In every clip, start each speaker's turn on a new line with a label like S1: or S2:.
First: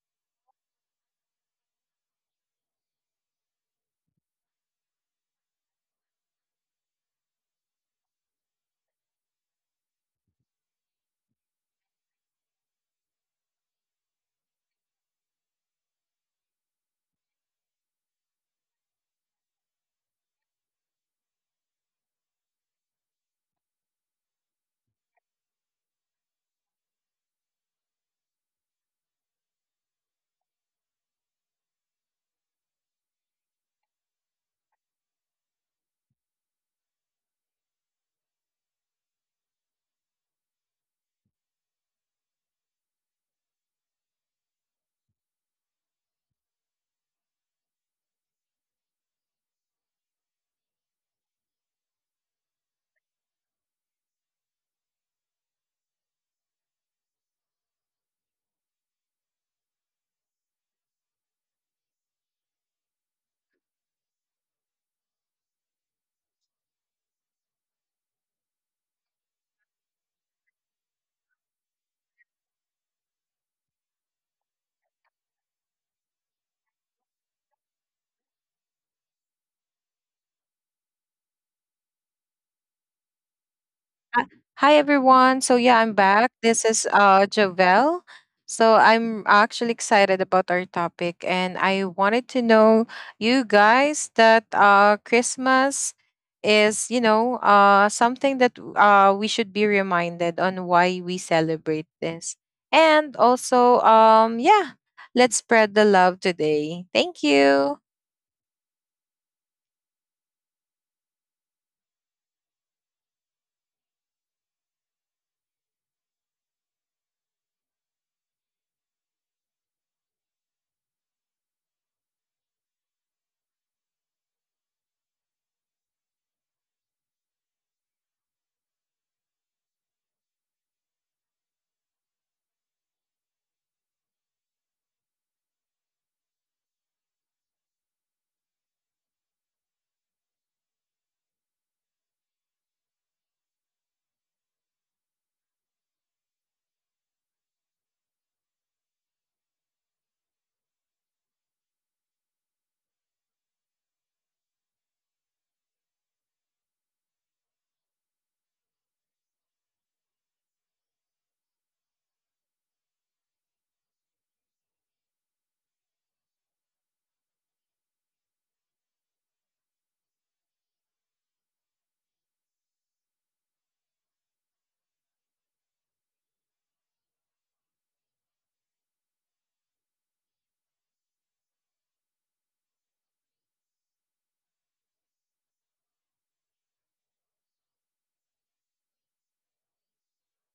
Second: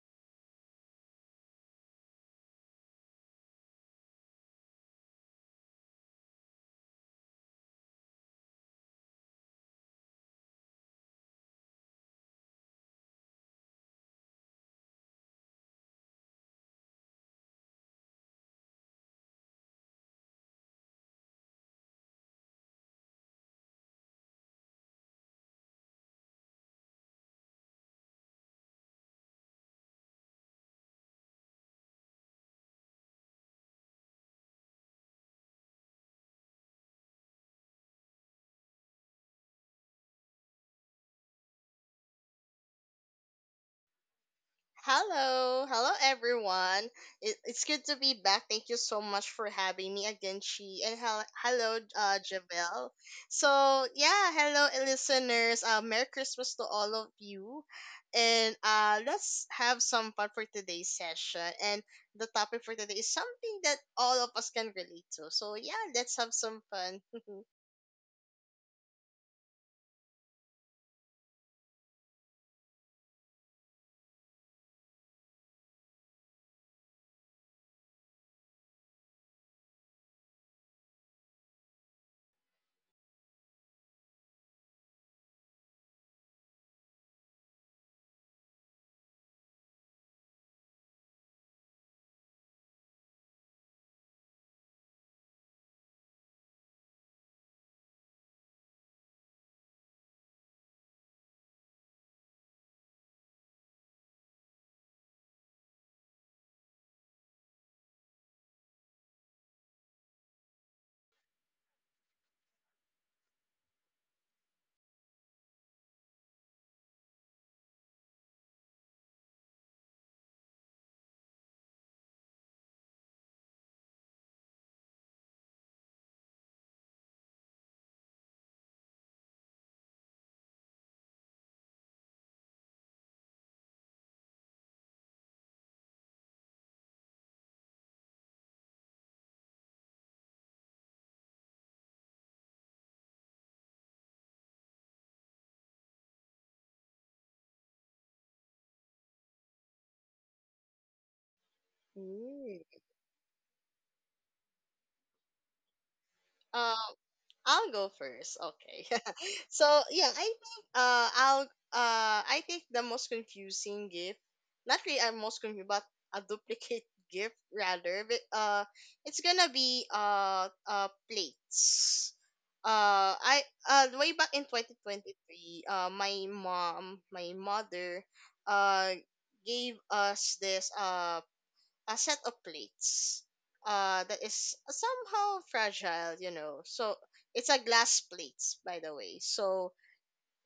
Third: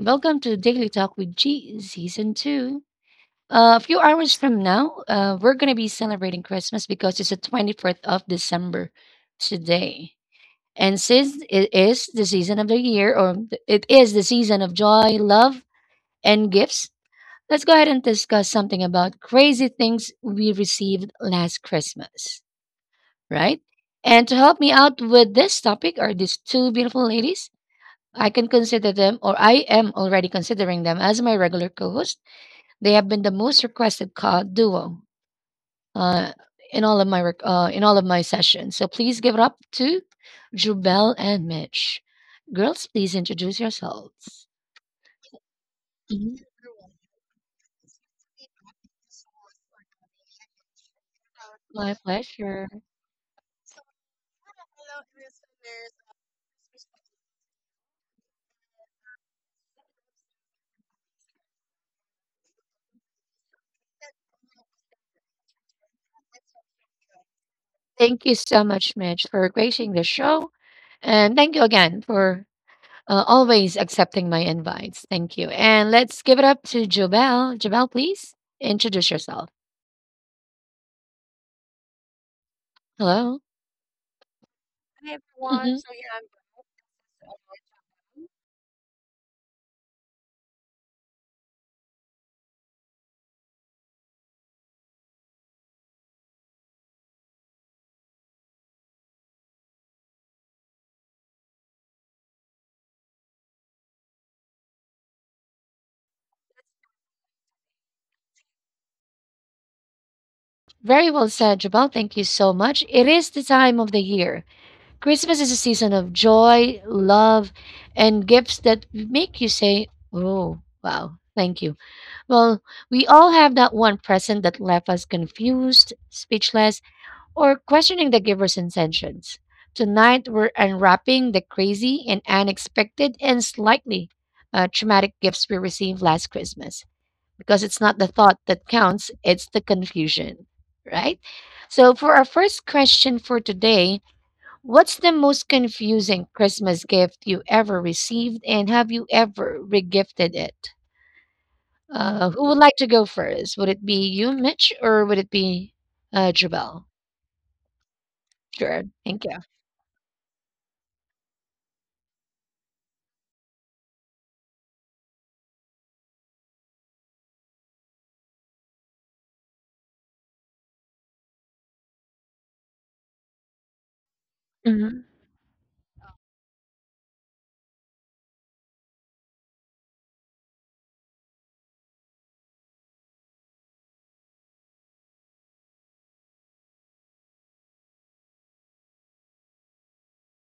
S1: Welcome to Daily Talk with G Season 2. A few hours from now, we're going to be celebrating Christmas because it's the 24th of December today. And since it is the season of the year, or it is the season of joy, love, and gifts, let's go ahead and discuss something about crazy things we received last Christmas, right? And to help me out with this topic are these two beautiful ladies. I can consider them, or I am already considering them as my regular co-host. They have been the most requested duo uh, in all of my in all of my sessions. So please give it up to Jubel and Mitch. Girls, please introduce yourselves.
S2: Hello, hello
S1: Mhm.
S2: everyone. It's good to be back. Thank you so much for having me again, Chi. And hello,
S1: My pleasure.
S2: Javelle. So, yeah, hello listeners. Merry Christmas to all of you. And let's have some fun for today's session. And the topic for today is something that all of us can relate to. So, yeah, let's have some fun.
S1: Thank you so much, Mitch, for gracing the show, and thank you again for always accepting my invites. Thank you. And let's give it up to Jubel. Jubel, please introduce yourself. Hello.
S3: Hi everyone. So yeah, I'm
S1: Hmm.
S3: back. This is Jovel. So I'm actually excited about our topic, and I wanted to know you guys that Christmas is, you know, something that we should be reminded on why we celebrate this. And also yeah, let's spread the love today. Thank you.
S1: Very well said, Jubel. Thank you so much. It is the time of the year. Christmas is a season of joy, love, and gifts that make you say, "Oh, wow, thank you." Well, we all have that one present that left us confused, speechless, or questioning the giver's intentions. Tonight, we're unwrapping the crazy and unexpected and slightly traumatic gifts we received last Christmas because it's not the thought that counts, it's the confusion, right? So, for our first question for today, what's the most confusing Christmas gift you ever received, and have you ever regifted it? Who
S2: Mm.
S1: would like to go first? Would it be you, Mitch, or would it be
S2: uh,
S1: Jabel?
S2: I'll go first.
S1: Sure.
S2: Okay.
S1: Thank
S2: So yeah, uh I'll I think the most confusing gift, not really a most confusing, but a duplicate gift rather. But It's gonna be plates. I Way back in
S1: you.
S2: 2023, my mother uh, gave us this a set of plates. That is somehow fragile, you know. So it's a glass plates, by the way. So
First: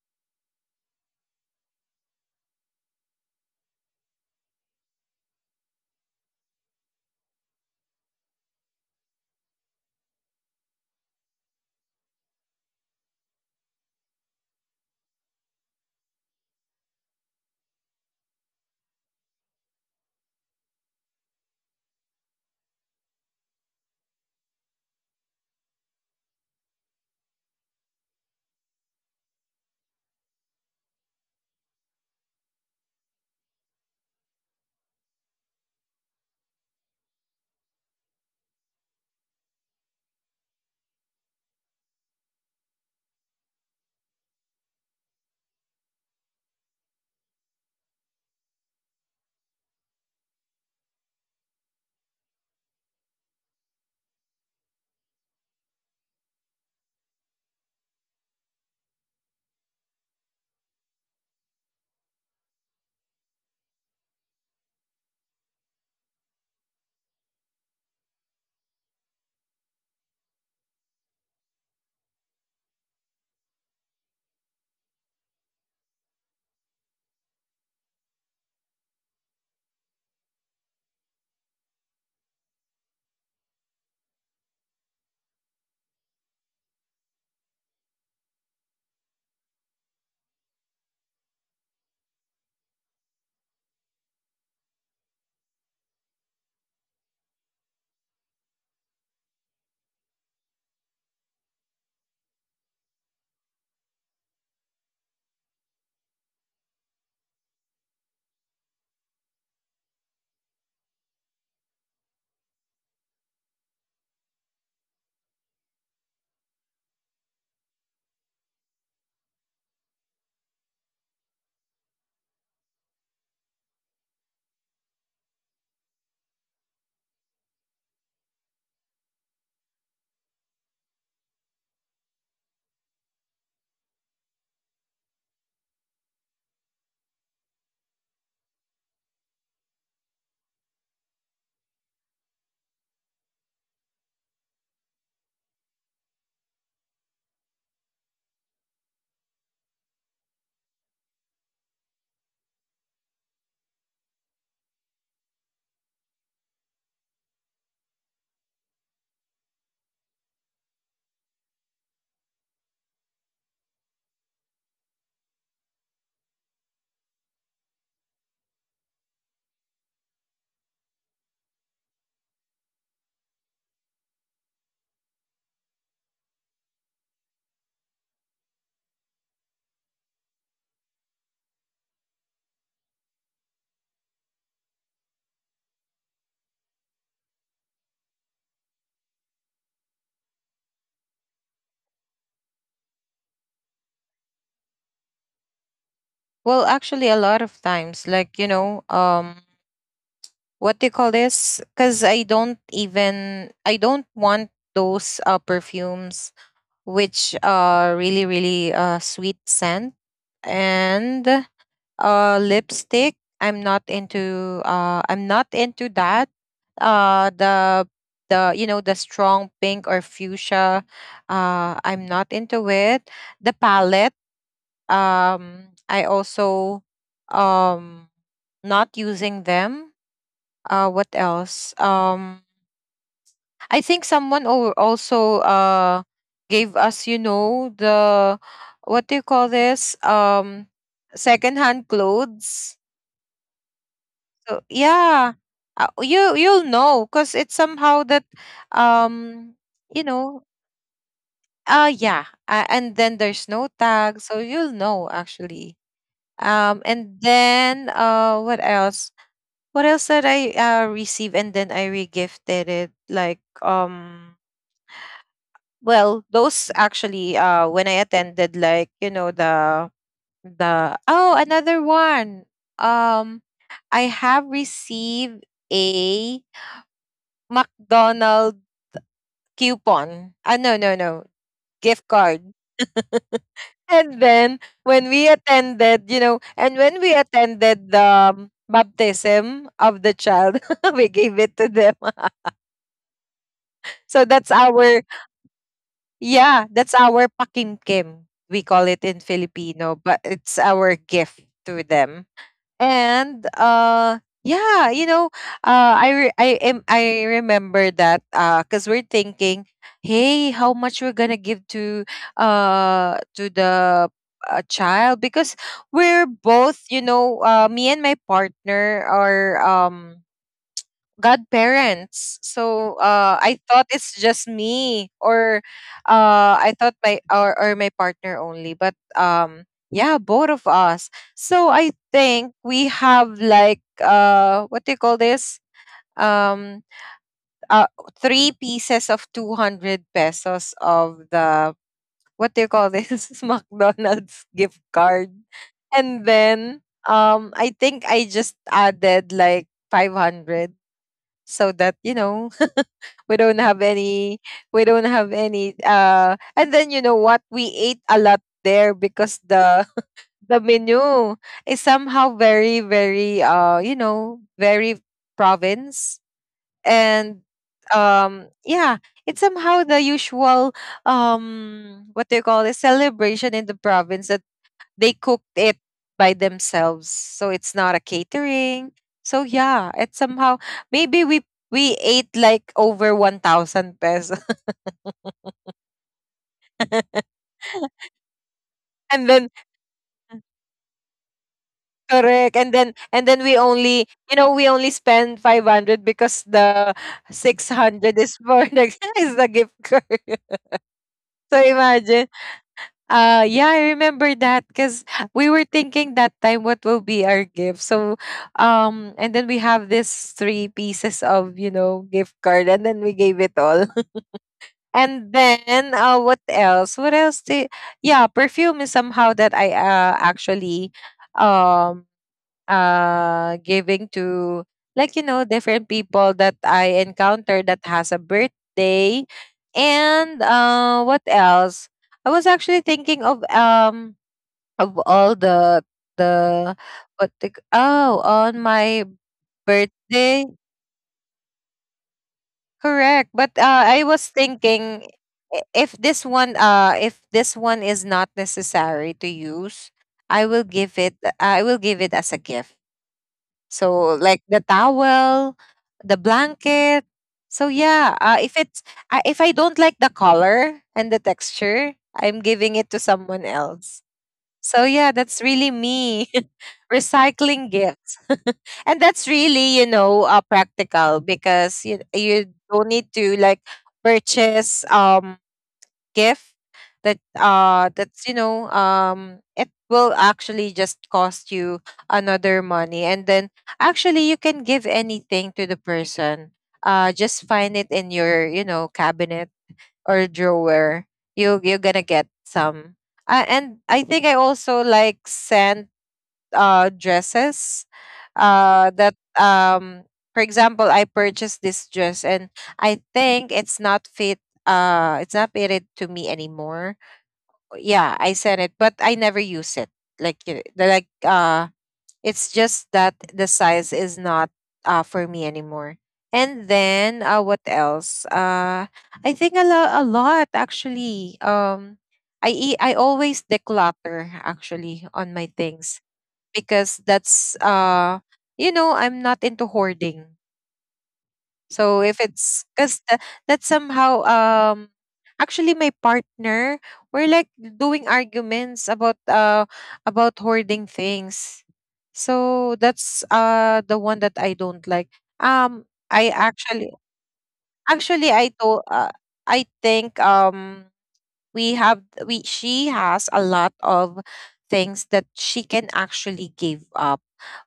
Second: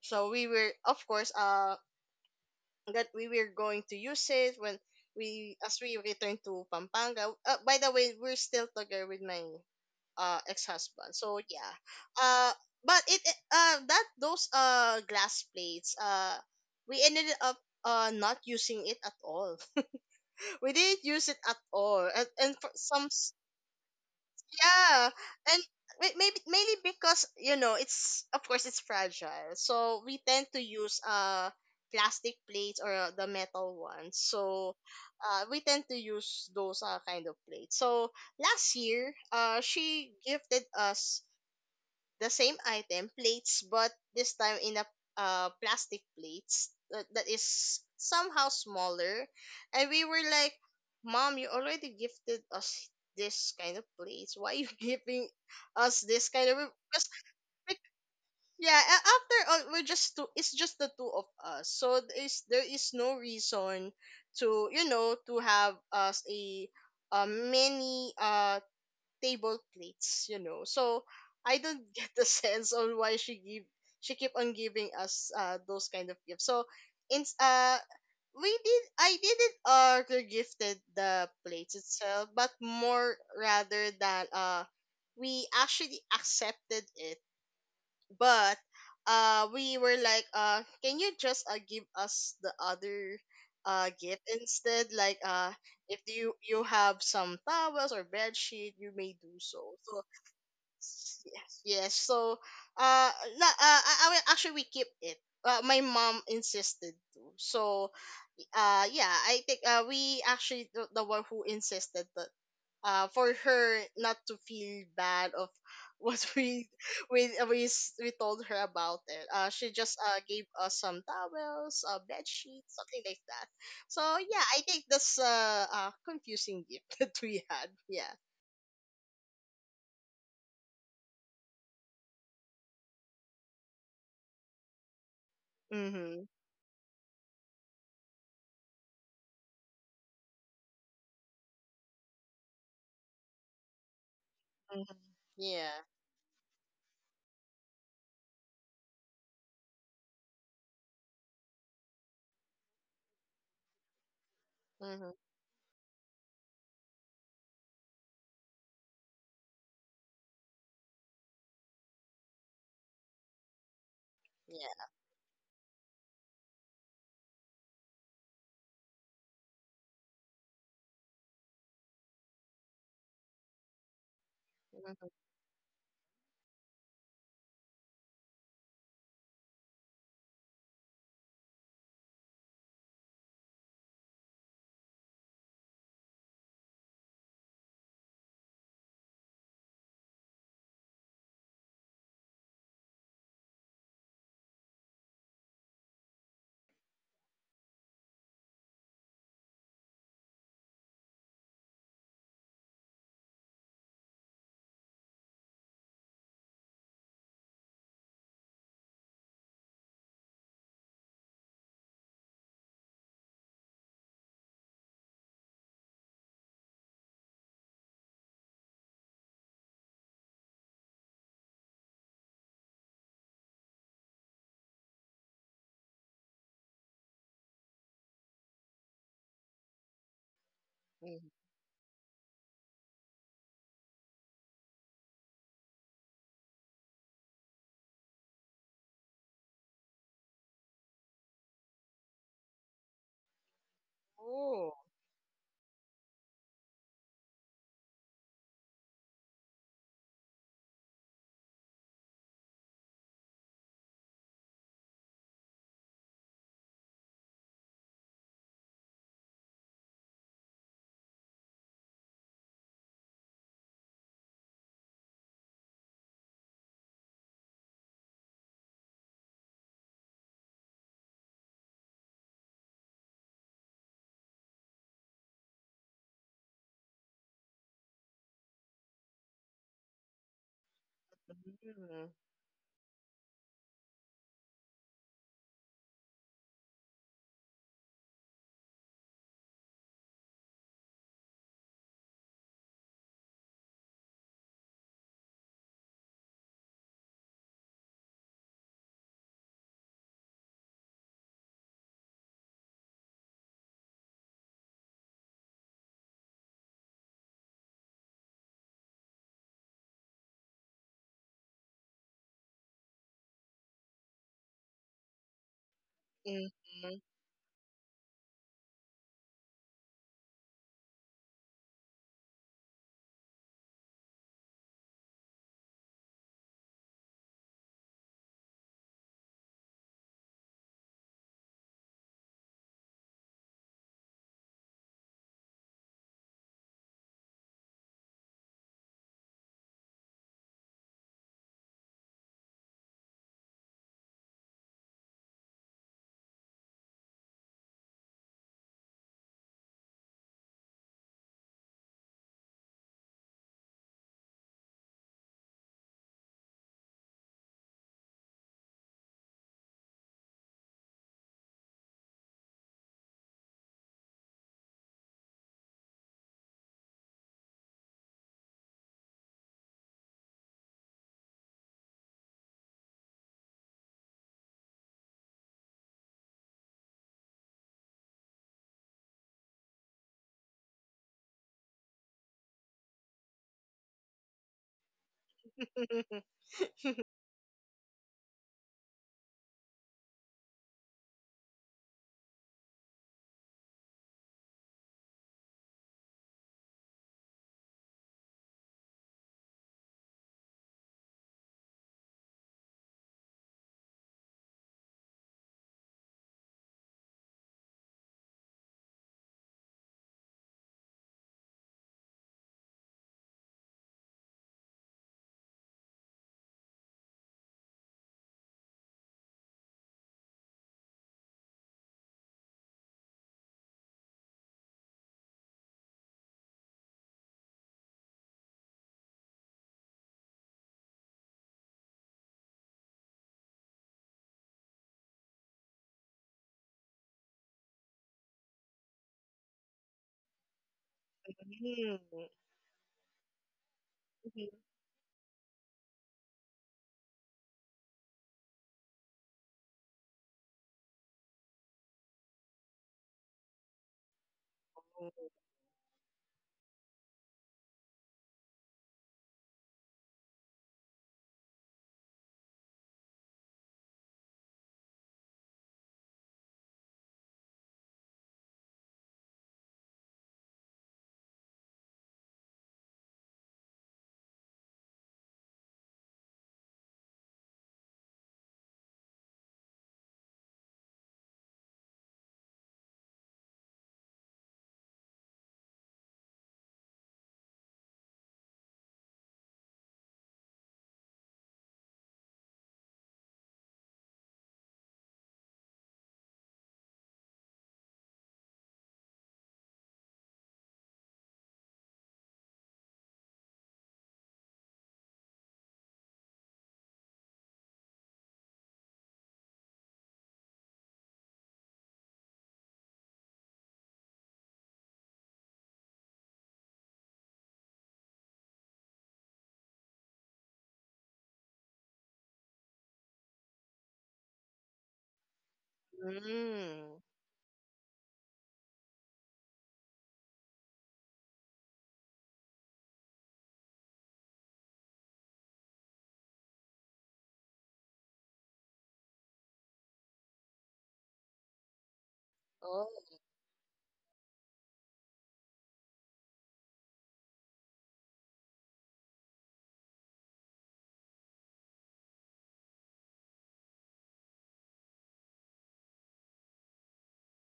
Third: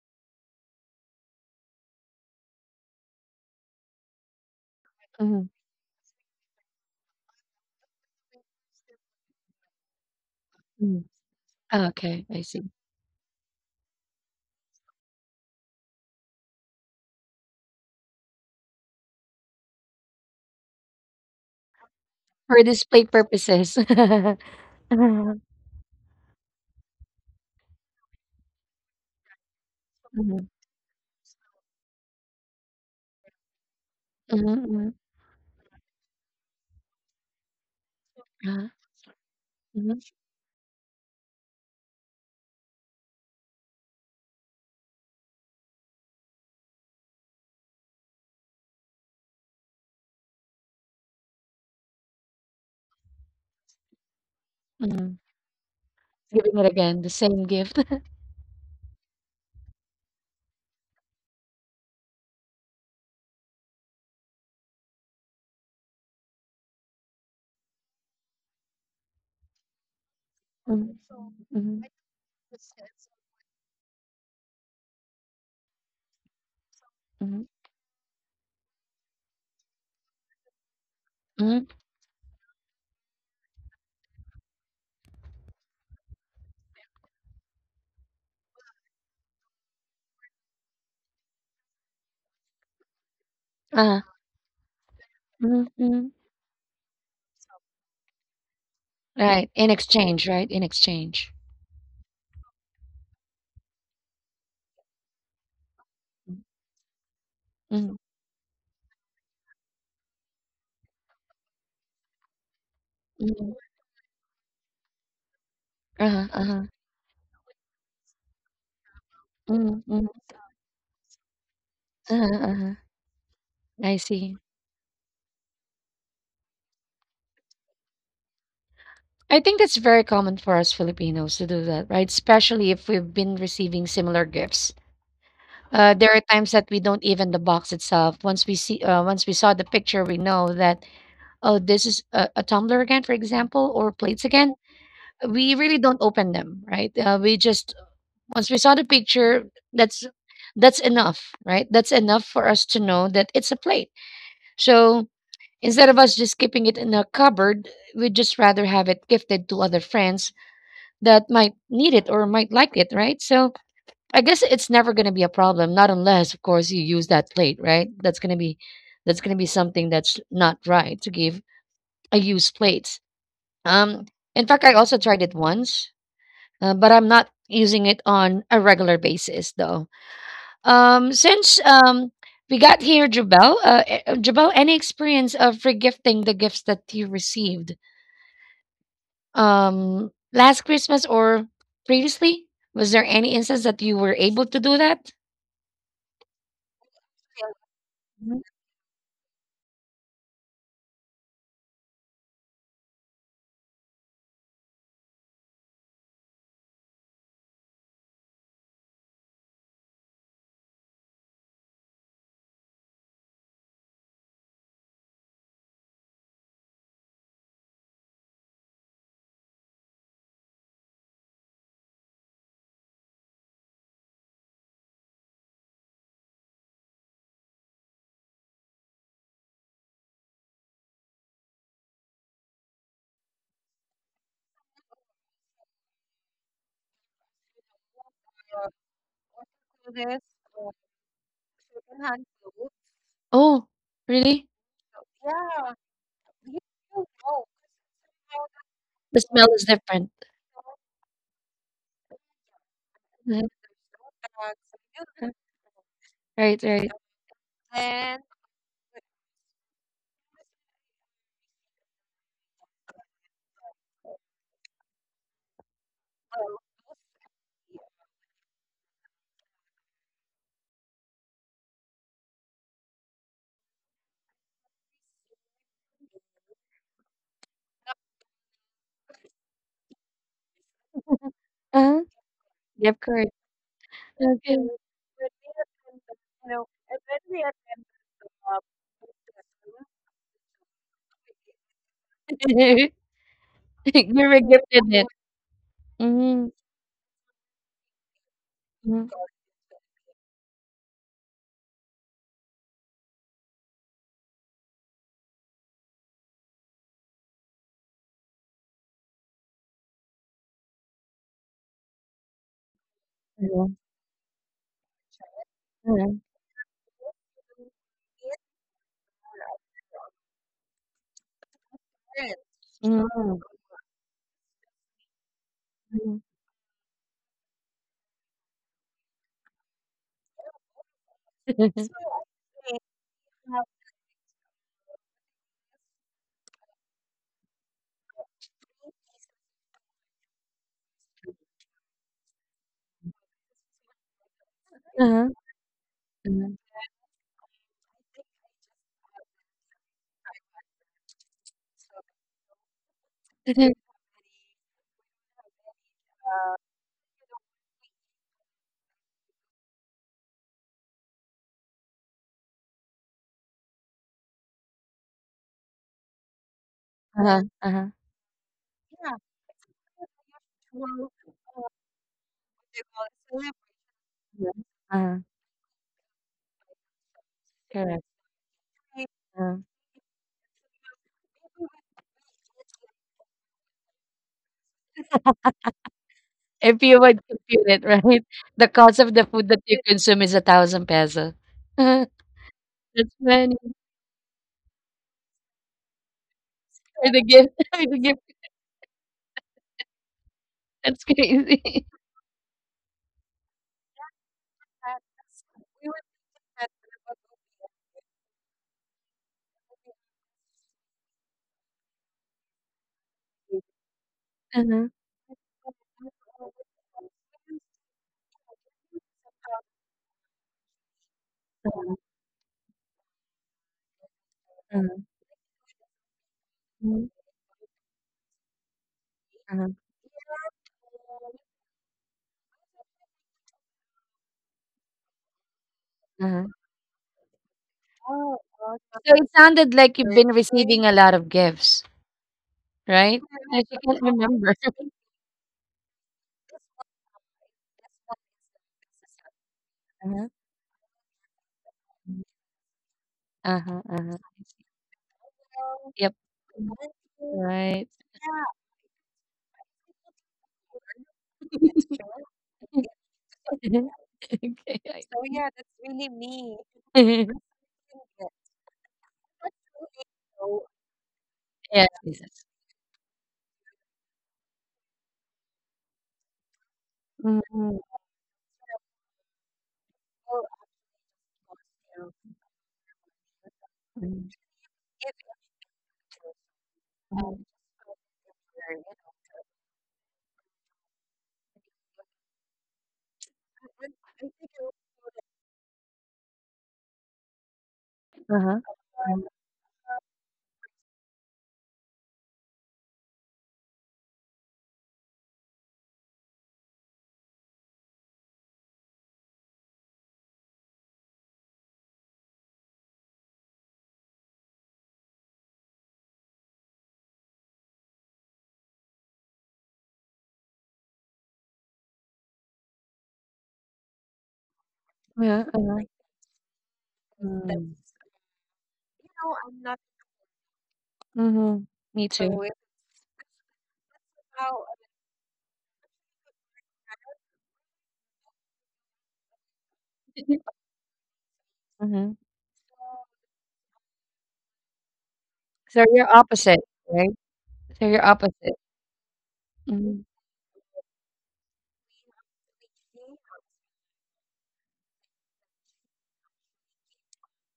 S2: we were, of course, that we were going to use it when
S1: Mhm.
S2: we as we return to Pampanga. By the way, we're still together with my
S1: Mm.
S2: ex-husband. So yeah.
S1: Ah, okay, I
S2: Uh
S1: see.
S2: but it That those glass plates, we ended up not using it at all. We didn't use it at all. And
S1: For
S2: for
S1: display
S2: some,
S1: purposes.
S2: yeah.
S1: Mhm,
S2: And maybe mainly because, you know, it's of course it's fragile, so we tend
S1: mhm,
S2: to use plastic plates or the metal ones.
S1: mhm,
S2: So
S1: mhm,
S2: we tend to use those kind of plates. So
S1: ah,
S2: last year
S1: mhm,
S2: she gifted us the same item plates, but this time in a plastic plates that is somehow smaller, and we were like, mom, you already gifted us this kind of plates, why you
S1: mhm.
S2: giving us this kind
S1: Giving
S2: of?
S1: it again, the
S2: Because,
S1: same gift.
S2: like, yeah, after all, we're just two, it's just the two of us, so there is no reason to, you know, to have us a many table plates, you know.
S1: Mhm,
S2: So I
S1: mhm,
S2: don't get the sense on why she keep on giving us those kind of gifts. So in
S1: mhm,
S2: we did, I didn't order gifted the
S1: mhm,
S2: plates itself, but more rather that we actually accepted it, but we were like, can you just give us the other
S1: ah,
S2: gift instead, like,
S1: mhm,
S2: if
S1: mhm.
S2: you have some towels or bed sheet, you may do
S1: Right, in
S2: so.
S1: exchange, right? In
S2: So
S1: exchange.
S2: yes, so uh no actually, we keep it. My mom insisted to. So
S1: Mm,
S2: yeah, I think we actually, the one who insisted, for
S1: mhm.
S2: her not to feel bad of what.
S1: Uh-huh, uh-huh.
S2: We we told her about it. She
S1: Mm,
S2: just
S1: mm.
S2: gave us some towels, bed
S1: Uh-huh, uh-huh.
S2: sheets, something like that.
S1: I
S2: So
S1: see.
S2: yeah, I think that's a confusing gift that we had. Yeah.
S1: I think that's very common for us Filipinos to do that, right? Especially if we've been receiving similar gifts. There are
S2: Mhm.
S1: times that we don't even the box itself. Once we saw the picture, we know that, oh, this is a tumbler again, for example, or plates again.
S2: Mhm.
S1: We really
S2: Yeah.
S1: don't open them, right? We just Once we saw the picture, that's that's enough, right? That's enough for us to know that it's a plate. So
S2: Mhm.
S1: instead of us just keeping it in a cupboard, we'd just rather have it gifted to other friends that might need it or might like it, right? So I guess it's
S2: Yeah.
S1: never going to be a problem, not unless, of course, you use that plate, right? That's going to be something that's not right to give a used plate. Um, in fact, I also tried it once, but I'm not using it on a regular basis though. Since we got here, Jubel, Jabel, any experience of regifting the gifts that you received last Christmas or previously? Was there any instance that you were able to do that?
S3: Well, actually a lot of times, like, you
S1: Mhm.
S3: know, what do you call this? Because I don't want those perfumes which are really really sweet scent and lipstick. I'm not into that. The you know the strong pink or fuchsia. I'm not into it. The palette. I also um not using them, what
S2: Mhm.
S3: else? I think someone also gave us, you know, the, what do you call this? Secondhand clothes.
S1: Oh, really?
S3: So
S2: Oh.
S3: yeah. You'll know because it's somehow that,
S1: The smell
S3: um
S1: is
S3: you
S1: different.
S3: know, yeah, and then there's
S1: Mhm.
S3: no tag so you'll know actually.
S1: Right,
S3: um
S1: right.
S3: and then uh what else? What else did I receive and then I regifted it? Like, well, those actually when I attended, like, you know, the oh, another one. Um I have received a McDonald coupon. Ah, no, no, no. Gift
S1: Uh-huh.
S2: Mhm.
S3: card.
S1: Yeah, of course.
S3: And then
S1: Okay.
S3: when we attended, you know, and when we attended the baptism of the child, we gave it to them.
S1: You
S3: So that's
S1: were gifted
S3: our—
S1: it.
S3: yeah,
S1: Mm.
S3: that's our pakimkim. We call it
S1: Hmm.
S3: in Filipino, but it's our gift to them. And yeah, you know, I re- I am I remember that, cuz we're thinking, "Hey, how much we're going to give to
S1: Mhm.
S3: the child, because
S1: Uh-huh, uh-huh,
S3: we're both,
S2: Mhm.
S3: you know, me and my partner are godparents." So
S1: mhm,
S3: I thought it's just me, or I thought my, or my partner only. But yeah, both of us. So
S1: mhm.
S3: I think we have like, what do you call this? Um, uh, three pieces of 200 pesos of the, what do you call this? McDonald's gift
S1: Uh-huh,
S3: card, and
S1: uh-huh.
S3: then I think I just added like 500 so that, you know, we don't have any we don't have any, and then you know what, we ate a lot there because the the menu is somehow very you know, very province. And
S1: Uh-huh, uh-huh,
S3: yeah, it's somehow the usual, what do you call it, celebration in the province.
S1: uh-huh.
S3: They cooked it by themselves, so it's not
S1: Correct.
S3: a catering. So yeah, it's somehow— maybe we— we ate like over 1000 pesos.
S1: If you would compute it, right? The cost of the
S3: And
S1: food
S3: then—
S1: that you consume is 1,000 peso. Uh-huh.
S3: correct, and then, and then
S1: Money
S3: we only, you know, we only spend 500 because the
S1: for the gift, for the
S3: 600
S1: gift.
S3: is for the is the gift card.
S1: That's
S3: So
S1: crazy.
S3: imagine. Yeah, I remember that because we were thinking that time what will be our gift. So and then we have this three pieces of, you know, gift card, and then we gave it all. And then what else? What else did— yeah, perfume is somehow that I actually um giving to, like, you know, different people that I encounter that has a birthday. And what else? I was actually thinking of, of all the what the— oh, on my
S1: So it sounded like you've been
S3: birthday.
S1: receiving a lot of gifts,
S2: Mm.
S1: right?
S3: Correct. But
S1: That you can't
S3: I was
S2: Mm.
S1: remember.
S3: thinking, if this one is not necessary to use, I will give it, I will give it as a gift. So like the towel,
S1: Yep.
S3: the blanket. So
S1: Right.
S3: yeah, if it's— I, if I don't like the color and the texture, I'm giving it to someone else.
S1: Okay,
S3: So
S1: I
S3: yeah, that's really me. Recycling gifts. And that's really, you know, practical,
S1: yeah,
S3: because you don't need to, like, purchase gift that that's you know, it will actually just cost you another money. And then actually you can give anything to the person. Just find it in your, you know, cabinet or drawer, you're gonna get some. And I think I also like scent, dresses.
S1: uh-huh,
S3: That for example, I purchased this dress, and I think it's not fit, it's not fitted to me anymore. Yeah, I sent it, but I never use it. Like, it's just that the size is not for me anymore. And then what else? I think a lot, actually. I always declutter actually on
S1: yeah.
S3: my
S1: Uh-huh, like
S3: things, because
S1: that,
S3: that's
S1: mm,
S3: you know, I'm not into hoarding.
S1: mhm, me
S3: So if
S1: So too.
S3: it's because that's somehow actually my partner, we're like doing arguments about
S1: It,
S3: hoarding things.
S1: mhm,
S3: So
S2: Oh.
S3: that's the one that I don't like.
S1: so
S3: Um
S1: you're
S3: I
S1: opposite,
S3: actually
S1: so you're
S3: Actually, I
S1: opposite,
S3: told I
S1: mhm,
S3: think we have— we— she has a lot of things that she can actually give up,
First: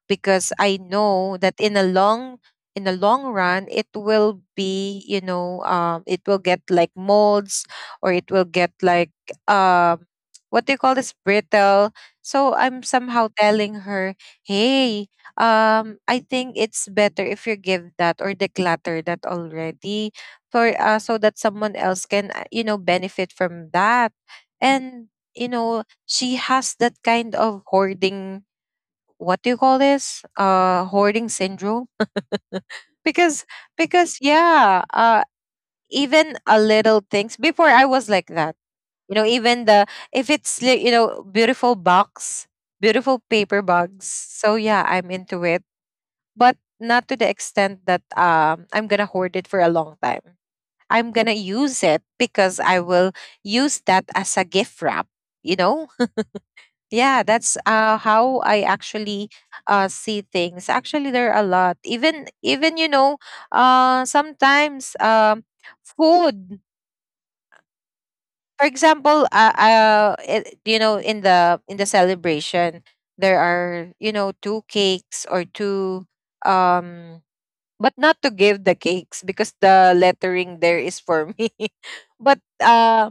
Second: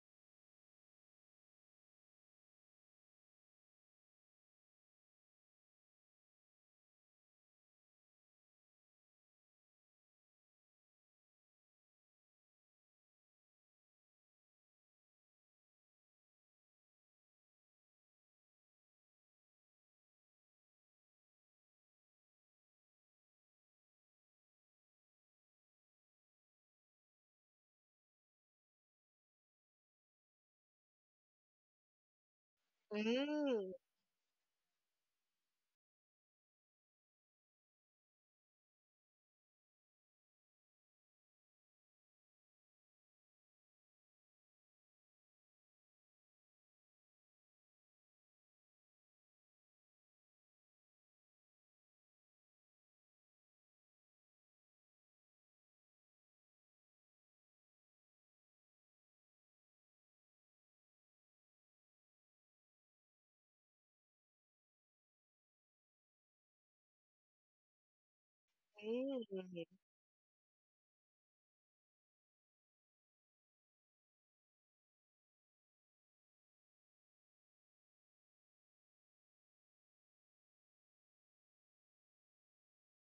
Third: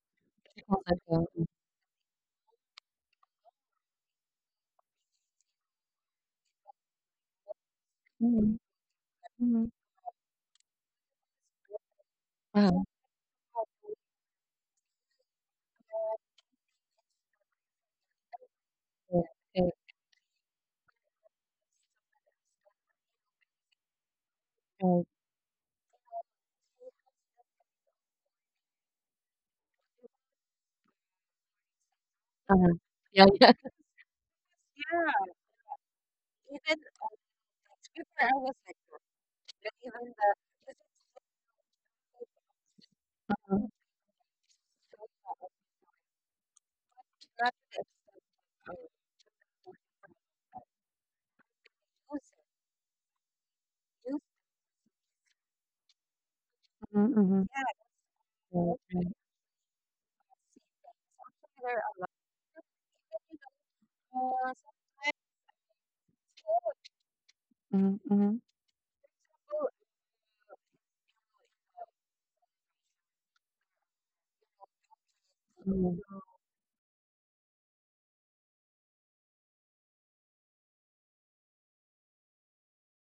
S3: because I know that in a long— in the long run, it will be, you know, it will get like molds, or it will
S1: mhm,
S3: get like
S1: mhm,
S3: um what do you call this, brittle. So I'm
S1: uh-huh,
S3: somehow telling her, "Hey, I think it's better if you give that or declutter that
S1: yeah,
S3: already, for so that someone else can you know, benefit from that." And you know, she has that kind of hoarding, what do you call this, hoarding syndrome.
S1: yeah,
S3: Because—
S1: yeah,
S2: Mm.
S3: because yeah, even a little things before I was like that. You know, even the— if it's you know, beautiful box, beautiful paper bags, so yeah, I'm into it. But not to the extent that I'm gonna hoard it for a long time. I'm gonna use it, because I will use that as a gift wrap. You know.
S1: mhm,
S3: Yeah,
S1: mhm,
S3: that's how I
S1: right, right,
S3: actually see things. Actually, there are a lot. Even you know, sometimes, food. For example,
S2: Mm.
S3: it, you know, in the celebration, there are, you know, two cakes or two, um but not to give the cakes because the lettering there is for me. But uh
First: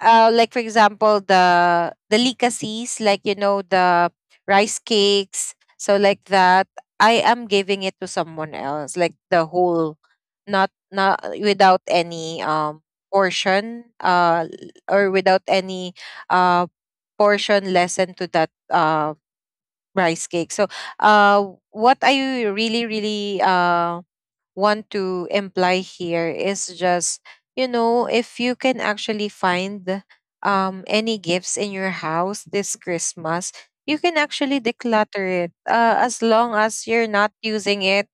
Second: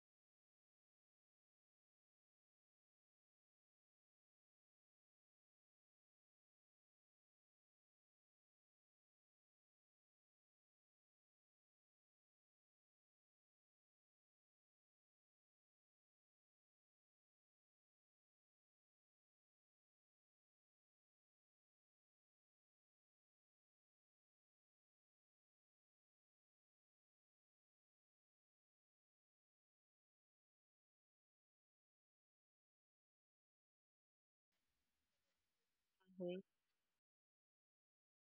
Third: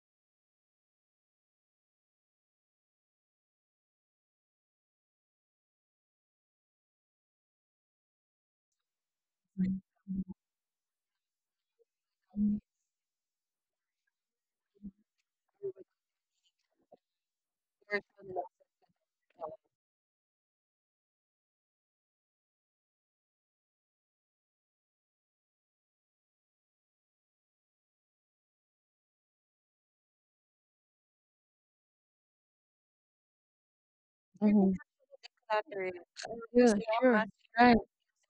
S3: uh, like, for example, the delicacies, like, you know, the rice cakes. So like that, I am giving it to someone else, like the whole, not— not without any portion, or without any uh portion lesson to that rice cake. So uh what I really really want to imply here is just, you know, if you can actually find any gifts in your house this Christmas, you can
S1: mhm.
S3: actually declutter it,
S1: Decluttering, yeah,
S3: as
S2: Mhm.
S3: long
S1: because they all
S3: as
S1: sure
S3: you're
S1: ask,
S3: not
S1: right,
S3: using it,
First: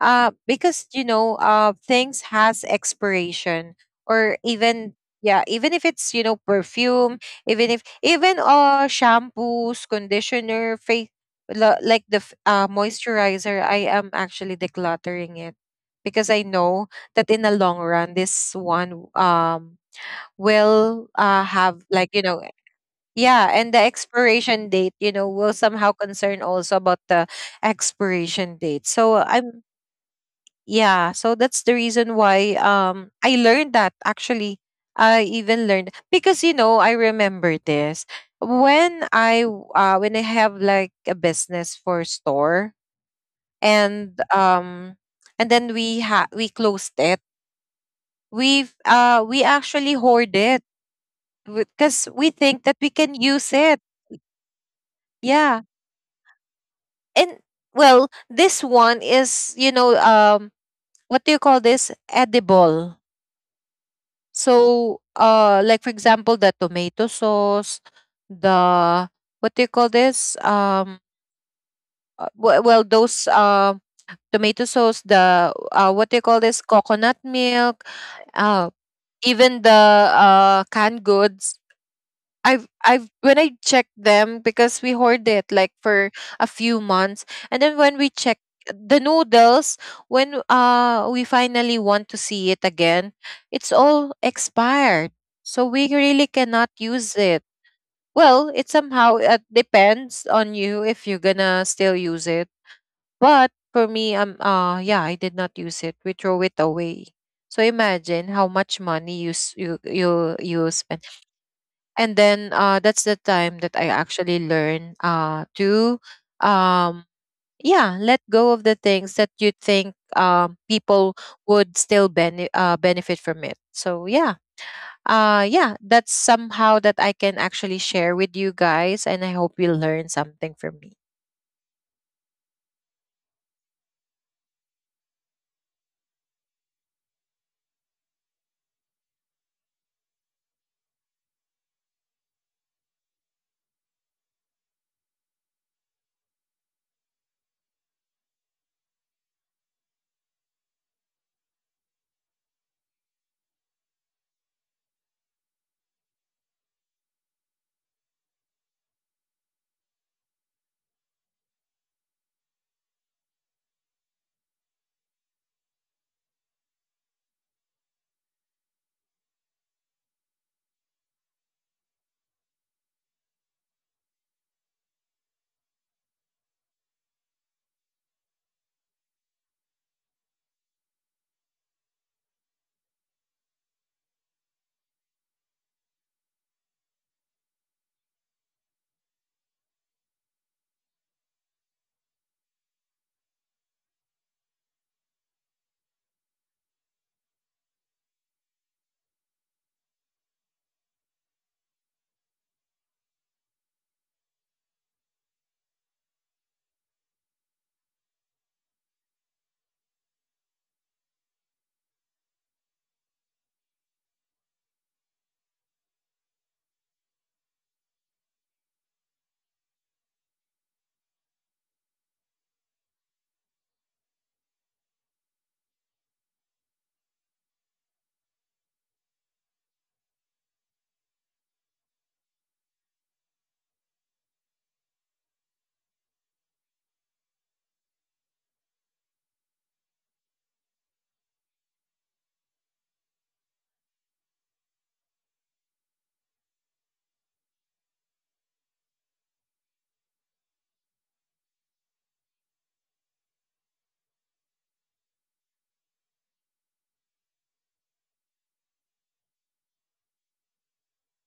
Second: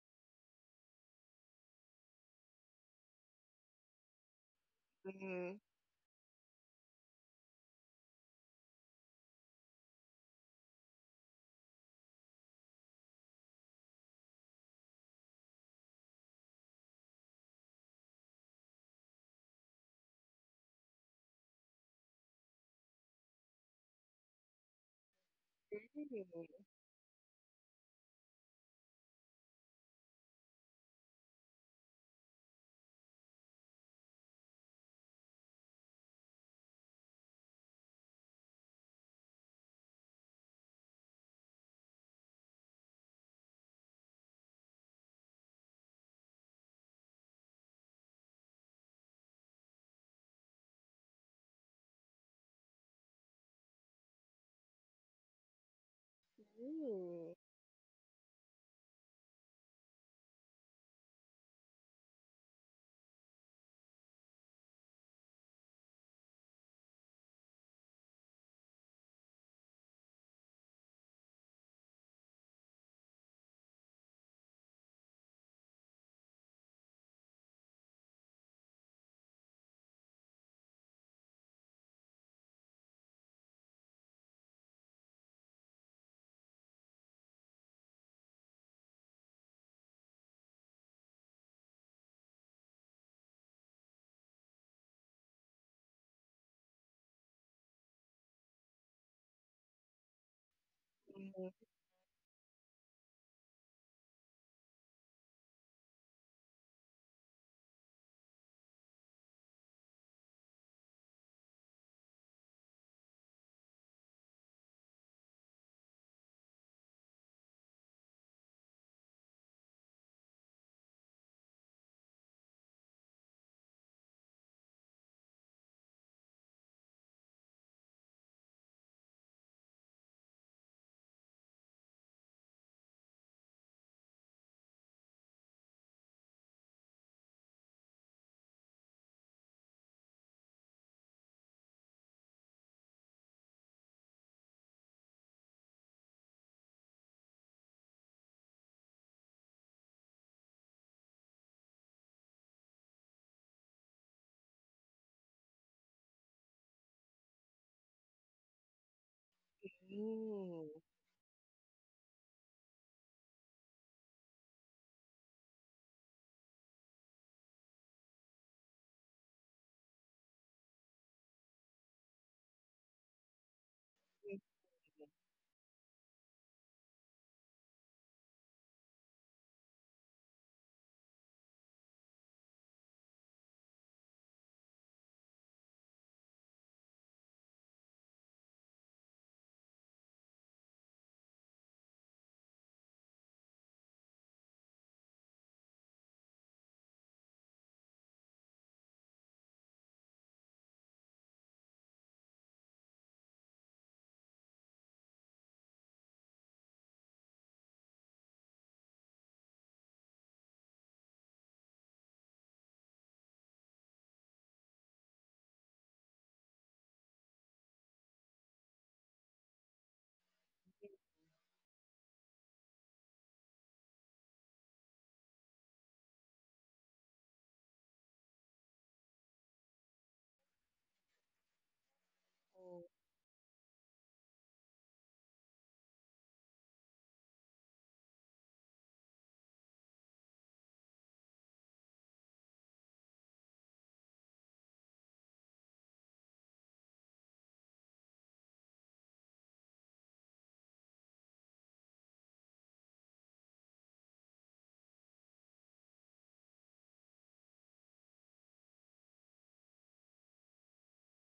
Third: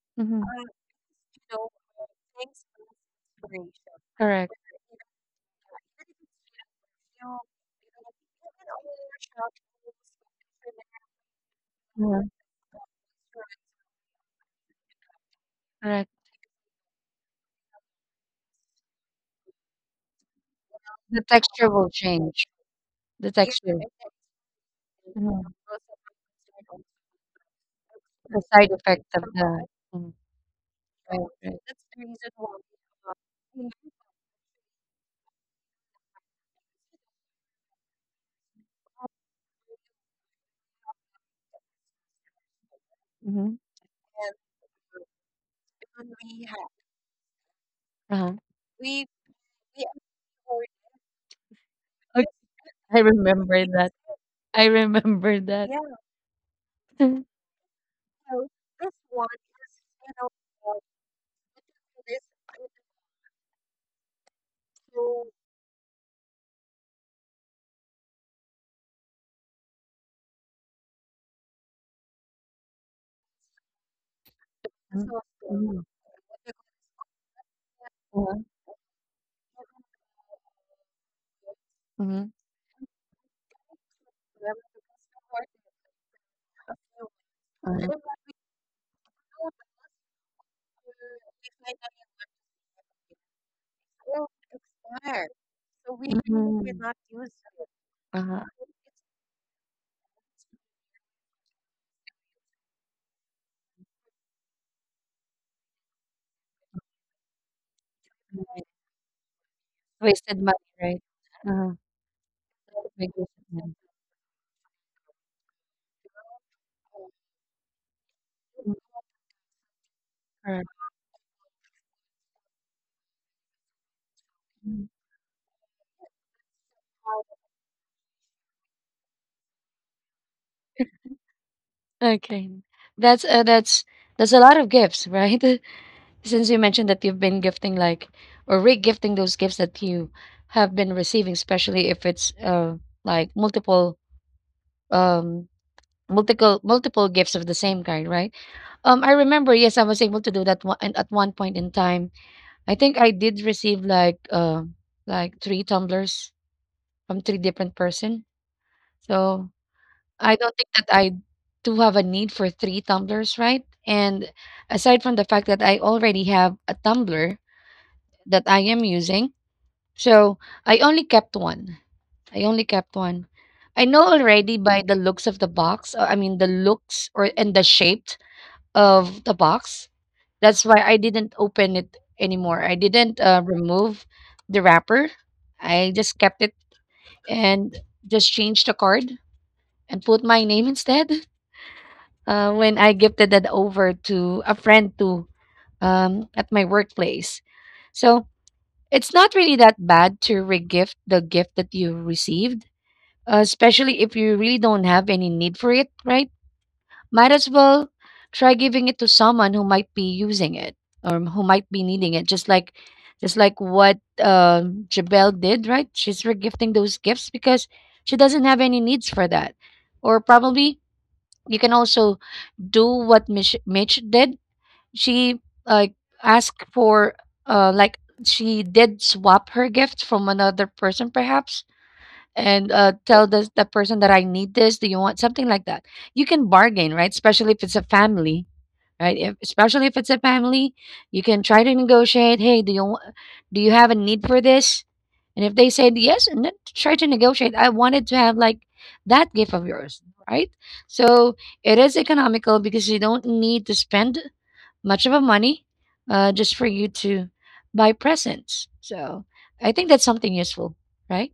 S1: mhm,
S3: because you know, things has expiration. Or
S1: correct,
S3: even— yeah, even
S2: Mhm.
S3: if it's, you know, perfume, even if— even shampoos, conditioner, face, like the
S1: uh-huh,
S3: moisturizer, I am actually decluttering it,
S1: correct,
S3: because I know that in the long run, this one will
S1: the
S3: have,
S1: texture will
S3: like, you know—
S1: change, the, yeah,
S3: yeah, and the
S1: texture,
S3: expiration date, you know, will
S1: mhm,
S3: somehow concern also
S2: Hmm.
S3: about the expiration
S1: the side
S3: date. So
S1: effect of
S3: I'm—
S1: the, mhm,
S3: yeah, so that's
S1: right,
S3: the reason why I learned that, actually. I even learned because, you know, I remember this when when I have like a business for store,
S1: mhm,
S3: and then we ha we closed it,
S1: uh-huh.
S3: we actually hoard it because
S1: Okay.
S3: we think that we
S1: I
S3: can use
S1: remember
S3: it.
S1: that, I remember
S3: Yeah.
S1: that. Mm,
S3: And well, this one is, you know, what do you call this, edible. So like, for example, the tomato sauce, the, what do you call this, well, those tomato sauce, the,
S1: mhm,
S3: what do you call this, coconut milk,
S1: mhm,
S3: uh even the canned goods.
S1: mhm,
S3: I've— when I checked them, because we hoard it like for a few months, and then when we
S1: uh-huh.
S3: check the noodles, when we finally want to see it again, it's all expired, so we really cannot use
S1: You,
S3: it. Well,
S1: uh-huh.
S3: it somehow depends on you if you're gonna
S2: Mm.
S3: still use it. But for me, yeah, I did not use it, we throw it away. So imagine how much money you
S1: Wasted money,
S3: you
S1: right?
S3: spend.
S1: Uh-huh,
S3: And then that's the
S1: yeah,
S3: time that I actually learn to um, yeah, let go of the things that you think,
S1: correct.
S3: people would still benefit from it. So yeah,
S1: Mhm.
S3: yeah, that's somehow that I can actually share with you guys, and I hope you learn something from me.
S1: Okay. That's, uh, that's that's a lot of gifts, right? Since you mentioned that you've been gifting, like, or re-gifting those gifts that you have been receiving, especially if it's like um multiple gifts of the same kind, right? I remember, yes, I was able to do that one, at one point in time. I think I did receive like three tumblers from three different person. So I don't think
S2: Mhm.
S1: that I do have a need for three tumblers, right? And aside from the fact that I already have a tumbler that I am using, so I only kept one. I only kept one. I know
S2: Mhm.
S1: already by the looks of the box, I mean the looks or and the shape of the box. That's why I didn't open it anymore. I didn't remove the wrapper. I just kept it and just changed the card and put my name instead. When I gifted that over to a friend to at my workplace, so it's not really that bad to regift the gift that you received, especially if you really don't have any need for it, right? Might as well try giving it to someone who might be using it or who might be needing it. Just like what Jabel did, right? She's regifting those gifts because she doesn't have any needs for that. Or probably you can also do what Mitch did. She, like, asked for, uh like she did swap her gift from another person perhaps and tell this the person that I need this. Do you want something like that? You can bargain, right? Especially if it's a family, right? If, Especially if it's a family, you can try to negotiate. Hey, do you have a need for this? And if they said yes, and then try to negotiate. I wanted to have like that gift of yours, right? So it is economical because you don't need to spend much of a money, just for you to buy presents. So I think that's something useful, right?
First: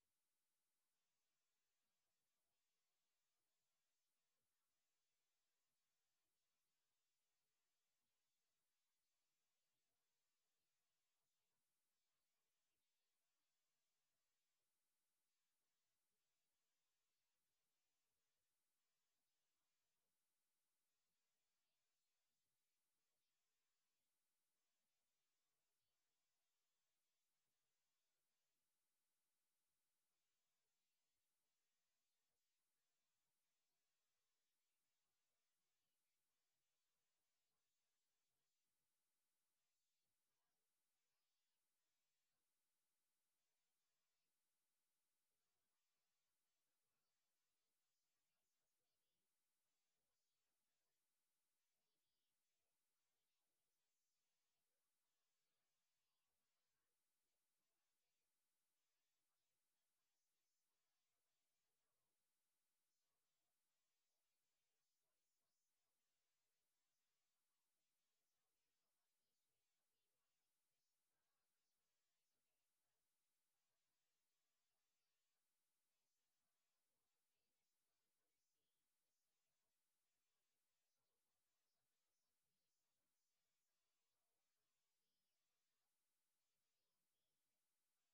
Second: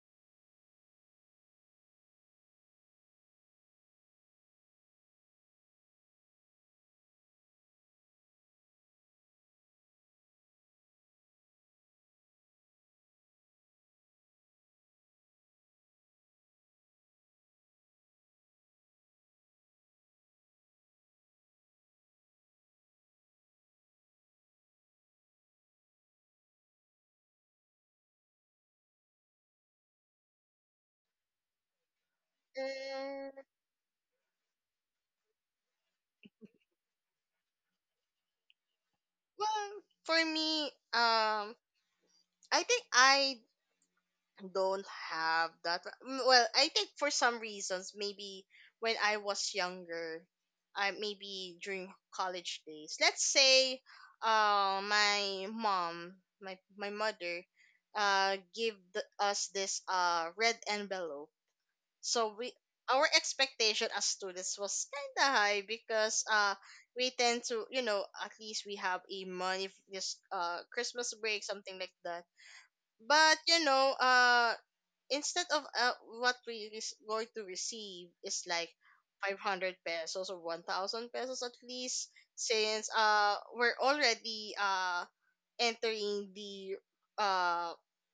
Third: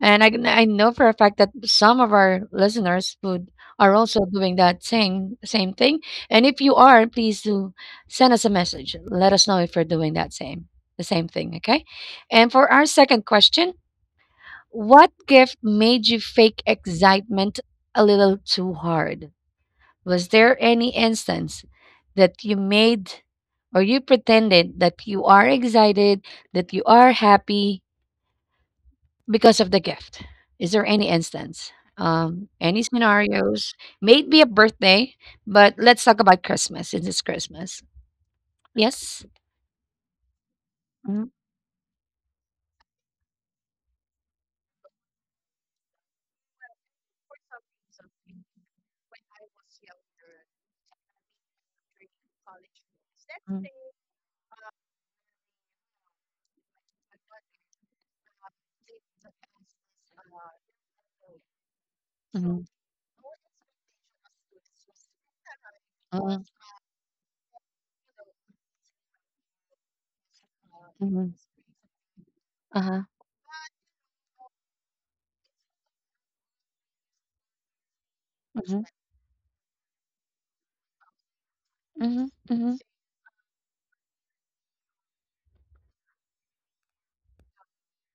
S1: And I know for a fact that some of our listeners would are also doing that same thing. And if you are, please do send us a message. Let us know if you're doing that same the same thing. Okay. And for our second question, what gift made you fake excitement a little too hard? Was there any instance that you made or you pretended that you are excited, that you are happy, because of the gift. Is there any instance? Any
S2: Uh,
S1: scenarios? Maybe a birthday, but let's talk about Christmas since it's Christmas. Yes?
S2: well, for me,
S1: Mhm.
S2: um, I think I don't have that. Mm. Well, I think for some reasons, maybe when I was younger, I maybe during college days. Let's say, my mom, my mother gave us this red envelope. So we
S1: Mm,
S2: our expectation as students was kind of high,
S1: mhm,
S2: because
S1: mhm,
S2: we tend to, you know, at least we have a money for this Christmas
S1: mhm,
S2: break, something like that.
S1: uh-huh,
S2: But, you know, instead of what we is going to receive is like
S1: mhm,
S2: 500 pesos or 1,000 pesos at least,
S1: mhm, mhm,
S2: since we're already entering uh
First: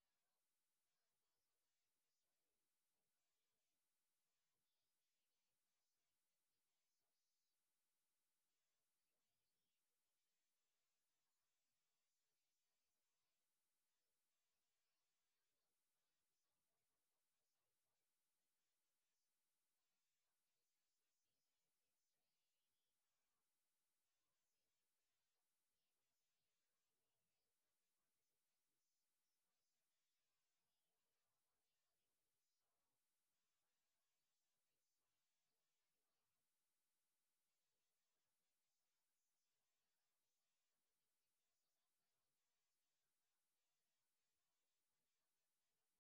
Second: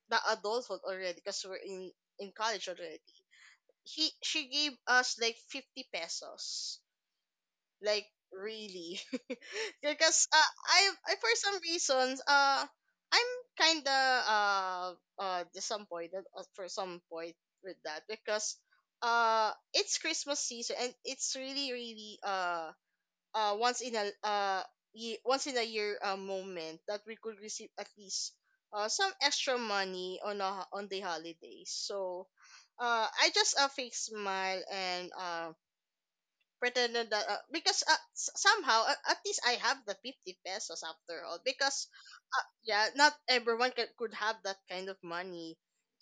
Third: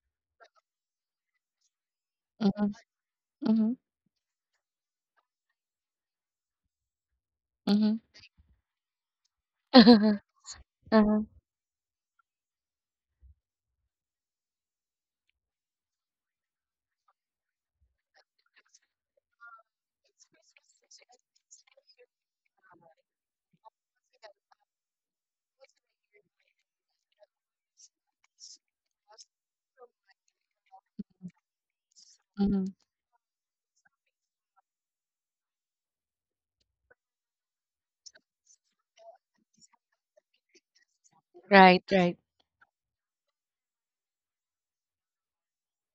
S2: the adulthood already, because we're in college already,
S1: mhm,
S2: he she gave us like 50 pesos.
S1: mhm, mhm,
S2: Like, really?
S1: uh-huh,
S2: Because I
S1: uh-huh,
S2: for some reasons I'm kind of uh disappointed for some point with that, because it's Christmas season, and it's really really once in a once in a year moment that we could receive at least some extra money on on the holidays. So
S1: mhm.
S2: I just fake smile and pretended that, because somehow, at least I have the 50 pesos after all, because,
S1: Right, right.
S2: yeah, not everyone could have that kind of money.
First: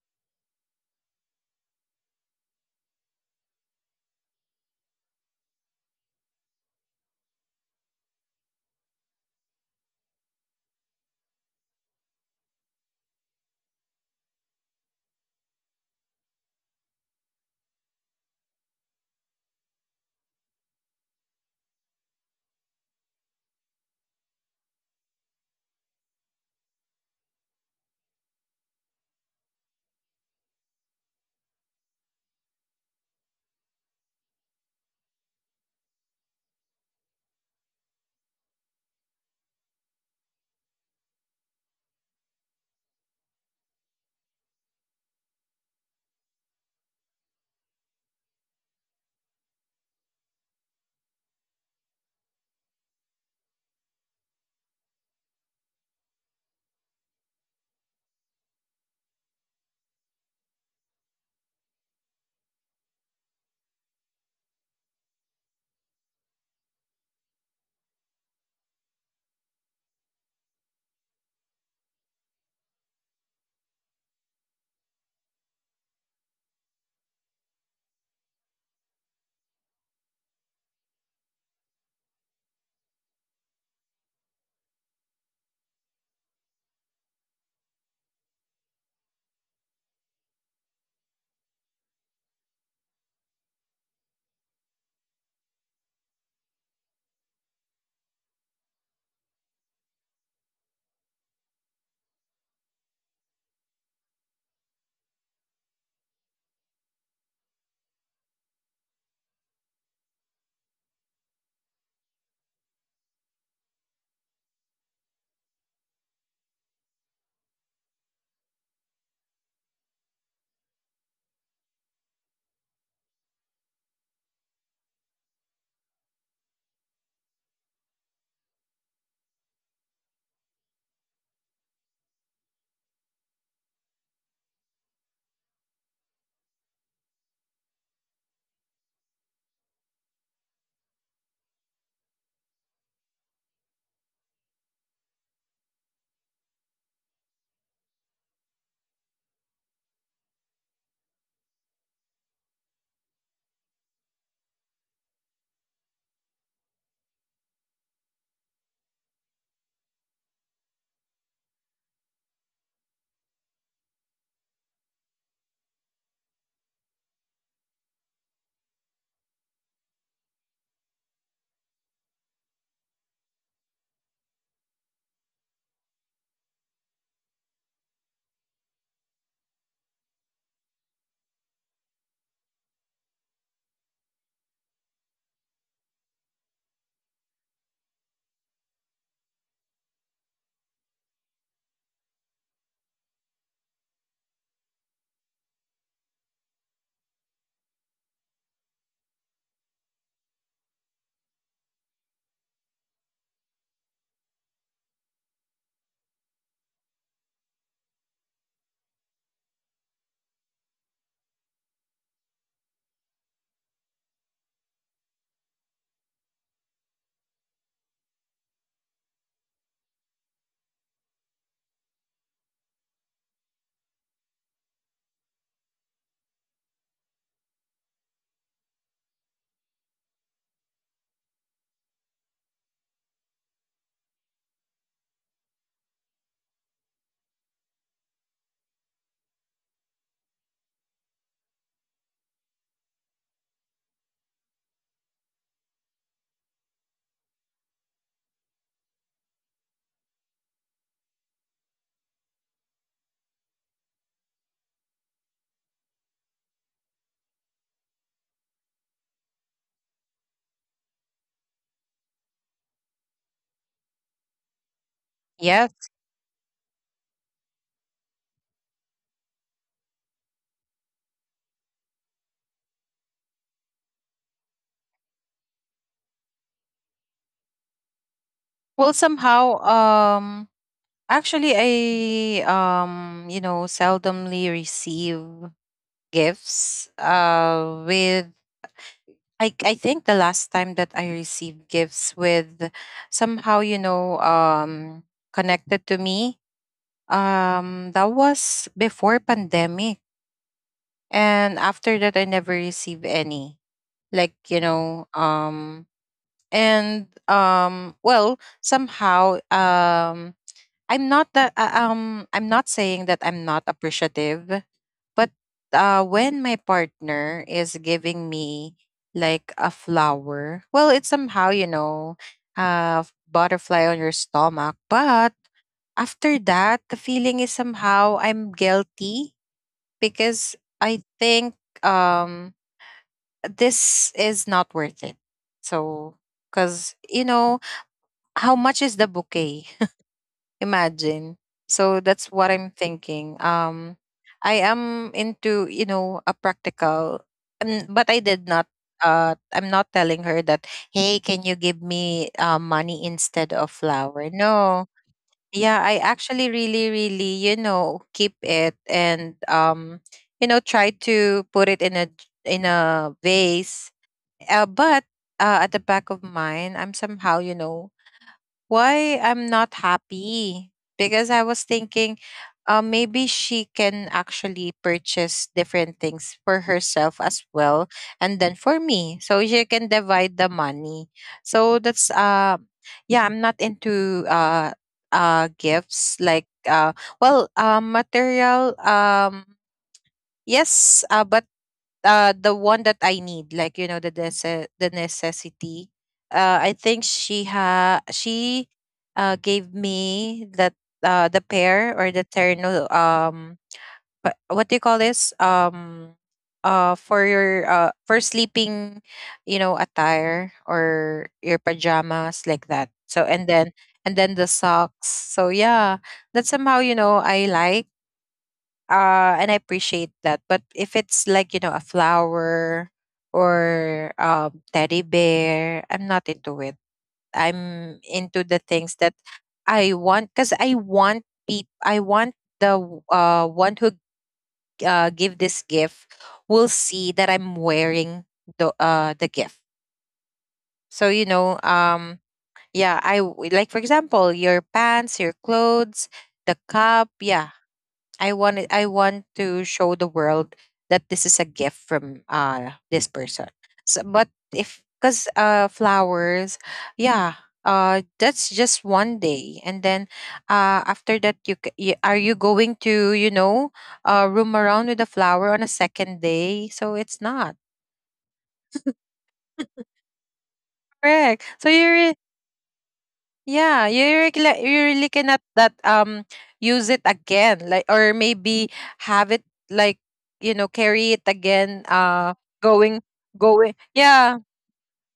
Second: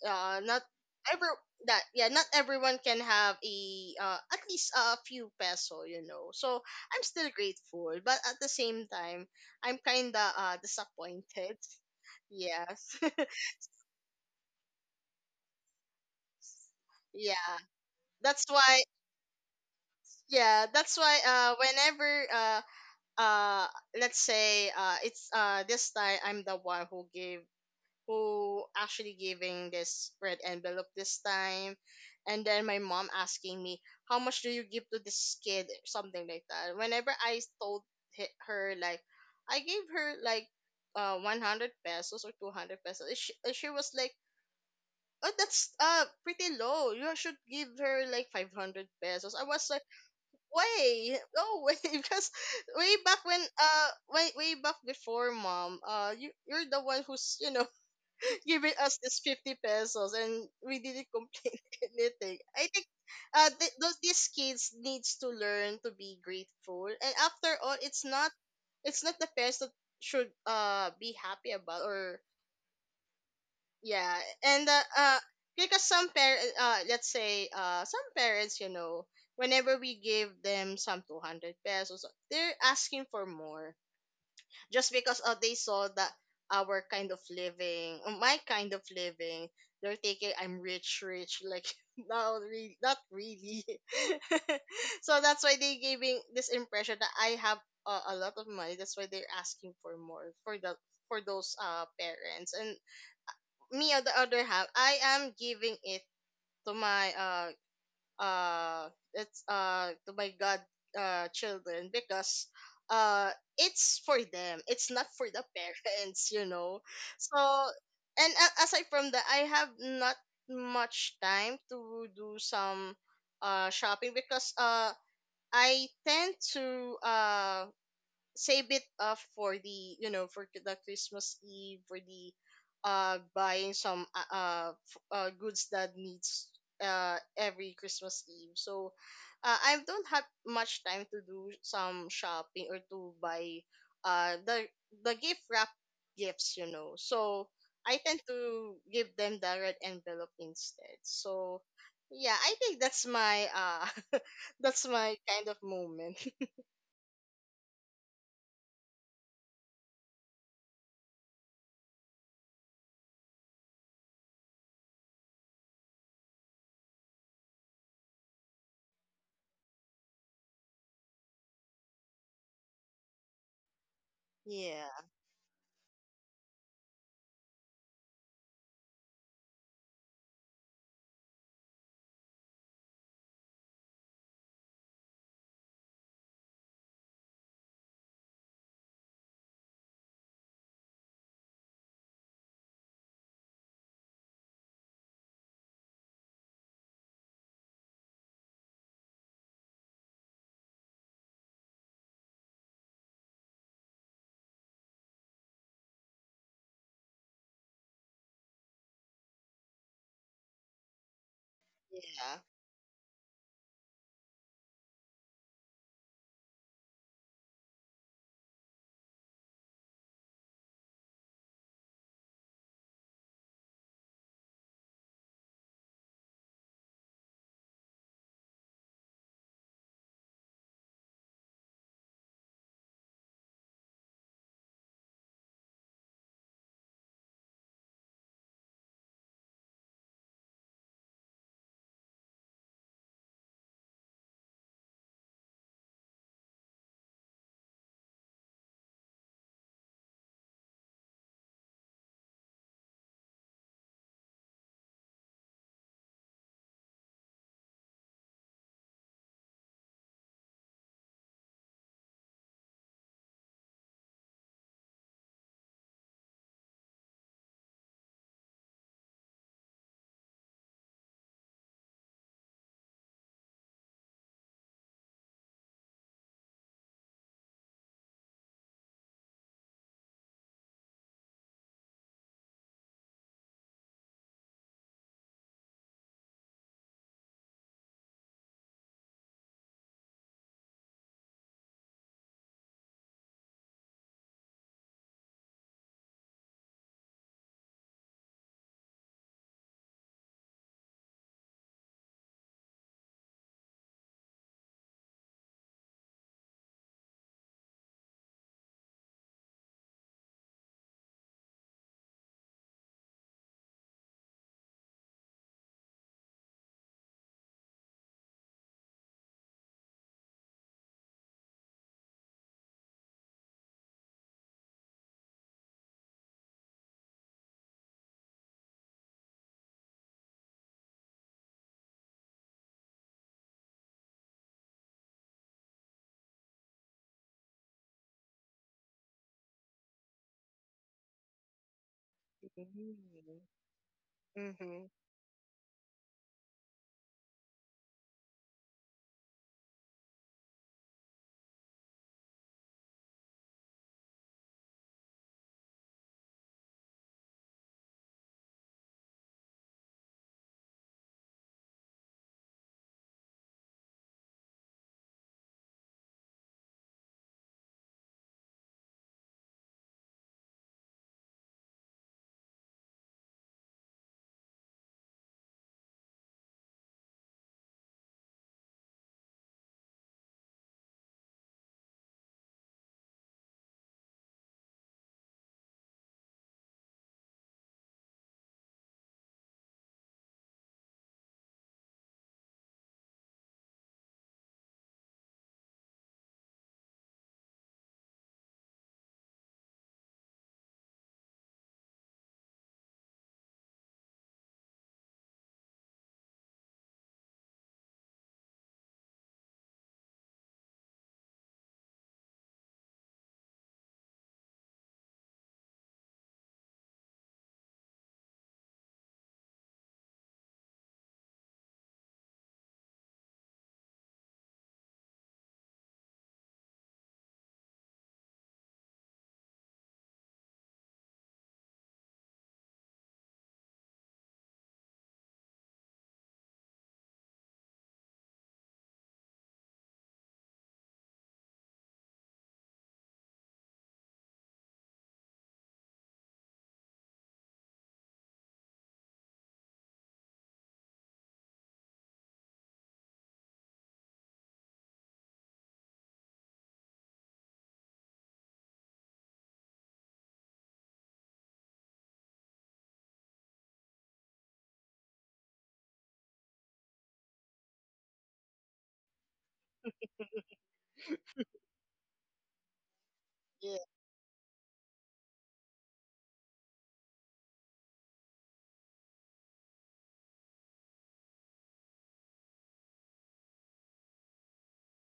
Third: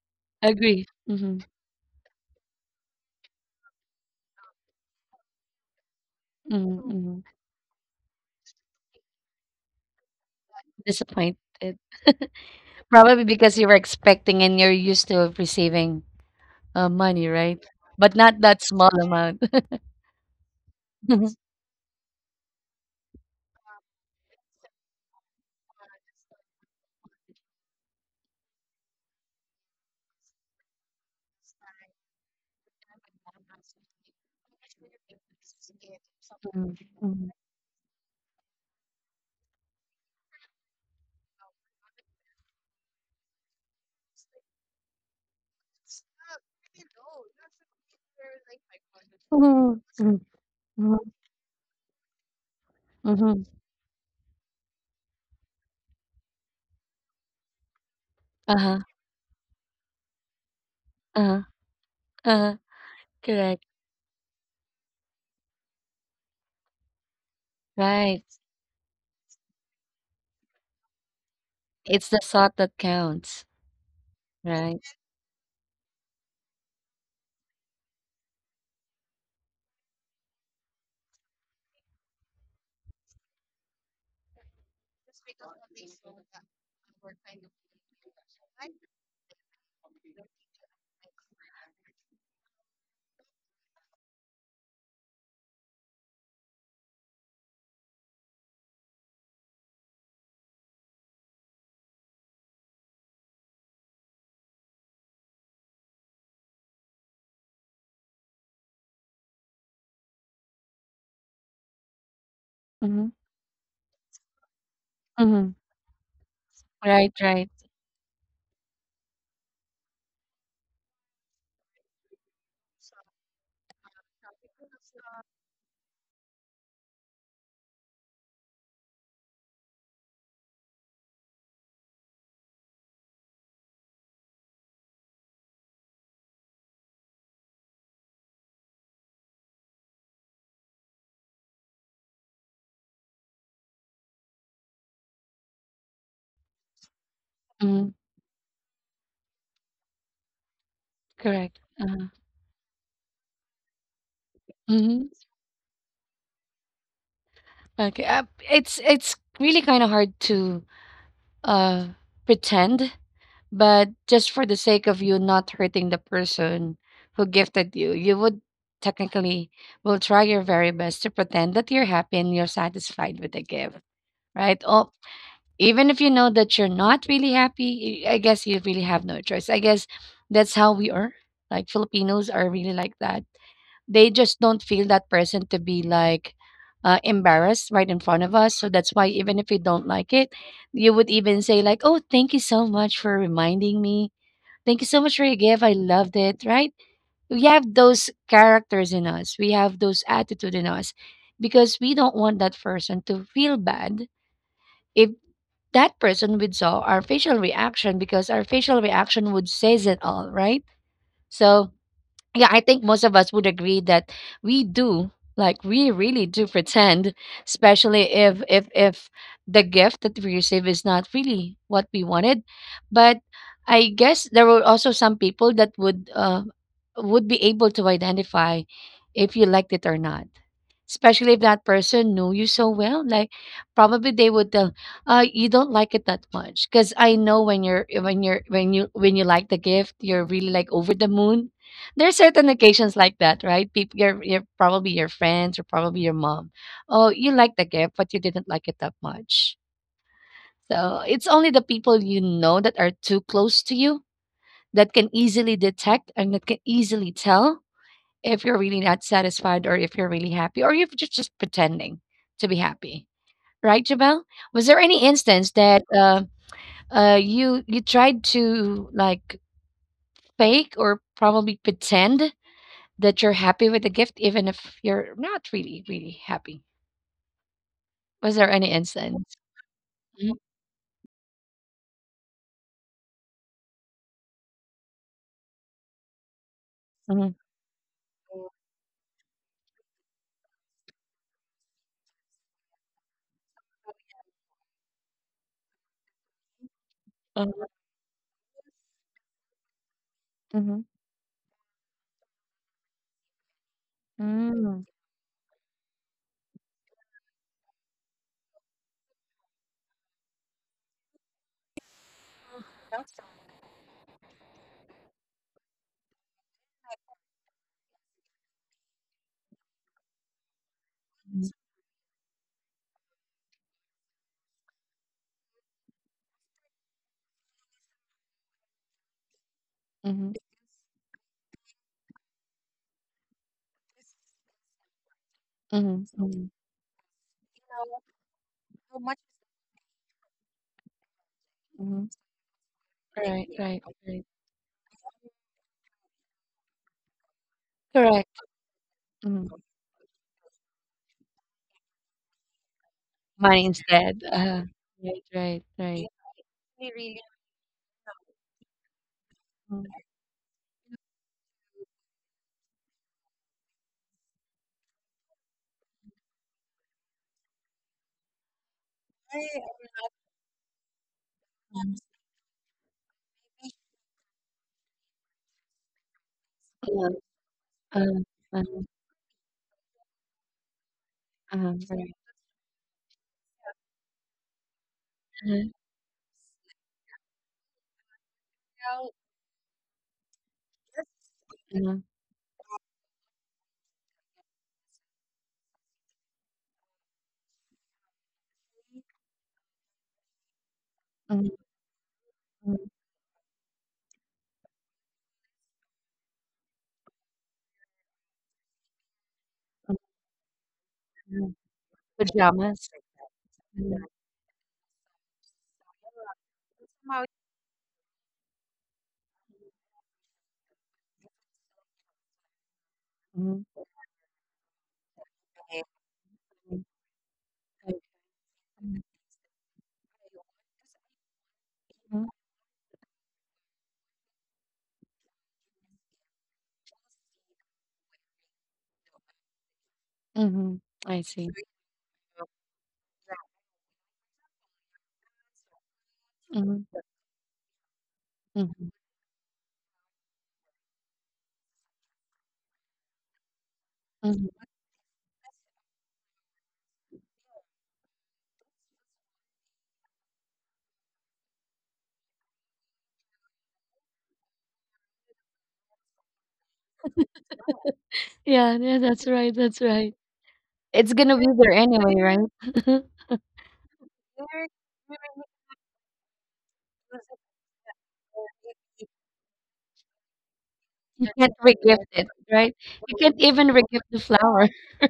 S2: Not
S1: Agree.
S2: every
S1: Mm-hmm.
S2: that Yeah, not everyone can have a, at least a few peso, you know. So
S1: Mm-hmm.
S2: I'm
S1: Mm-hmm.
S2: still grateful, but at the same time I'm kind of
S1: Disappointed.
S2: disappointed. Yes.
S1: Probably because you were expecting and you're used to receiving money,
S2: yeah
S1: right? But
S2: that's
S1: not that
S2: why
S1: small amount.
S2: yeah that's why whenever uh let's say it's this time I'm the one who gave who actually giving this red envelope this time. And then my mom asking me, how much do you give to this kid, something like
S1: Mhm,
S2: that. Whenever
S1: mhm,
S2: I told her, like, I gave her like 100 pesos or 200 pesos, she was like, oh, that's pretty low, you should give her like 500 pesos. I was
S1: mhm,
S2: like,
S1: mhm, mhm,
S2: way no way. Because way back
S1: mhm,
S2: when,
S1: mhm.
S2: way back before, mom, you're the one who's, you know, giving
S1: Uh-huh,
S2: us this 50 pesos, and we didn't
S1: uh-huh,
S2: complain anything.
S1: uh-huh.
S2: I think
S1: Correct.
S2: those, these kids needs to learn to be grateful, and after all, it's
S1: Right.
S2: not the parents that should be happy about.
S1: It's
S2: Or
S1: the thought that counts,
S2: yeah. And
S1: right?
S2: because some parents, let's say, some parents, you know, whenever we give them some 200 pesos, they're asking for more, just because, they saw that our kind of living, my kind of living, they're thinking I'm rich rich, like, no, really, not really. So that's why they giving this impression that I have a lot of money, that's why they're asking for more for the for those parents. And me, on the other half, I am giving it to my it's to my god children, because
S1: Mm-hmm.
S2: uh it's for them. It's not for the
S1: Mm-hmm.
S2: parents, you know.
S1: Right, right.
S2: So, and aside from that, I have not much time to do some shopping, because I tend to save it up for the, you know, for the Christmas Eve, for the buying some goods that needs every Christmas Eve. So I don't have much time to do some shopping or to buy uh the the gift wrap gifts, you know. So
S1: Mm-hmm.
S2: I tend to give them the red envelope instead. So
S1: Correct. Uh-huh.
S2: yeah, I think that's my that's
S1: Mm-hmm.
S2: my kind of moment.
S1: Okay. It's really kind of hard to uh pretend. But just for the sake of you not hurting the person who gifted you, you would technically will try your very best to pretend that you're happy and you're satisfied with the gift, right?
S2: Yeah.
S1: Oh, even if you know that you're not really happy, I guess you really have no choice. I guess that's how we are. Like, Filipinos are really like that. They just don't feel that person to be like, embarrassed right in front of us. So that's why even if you don't like it, you would even say like, "Oh, thank you so much for reminding me. Thank you so much for your gift. I loved it," right? We have those characters in us. We have those attitude in us because we don't want that person to feel bad if that person would saw our facial reaction, because our facial reaction would says it all, right? So
S2: Yeah.
S1: yeah, I think most of us would agree that we do, like we really do pretend, especially if the gift that we receive is not really what we wanted. But I guess there were also some people that would be able to identify if you liked it or not, especially if that person knew you so well. Like probably they would tell, you don't like it that much because I know when you like the gift, you're really like over the moon. There's certain occasions like that, right? People you're probably your friends or probably your mom. Oh, you like the gift, but you didn't like it that much. So it's only the people you know that are too close to you that can easily detect and that can easily tell if you're really not satisfied or if you're really happy or if you're just pretending to be happy. Right, Jabel? Was there any instance that
S3: Yes.
S1: you tried to like fake or probably pretend that you're happy with the gift even if you're not really really happy? Was there any
S3: Well,
S1: instance?
S3: somehow,
S1: Mhm,
S3: um, actually, I seldomly receive gifts,
S1: mhm,
S3: with I think the last time that I received gifts with somehow connected to me,
S1: mhm,
S3: that was before pandemic.
S1: mhm,
S3: And after that I never received any, like you
S1: mhm,
S3: know um And well somehow I'm not that I'm not saying that I'm not appreciative, but when my partner is giving me like a flower, well it's somehow, you know, uh butterfly on your stomach. But after that the feeling is somehow I'm guilty because I think, um this is not worth it.
S1: mhm,
S3: So,
S1: mhm,
S3: cuz you know, how much is the bouquet? Imagine. So
S1: mhm.
S3: that's what I'm
S2: Mm-hmm.
S3: thinking.
S1: Right, right, right.
S3: I
S2: Mm-hmm.
S3: am into, you know, a practical, but I
S1: Correct.
S3: did not.
S1: Mhm.
S3: I'm not telling her that, hey, can you give me money instead
S1: Mine
S3: of
S1: instead,
S3: flour? No.
S1: right, right,
S3: Yeah, I
S1: right.
S3: actually really, really, you know, keep it and,
S1: Mhm.
S3: you know, try to put it in a vase. But at the back of mine, I'm somehow, you know, why I'm not happy, because I was thinking, maybe she can actually purchase different things for herself as well,
S1: Uh,
S3: and then for
S1: uh,
S3: me, so she can divide the money. So
S1: uh-huh,
S3: that's
S1: right.
S3: uh, yeah, I'm not into
S1: Uh-huh,
S3: gifts like material, um, yes, but
S1: uh-huh,
S3: the one that I need, like you know, the the necessity. I think she gave me that, the
S1: mhm,
S3: pair or the terno,
S1: mhm,
S3: um, what do you call this, um, for your for sleeping, you know, attire or your
S1: mhm.
S3: pajamas like that.
S1: Pajamas.
S3: So, and then,
S1: Mhm,
S3: and then the socks, so yeah, that's somehow, you know, I like, and I appreciate that. But if it's like, you know, a flower or,
S1: mhm,
S3: teddy bear, I'm not into it. I'm into the things that I want, because I want people. I
S1: mhm,
S3: want the one who give this gift will see that I'm wearing the gift.
S1: mhm.
S3: So you
S1: I
S3: know,
S1: see.
S3: yeah, like for example, your pants, your clothes, the
S1: Mhm,
S3: cup. Yeah, I want it, I
S1: mhm,
S3: want to show the world that this is a gift from this person. So, but
S1: mhm.
S3: if because flowers, yeah, that's just one day, and then after that you, are you going to, you know, room around with a flower on a second day? So it's not
S1: Yeah, yeah, that's right, that's right. It's
S3: correct.
S1: gonna be
S3: So
S1: there
S3: you're
S1: anyway, right?
S2: Yeah.
S3: Yeah, you really cannot that use it again, like, or maybe have it, like, you know, carry it
S1: You can't
S3: again.
S1: regift it, right?
S3: Going,
S1: You can't
S3: going.
S1: even regift the
S3: Yeah,
S1: flower.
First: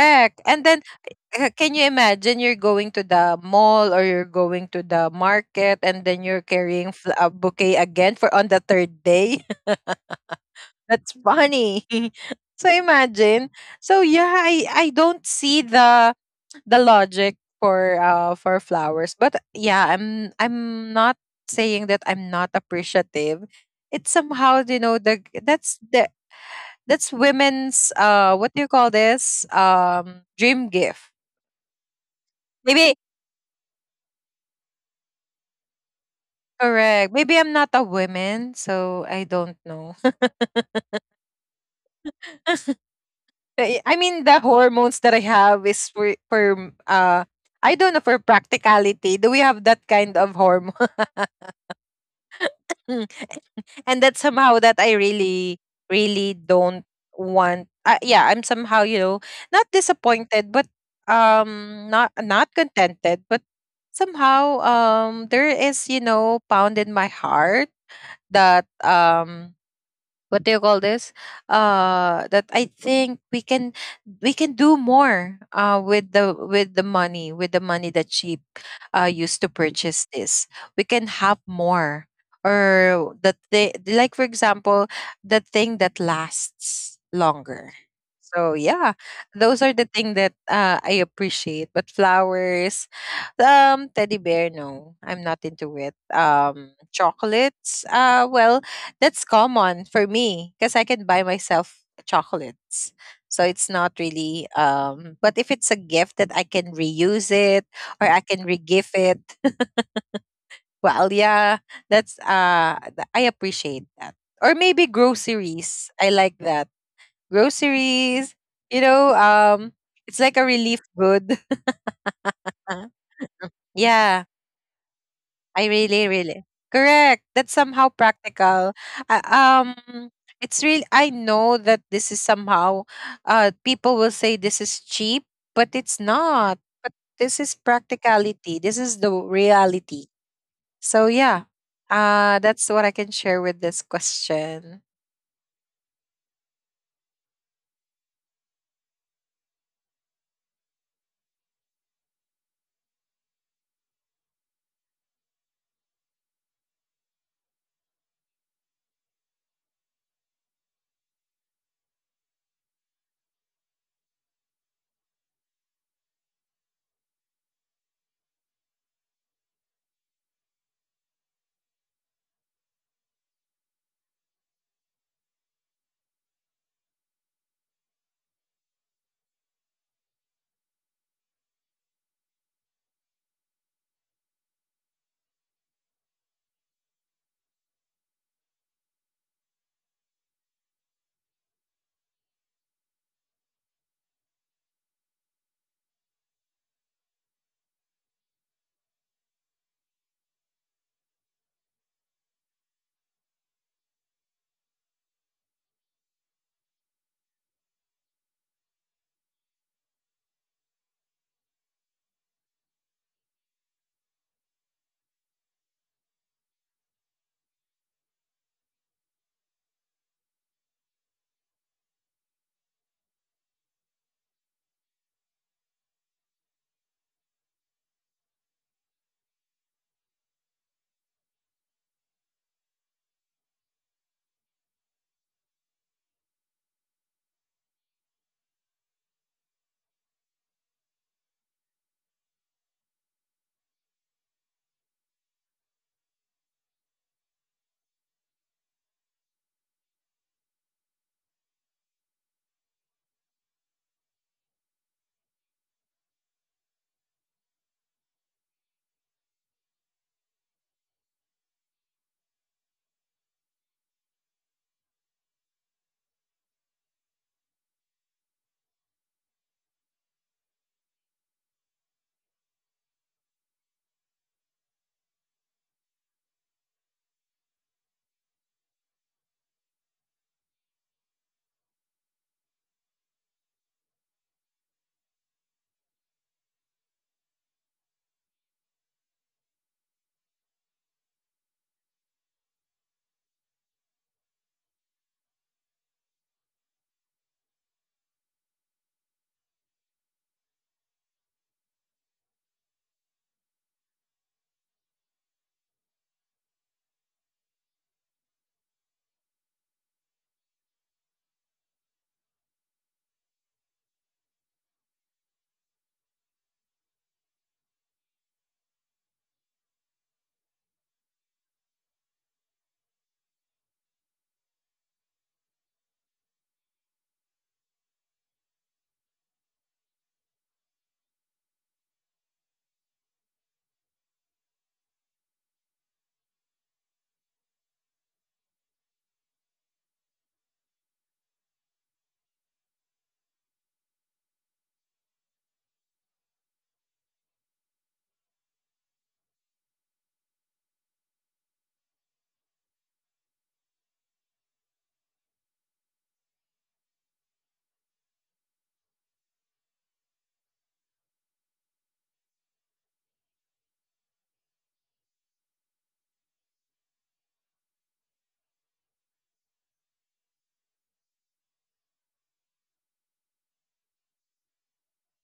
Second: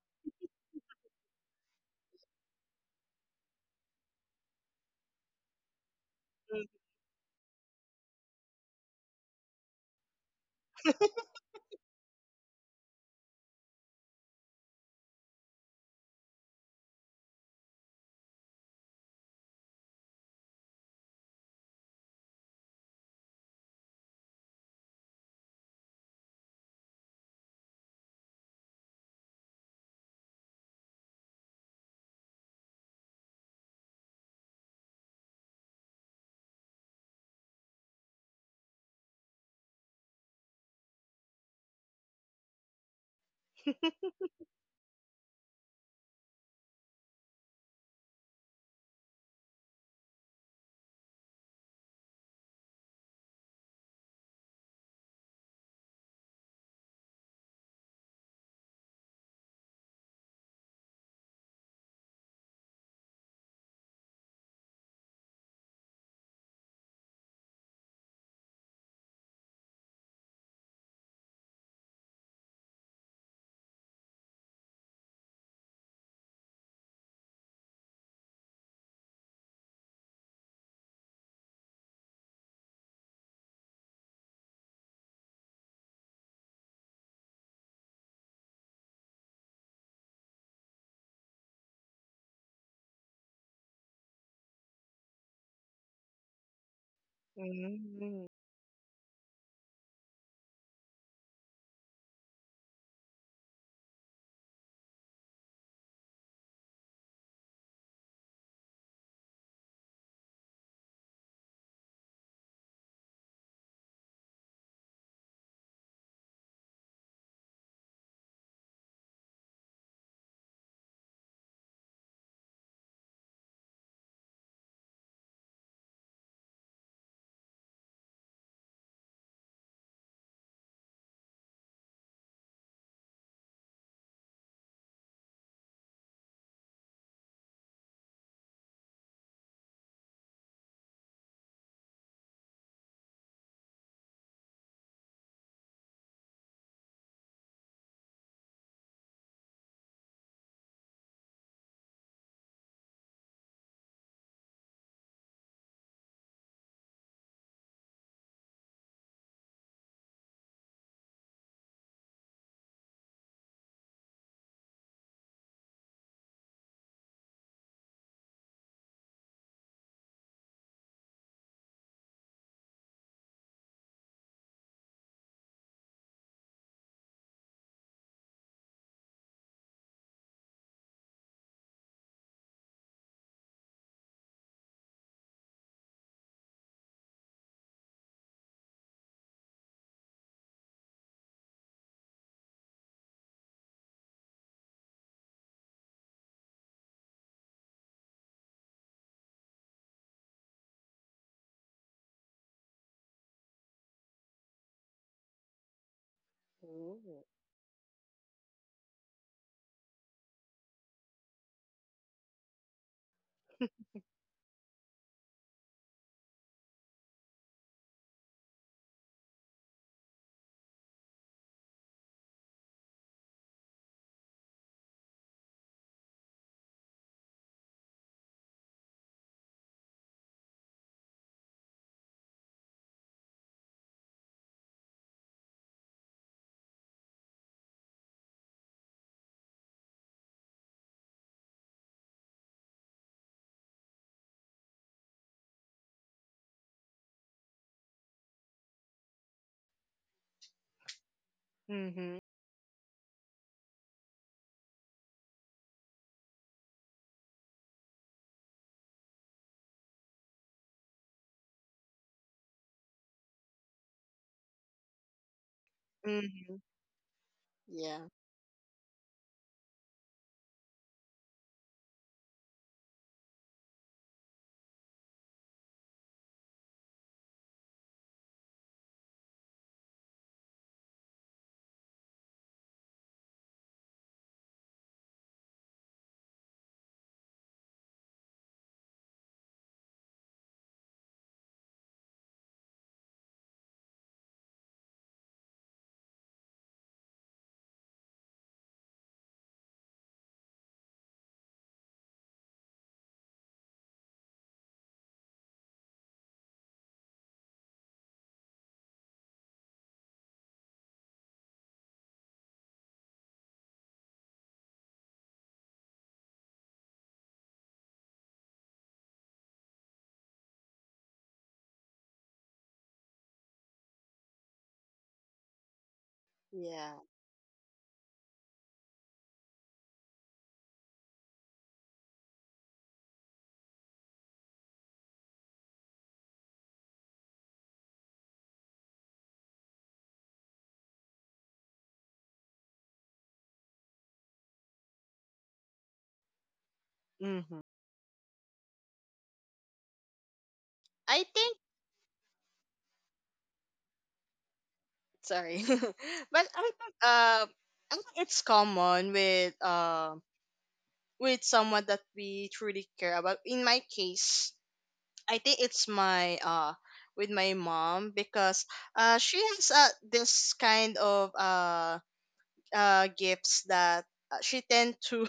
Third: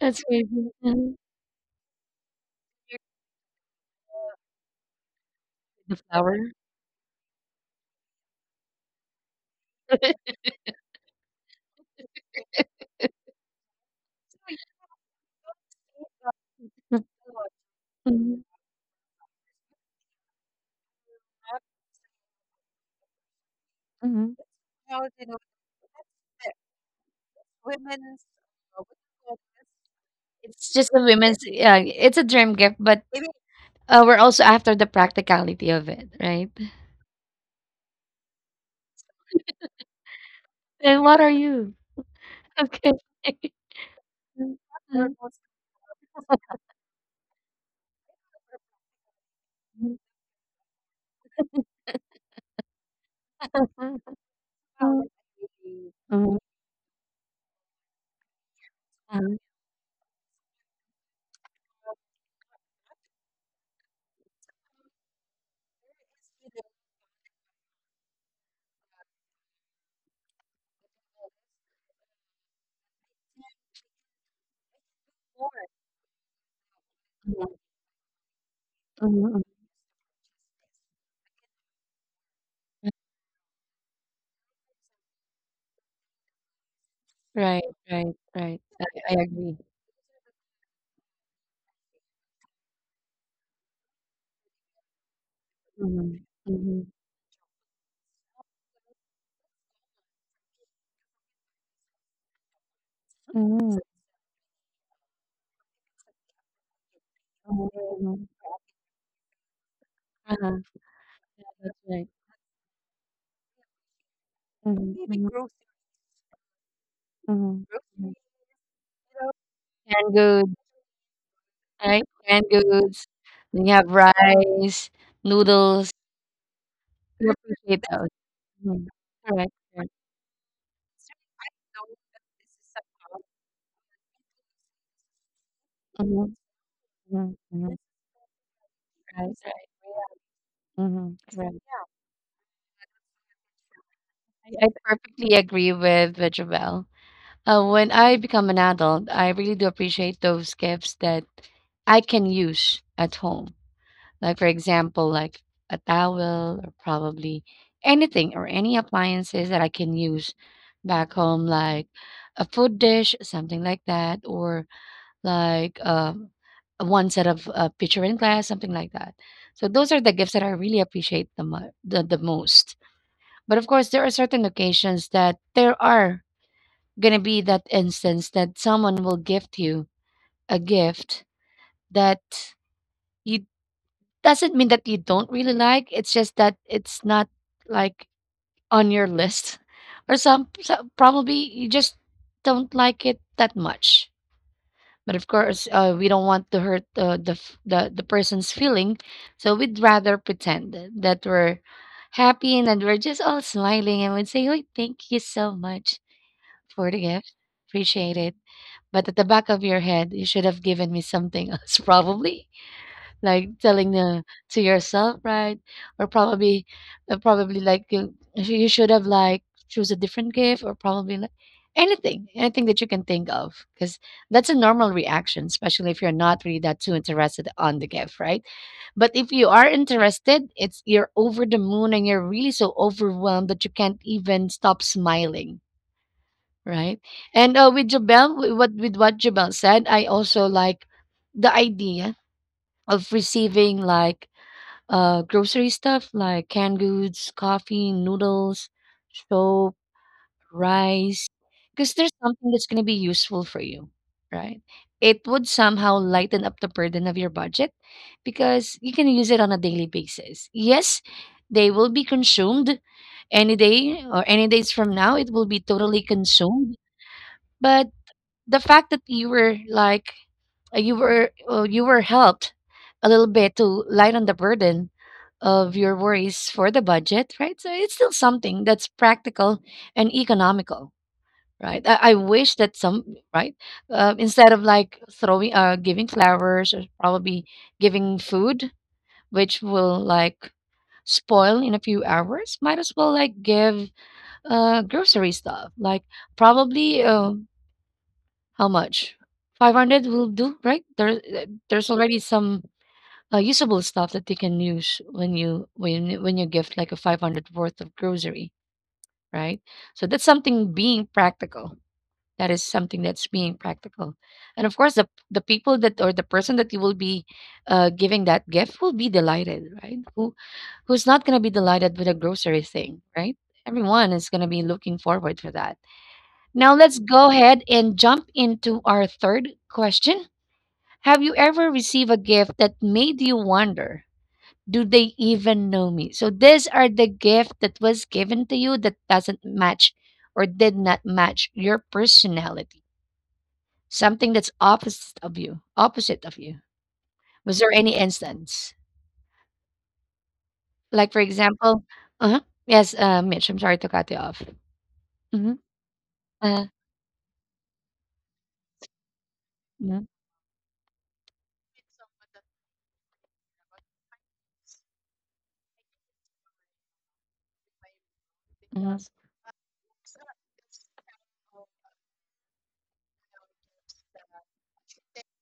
S1: That's
S3: And
S1: crazy.
S3: then,
S1: Mhm.
S3: can you imagine you're going to the mall or you're going to the market
S1: The
S3: and then you're
S1: flower.
S3: carrying a bouquet again for on the third day? That's funny. So imagine. So yeah, I don't see the logic
S1: Mhm,
S3: for flowers. But yeah, I'm not saying that I'm not appreciative. It's
S1: mhm.
S3: somehow, you know, the that's women's what do you call this? Um, dream
S1: It's just a
S3: gift.
S1: women's, yeah, it's a dream gift,
S3: Maybe
S1: but we're also after the practicality of it, right?
S3: correct. Maybe I'm not a woman, so I don't know.
S1: And what are you? Okay.
S3: I mean, the hormones that I
S1: Mhm.
S3: have is for I don't know, for practicality. Do we have that kind of hormone? Mm. And that's somehow that I
S1: Mm,
S3: really, really don't want. Yeah, I'm somehow, you know, not disappointed, but, not not contented, but somehow, there is, you know, pound in my heart that, what do you call this, that I think we can do more with the money, with
S1: mm,
S3: the money that she
S1: mm,
S3: used to purchase this. We can have more,
S1: mm.
S3: or that they like, for example, the thing that lasts
S1: Right,
S3: longer.
S1: right,
S3: So
S1: right. I
S3: yeah,
S1: I agree.
S3: those are the thing that, I appreciate. But flowers, um, teddy bear, no, I'm not into it.
S1: Mhm.
S3: Um,
S1: Mhm.
S3: chocolates, uh,
S2: Mm-hmm.
S3: well, that's common for me because I can buy myself chocolates. So it's
S1: Mhm.
S3: not really um, but if it's a gift that I can reuse it
S1: Mhm.
S3: or I can
S1: Mhm.
S3: regift it,
S1: Uh-huh,
S3: well yeah, that's
S1: right.
S3: I appreciate that. Or maybe
S1: Mhm. Mhm.
S3: groceries. I like that.
S1: Mhm.
S3: Groceries, you know, um, it's
S1: Canned
S3: like a
S1: goods,
S3: relief good.
S1: right? Canned
S3: Uh,
S1: goods. Then you have
S3: yeah.
S1: rice,
S3: I
S1: noodles.
S3: really, really correct.
S1: You
S3: That's
S1: appreciate
S3: somehow
S1: those.
S3: practical.
S1: Mhm.
S3: Uh,
S1: Correct.
S3: um, it's real. I know that this is somehow. People will say this is cheap, but it's
S1: Mhm.
S3: not. But
S1: Mhm.
S3: this is
S1: Mhm.
S3: practicality. This is the
S1: Right, right.
S3: reality. So
S1: Mhm.
S3: yeah,
S1: Right.
S3: that's what I can share with this
S1: I
S3: question.
S1: perfectly agree with Jobelle. When I become an adult, I really do appreciate those gifts that I can use at home. Like, for example, like a towel or probably anything or any appliances that I can use back home, like a food dish, something like that, or like one set of pitcher and glass, something like that. So those are the gifts that I really appreciate the the most. But of course, there are certain occasions that there are gonna be that instance that someone will gift you a gift that you doesn't mean that you don't really like. It's just that it's not like on your list, or some probably you just don't like it that much. But of course, we don't want to hurt the f- the person's feeling, so we'd rather pretend that we're happy and that we're just all smiling and would say, "Oh, thank you so much." for the gift. Appreciate it. But at the back of your head, you should have given me something else, probably. Like telling to yourself, right? Or probably, probably like you should have like choose a different gift, or probably like anything, anything that you can think of, because that's a normal reaction, especially if you're not really that too interested on the gift, right? But if you are interested, it's you're over the moon and you're really so overwhelmed that you can't even stop smiling. Right. And with Jabel, with what Jabel said, I also like the idea of receiving like grocery stuff like canned goods, coffee, noodles, soap, rice, because there's
S2: Mm-hmm.
S1: something that's going to be useful for you, right? It would somehow lighten up the burden of your budget because you can use it on a daily basis. Yes, they will be consumed any day or any days from now, it will be totally
S2: Mm-hmm.
S1: consumed. But
S2: Yeah.
S1: the fact that you were like you were helped a little bit to lighten the burden of your worries for the budget, right? So it's still something that's practical and economical, right? I wish that some right instead of like throwing giving flowers or probably giving food, which will like spoil in a few hours, might as well like give grocery stuff like probably how much? 500 will do, right? There, there's already some usable stuff that you can use when you gift like a 500 worth of grocery, right? So that's something being practical. That is something that's being practical, and of course, the people that or the person that you will be giving that gift will be delighted, right? Who who's not going to be delighted with a grocery thing, right? Everyone is going to be looking forward for that. Now let's
S2: Yeah.
S1: go ahead and jump into our third question. Have you ever received a gift that made you wonder, do they even know me? So these are the gift that was given to you that doesn't match or did not match your personality. Something that's opposite of you. Opposite of you. Was there
S2: Mm-hmm.
S1: any instance? Like for
S2: I think,
S1: example, uh-huh. Yes, Mitch, I'm sorry to cut you off. Mm-hmm.
S2: sorry. But
S1: Uh,
S2: I think it's common
S1: mm-hmm.
S2: with someone that we truly care about. In my case, I think it's my with my mom, because she has this kind of gifts that uh, she tend to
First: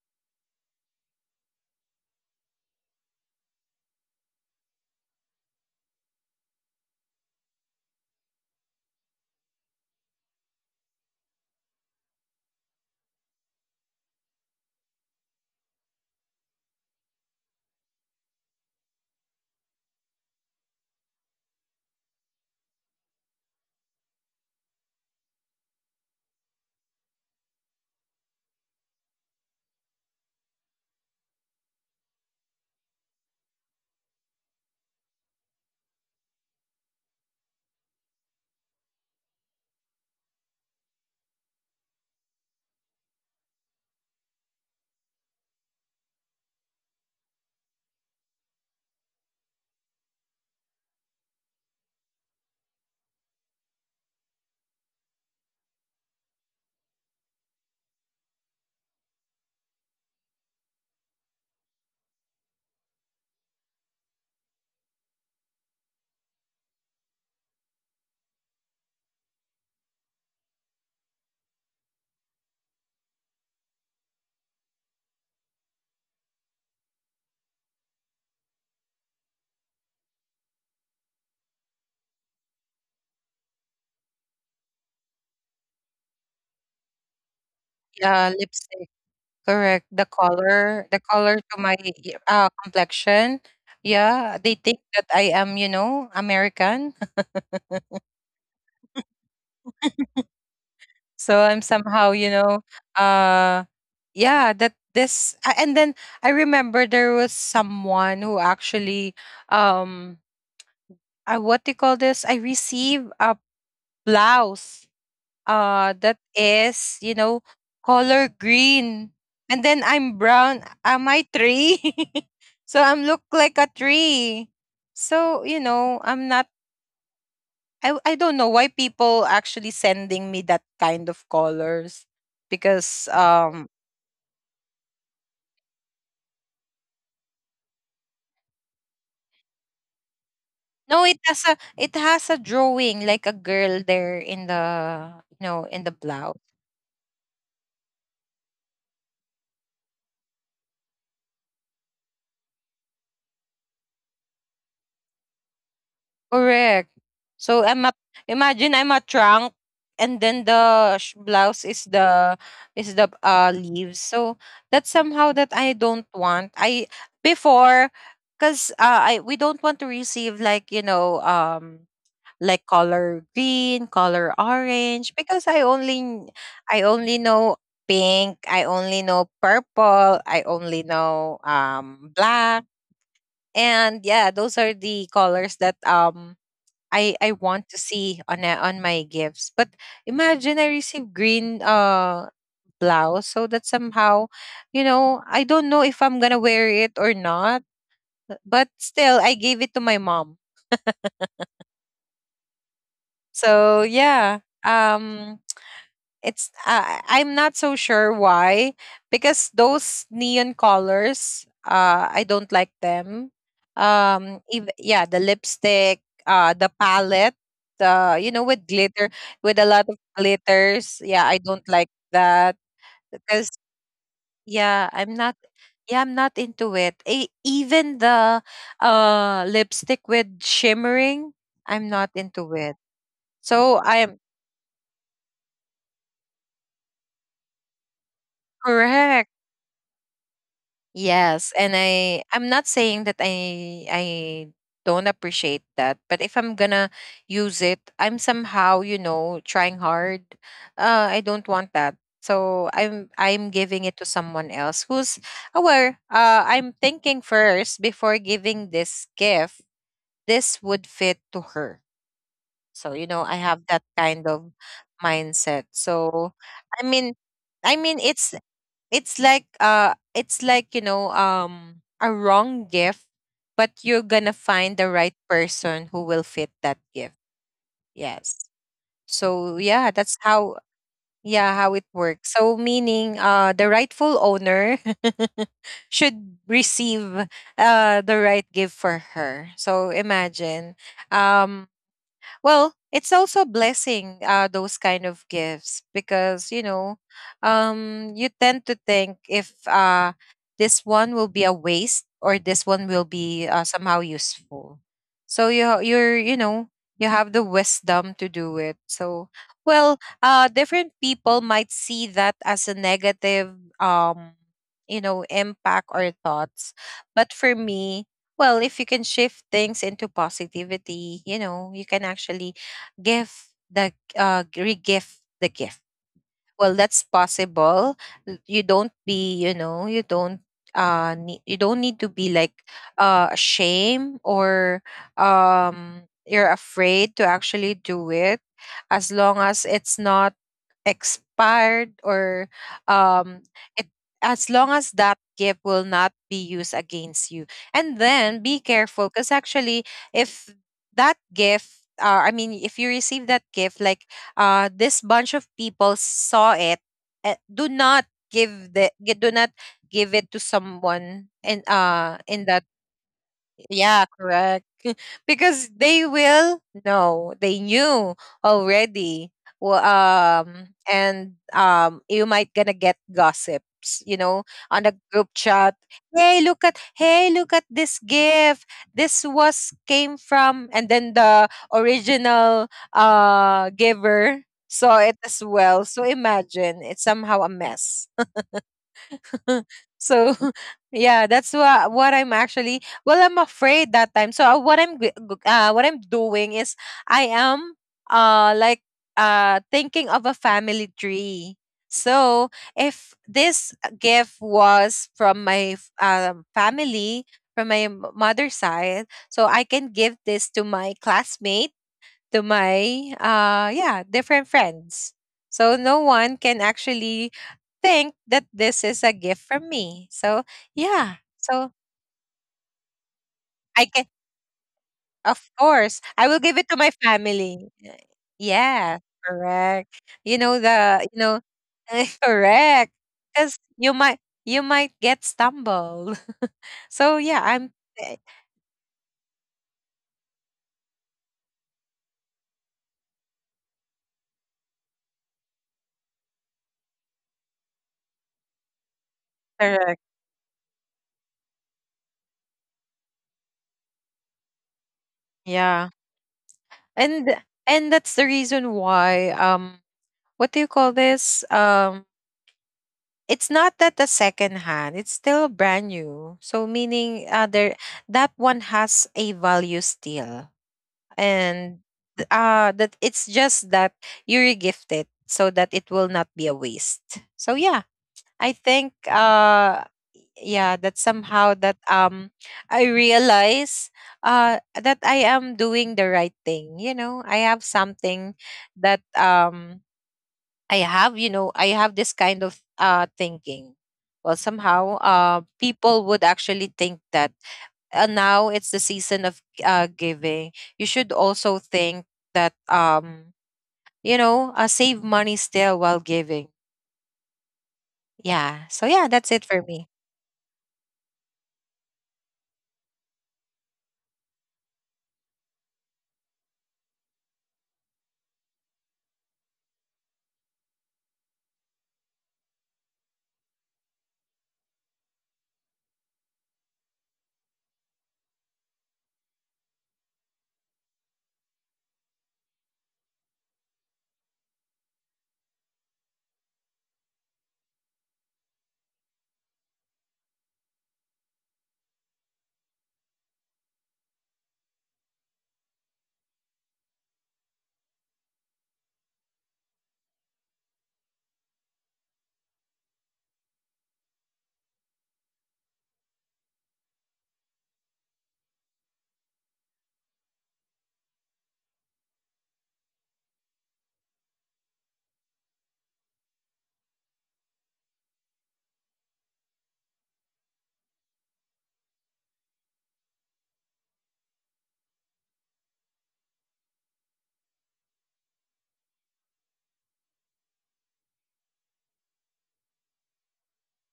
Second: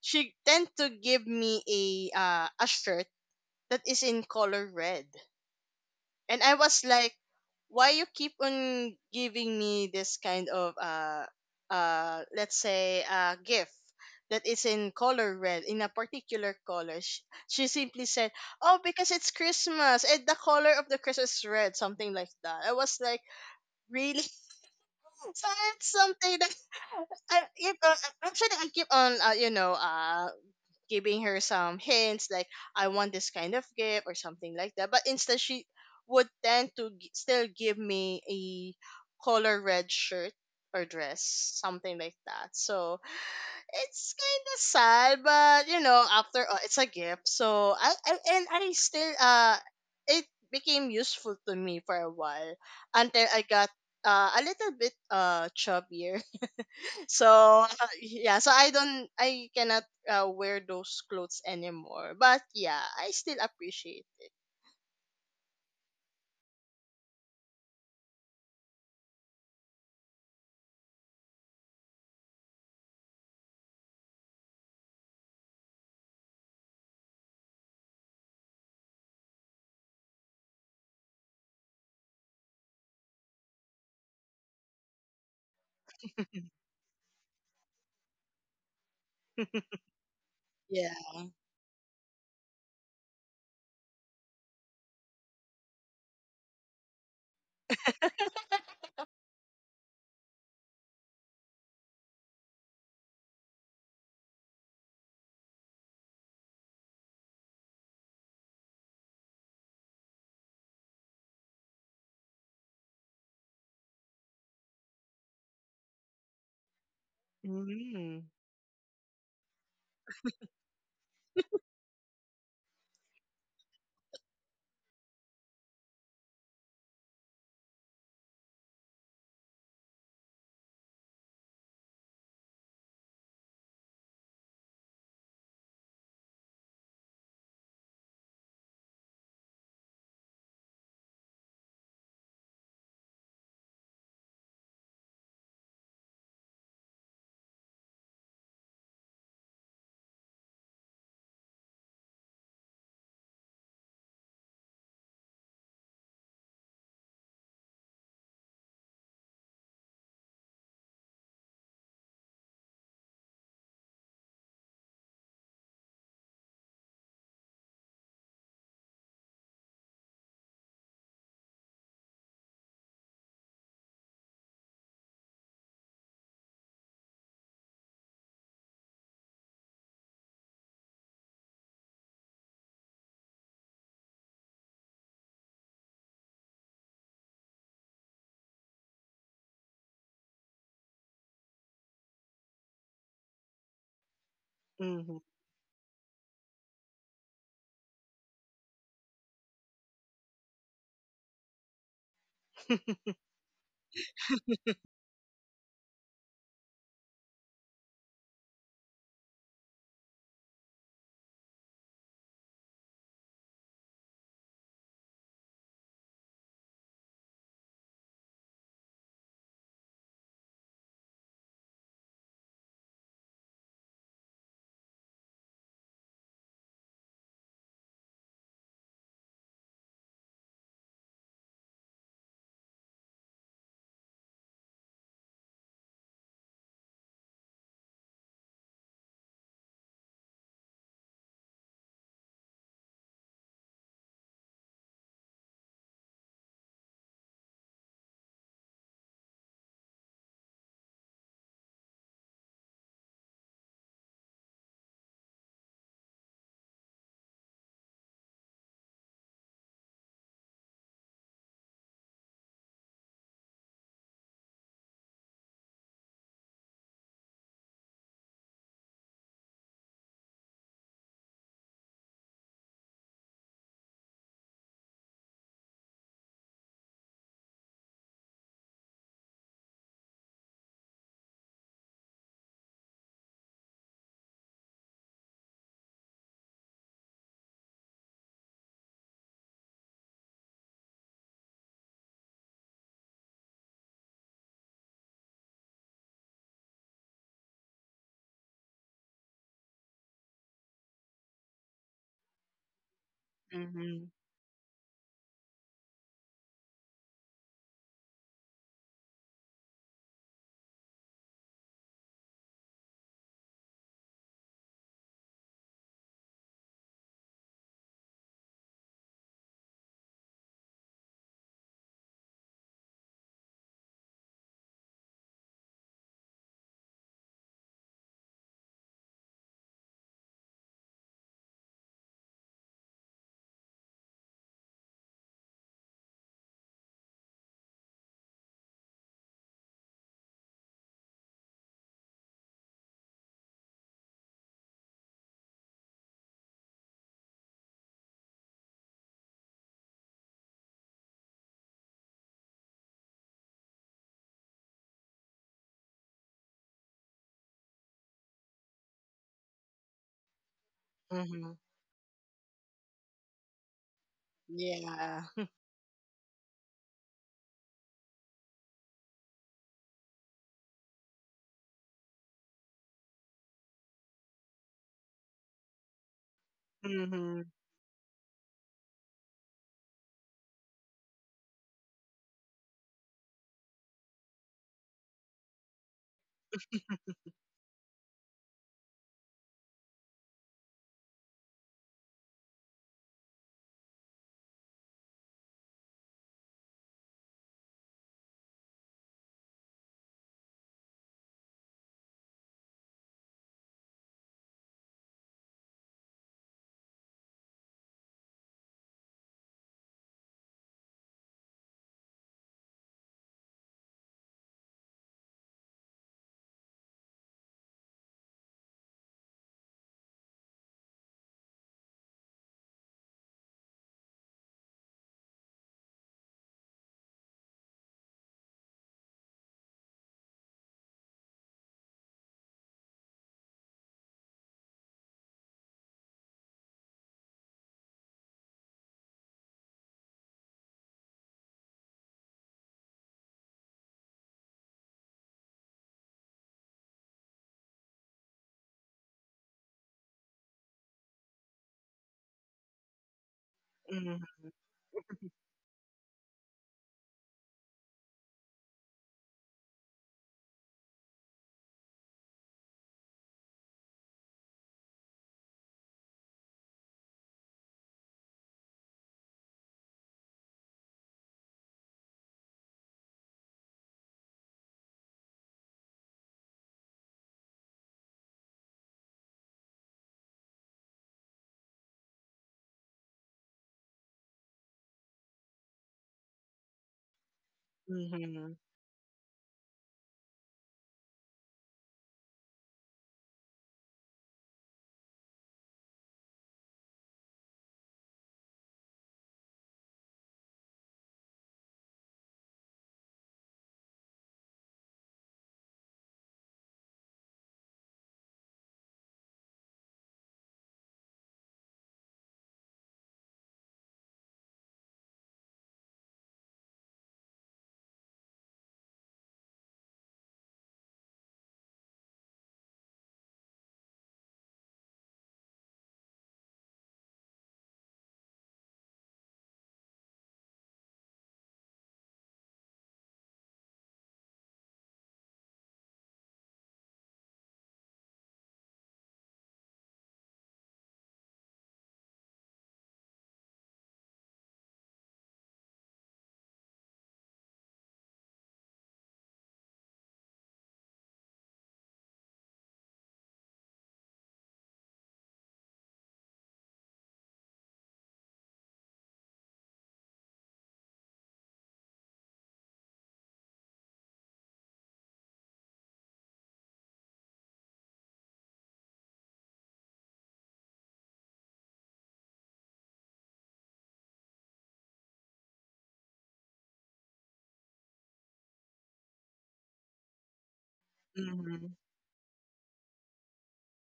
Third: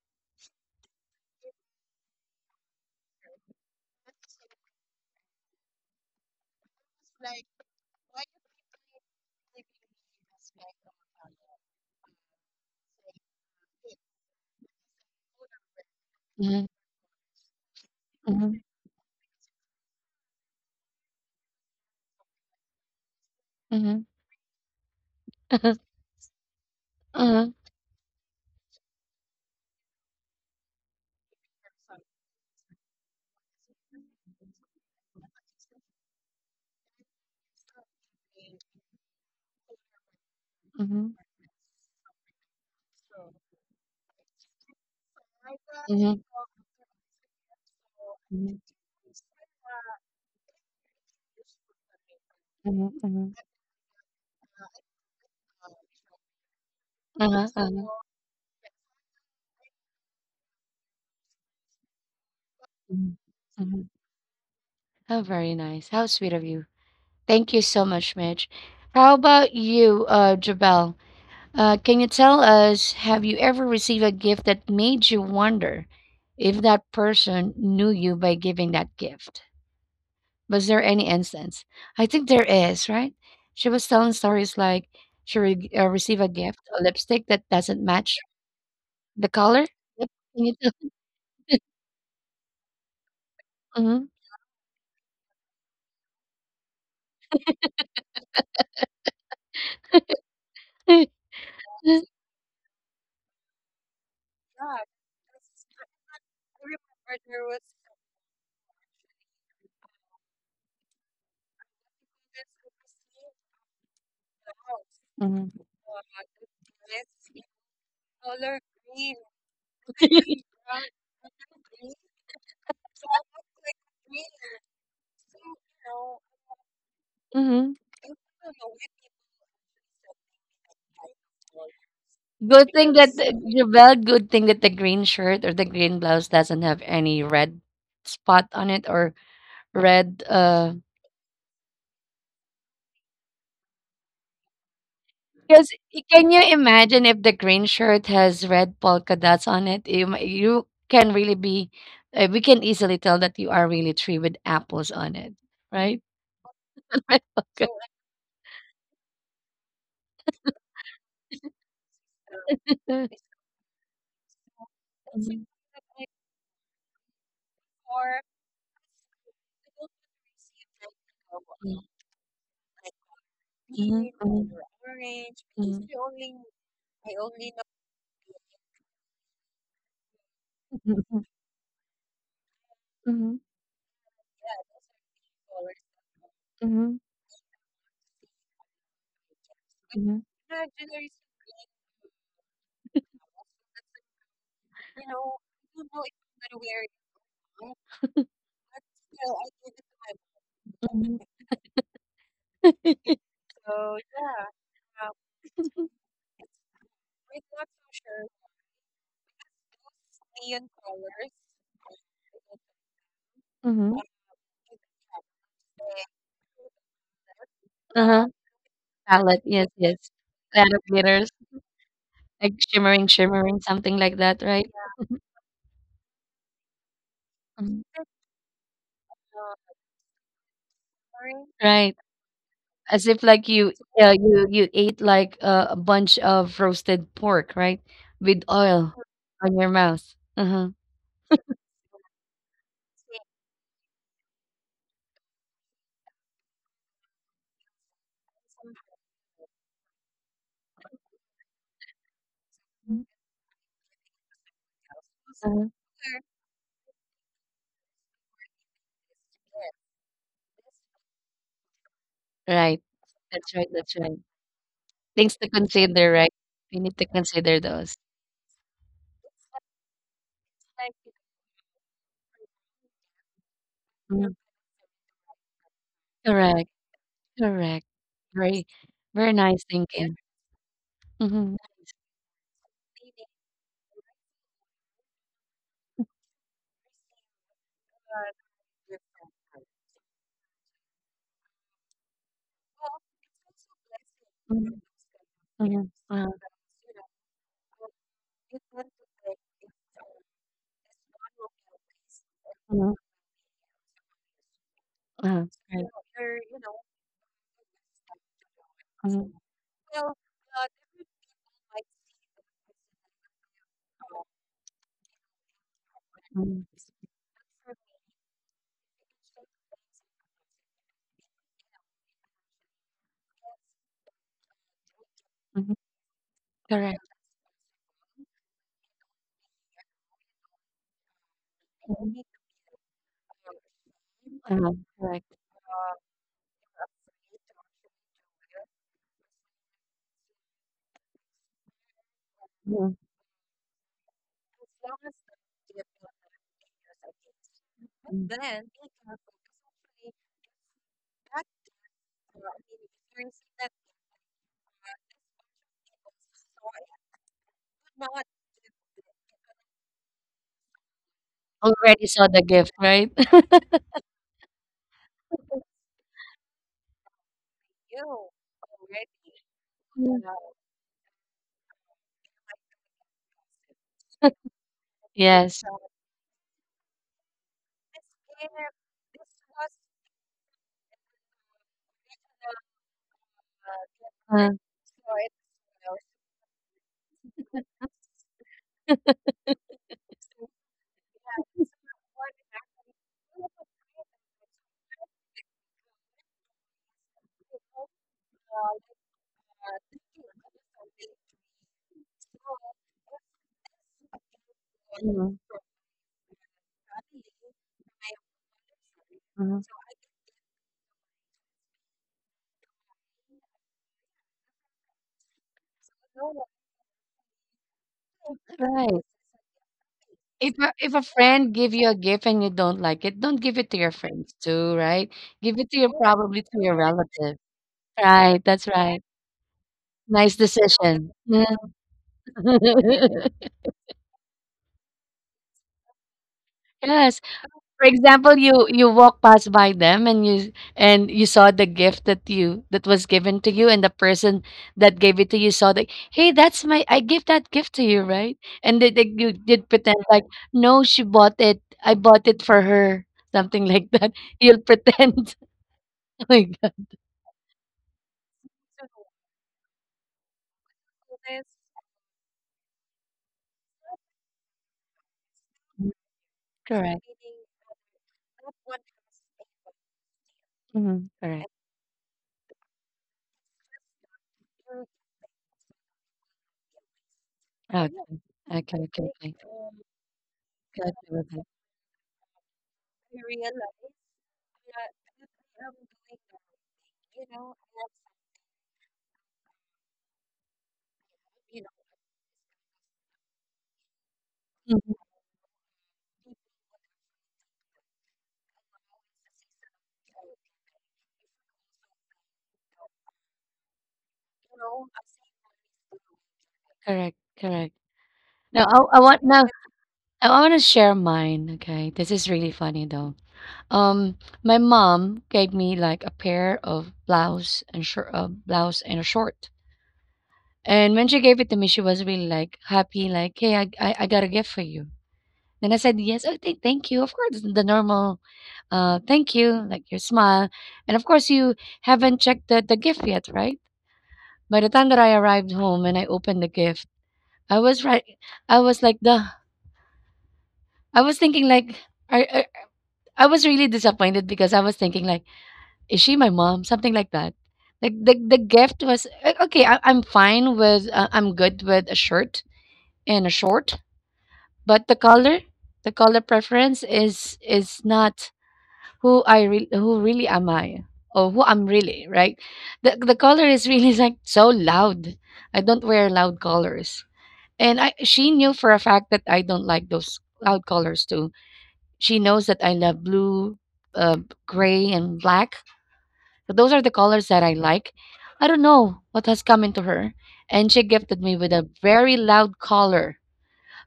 S2: she tend to give me a shirt that is in color red. And I was like, why you keep on giving me this kind of let's say gift that is in color red, in a particular
S1: Mm-hmm.
S2: color? She simply said,
S1: Mm-hmm.
S2: oh, because it's Christmas and the color of the Christmas is red, something like that. I was like, really? So it's something that I
S1: Mm-hmm.
S2: keep on actually I keep on, you know, giving her some hints like, I want this kind of gift or something like that. But instead, she would tend to still give me a color red shirt or dress, something like that. So it's kind of sad, but, you know,
S1: Mhm,
S2: after all, it's a gift. So
S1: mhm, mhm.
S2: I still, it became useful to me for a while, until I got a little bit chubbier.
S1: Uh-huh,
S2: So,
S1: uh-huh.
S2: yeah, so I don't, I cannot wear those clothes anymore, but yeah, I
S1: Mhm,
S2: still
S1: mhm.
S2: appreciate it.
S1: Oh, very nice. How sweet of you. Thank you so much, Mitch. How about you, Jabal? Can you tell us, have you ever received a gift that made you wonder if that person knew you by giving that gift? Was there any instance? I think there is, right? She was telling stories like she re received a gift, a lipstick that doesn't match
S3: Yeah, lipstick.
S1: the color.
S3: Correct.
S1: Yep. Can you tell?
S2: Yeah.
S3: The color to my complexion.
S1: Mhm.
S3: Yeah, they think that I am, you know, American. So I'm somehow, you know, uh, yeah, that and then I remember there was someone who actually, um, what do you call this, I received a blouse that is, you know,
S2: Mm-hmm.
S3: color green. And then I'm brown, am I tree? So I'm look like a tree. So you know, I'm not, I,
S1: Mhm.
S3: I don't know why people actually sending me that kind of colors
S1: Good
S3: because
S1: thing that So
S3: um.
S1: the Javelle, good thing that the green shirt or the green blouse doesn't have any red spot on it or red
S3: No, it has a drawing like a girl there in the, you know, in the
S1: because
S3: blouse.
S1: can you imagine if the green shirt has red polka dots on it? You can really be we can easily tell that you are really tree with apples on it, right?
S3: Correct.
S1: Red
S3: So
S1: polka.
S3: I'm a, imagine I'm a trunk, and then the blouse is the
S1: So
S3: leaves. So that's somehow that I don't want. I before, because I, we don't want to receive, like, you know, um, like color green,
S1: Mhm, mhm,
S3: color
S1: mhm,
S3: orange, because I
S1: mhm,
S3: only kn-, I only know pink, I only know purple, I only know, um, black. And yeah, those are the colors that, um, I want to see on a, on my gifts. But imagine I receive green blouse, so that somehow, you know,
S2: Mm-hmm.
S3: I don't know if I'm going to wear it or not, but still I gave it to my mom. So yeah, um, it's I'm not so sure why, because those neon colors, uh, I don't like them.
S1: mhm.
S3: Yeah, the lipstick, the palette, the, you know,
S1: Palette. Uh-huh.
S3: with glitter, with a
S1: Palette,
S3: lot
S1: yes,
S3: of
S1: yes.
S3: glitters,
S1: Palette
S3: yeah, I
S1: glitters,
S3: don't like that,
S1: like shimmering,
S3: because
S1: shimmering, something like that,
S3: yeah,
S1: right?
S3: I'm not, yeah, I'm not into it. Even
S1: Mhm.
S3: the lipstick with shimmering, I'm
S1: Right.
S3: not into it.
S1: As if like
S3: So
S1: you
S3: I
S1: yeah,
S3: am
S1: you ate like a bunch of roasted pork, right? With oil
S3: correct.
S1: on your mouth. Uh-huh.
S3: Yes, and I I'm not saying that I don't appreciate that, but if I'm gonna use it, I'm somehow, you know, trying hard. Uh, I don't want that. So
S1: Uh,
S3: I'm giving it to someone else who's
S1: uh-huh.
S3: aware. Uh, I'm thinking first before giving this gift, this would fit to her.
S1: Right.
S3: So, you know, I
S1: That's
S3: have
S1: right.
S3: that
S1: That's right.
S3: kind of
S1: Things to
S3: mindset.
S1: consider,
S3: So
S1: right?
S3: I
S1: We need to
S3: mean
S1: consider
S3: I mean
S1: those.
S3: it's like, uh, it's like, you know, um, a wrong gift, but you're gonna
S1: Mhm.
S3: find the right person who will fit
S1: Correct.
S3: that gift.
S1: Correct.
S3: Yes,
S1: Very very
S3: so
S1: nice
S3: yeah, that's
S1: thinking.
S3: how, yeah,
S1: Mm-hmm.
S3: how it works. So meaning, the rightful owner should receive the right gift for her, so imagine, um, well, it's also a blessing, those kind of gifts,
S1: Mm-hmm.
S3: because, you know, you tend to think if, this one will be a waste, or this one will
S1: Uh,
S3: be, somehow
S2: Mm-hmm.
S3: useful. So
S1: uh,
S3: you,
S1: right.
S3: you're, you know, you have the wisdom to do it. So,
S1: Mhm,
S3: well, different people might see that as a negative, um, you know, impact or thoughts.
S1: mhm,
S3: But for me, well, if you can shift things into positivity, you know, you can actually give the re-gift the gift.
S1: mhm.
S3: Well, that's
S1: Correct.
S3: possible. You don't be, you know, you don't need, you don't need to be
S1: Mhm.
S3: like ashamed or,
S1: Uh, correct.
S3: um, you're afraid to actually do it, as long as it's not expired, or, um, it, as long as that gift will not be used against you. And then be careful, because actually, if that gift, I mean, if you receive that gift like, this bunch of people saw it, do not give the do not give it to someone and
S2: Mm-hmm.
S1: Already
S3: in
S1: saw
S3: that,
S1: the gift, right?
S3: yeah, correct,
S2: Yeah.
S3: because they will know, they knew already. Well, um, and um, you might gonna get gossips, you know, on a group chat,
S1: Yes.
S3: hey, look at, hey, look
S2: Mm-hmm.
S3: at this gift, this was came from, and then the original giver
S1: Uh,
S3: saw it as well, so imagine, it's somehow a mess. So yeah, that's what I'm actually, well, I'm afraid that time. So what I'm doing is, I am like thinking of a family tree. So if this gift was from my family, from my mother's side, so I can give this to my classmate, to my yeah, different friends, so no one can actually think that this is a
S1: right.
S3: gift from me. So
S1: If a
S3: yeah,
S1: friend
S3: so
S1: give you a gift and you don't like it, don't give it
S3: I
S1: to your
S3: can,
S1: friends too, right?
S3: of
S1: Give it to
S3: course,
S1: your
S3: I will
S1: probably
S3: give
S1: to
S3: it to
S1: your
S3: my
S1: relative.
S3: family.
S1: Right, that's
S3: Yeah,
S1: right.
S3: correct, you
S1: Nice
S3: know, the, you
S1: decision.
S3: know, correct, because you might, you might get stumbled. So
S1: Yes,
S3: yeah,
S1: for
S3: eh,
S1: example, you walk past by them and you saw the gift that you that was given to you, and the person that gave it to you saw that, hey, that's my I gave that gift to you, right? And they you did
S3: correct.
S1: pretend like, no, she bought it. I bought it for her, something like that.
S2: Mm-hmm.
S1: You'll pretend.
S3: Yeah.
S1: Oh my God.
S3: and and that's the reason why, um, what do you call this, um, it's not that the second hand, it's still brand new, so
S1: Correct.
S3: meaning, there, that one has a value still.
S1: Correct.
S3: And that, it's just that you regift it, so that it will not be a waste. So yeah,
S1: Okay.
S3: i
S1: Okay.
S3: think
S1: Okay. Okay.
S3: uh yeah, that
S1: Got you with
S3: somehow
S1: that.
S3: that I realize that I am doing the right thing. You know, I have something
S2: Mm-hmm.
S3: that I have, I have this kind of thinking. Well, somehow,
S1: Mhm.
S3: people would actually think that now it's the season of giving. You should also think that, um, you know, save money still while giving.
S1: Correct. Correct.
S3: Yeah.
S1: Now
S3: So yeah,
S1: I, I
S3: that's
S1: want
S3: it
S1: now
S3: for me.
S1: I want to share mine. Okay, this is really funny though. Um, my mom gave me like a pair of blouse and short, blouse and a short. And when she gave it to me, she was really like happy, like, "Hey, I got a gift for you." Then I said, "Yes, oh, thank you." Of course, the normal, thank you, like your smile, and of course, you haven't checked the gift yet, right? By the time that I arrived home and I opened the gift, I was right. I was like, the I was thinking like, I, I, I was really disappointed because I was thinking like, "Is she my mom?" Something like that. Like the gift was okay. I'm good with a shirt and a short, but the color preference is not who who really am I or who I'm really right. The color is really like so loud. I don't wear loud colors, and I she knew for a fact that I don't like those loud colors too. She knows that I love blue, uh, gray, and black, so those are the colors that I like. I don't know what has come into her. And she gifted me with
S2: Mm-hmm.
S1: a very loud color.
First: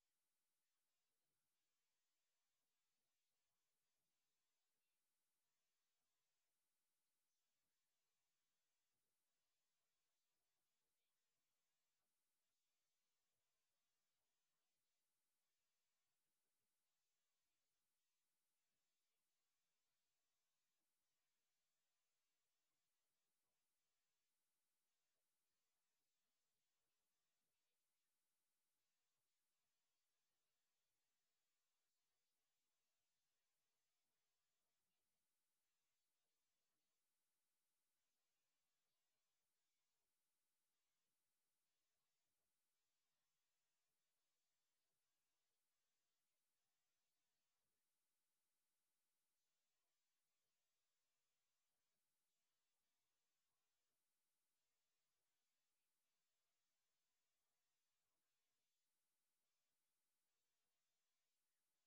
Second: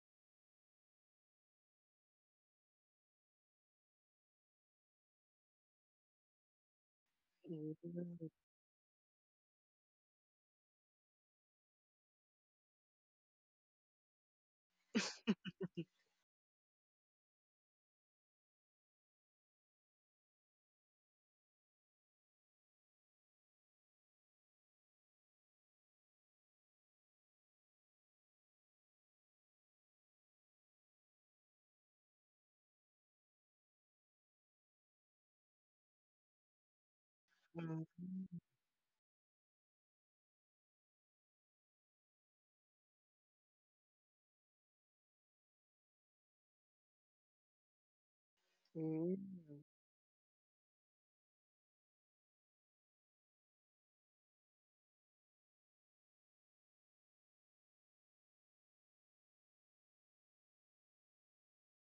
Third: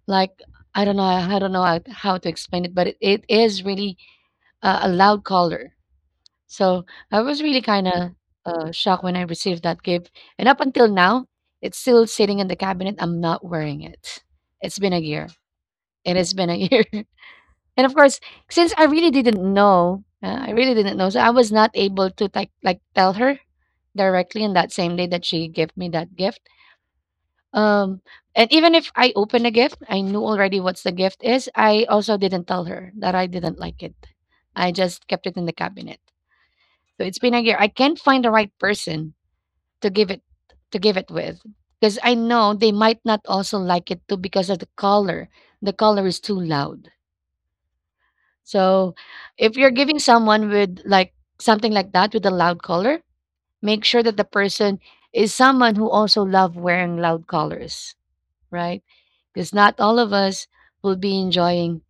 S1: Like, I don't know how to explain it, but it is really a loud color. So I was really kind of shocked when I received that gift. And up until now, it's still sitting in the cabinet. I'm not wearing it. It's been a year. It has been a year. And of course, since I really didn't know, I really didn't know, so I was not able to like tell her directly on that same day that she gave me that gift. Um, and even if I opened a gift, I knew already what's the gift is. I also didn't tell her that I didn't like it. I just kept it in the cabinet. So it's been a year. I can't find the right person to give it to give it with because I know they might not also like it too because of the color. The color is too loud. So if
S2: Mm-hmm.
S1: you're giving someone with like something like that with a loud color, make sure that the person is someone who also love wearing loud colors, right? Because not all of us will be enjoying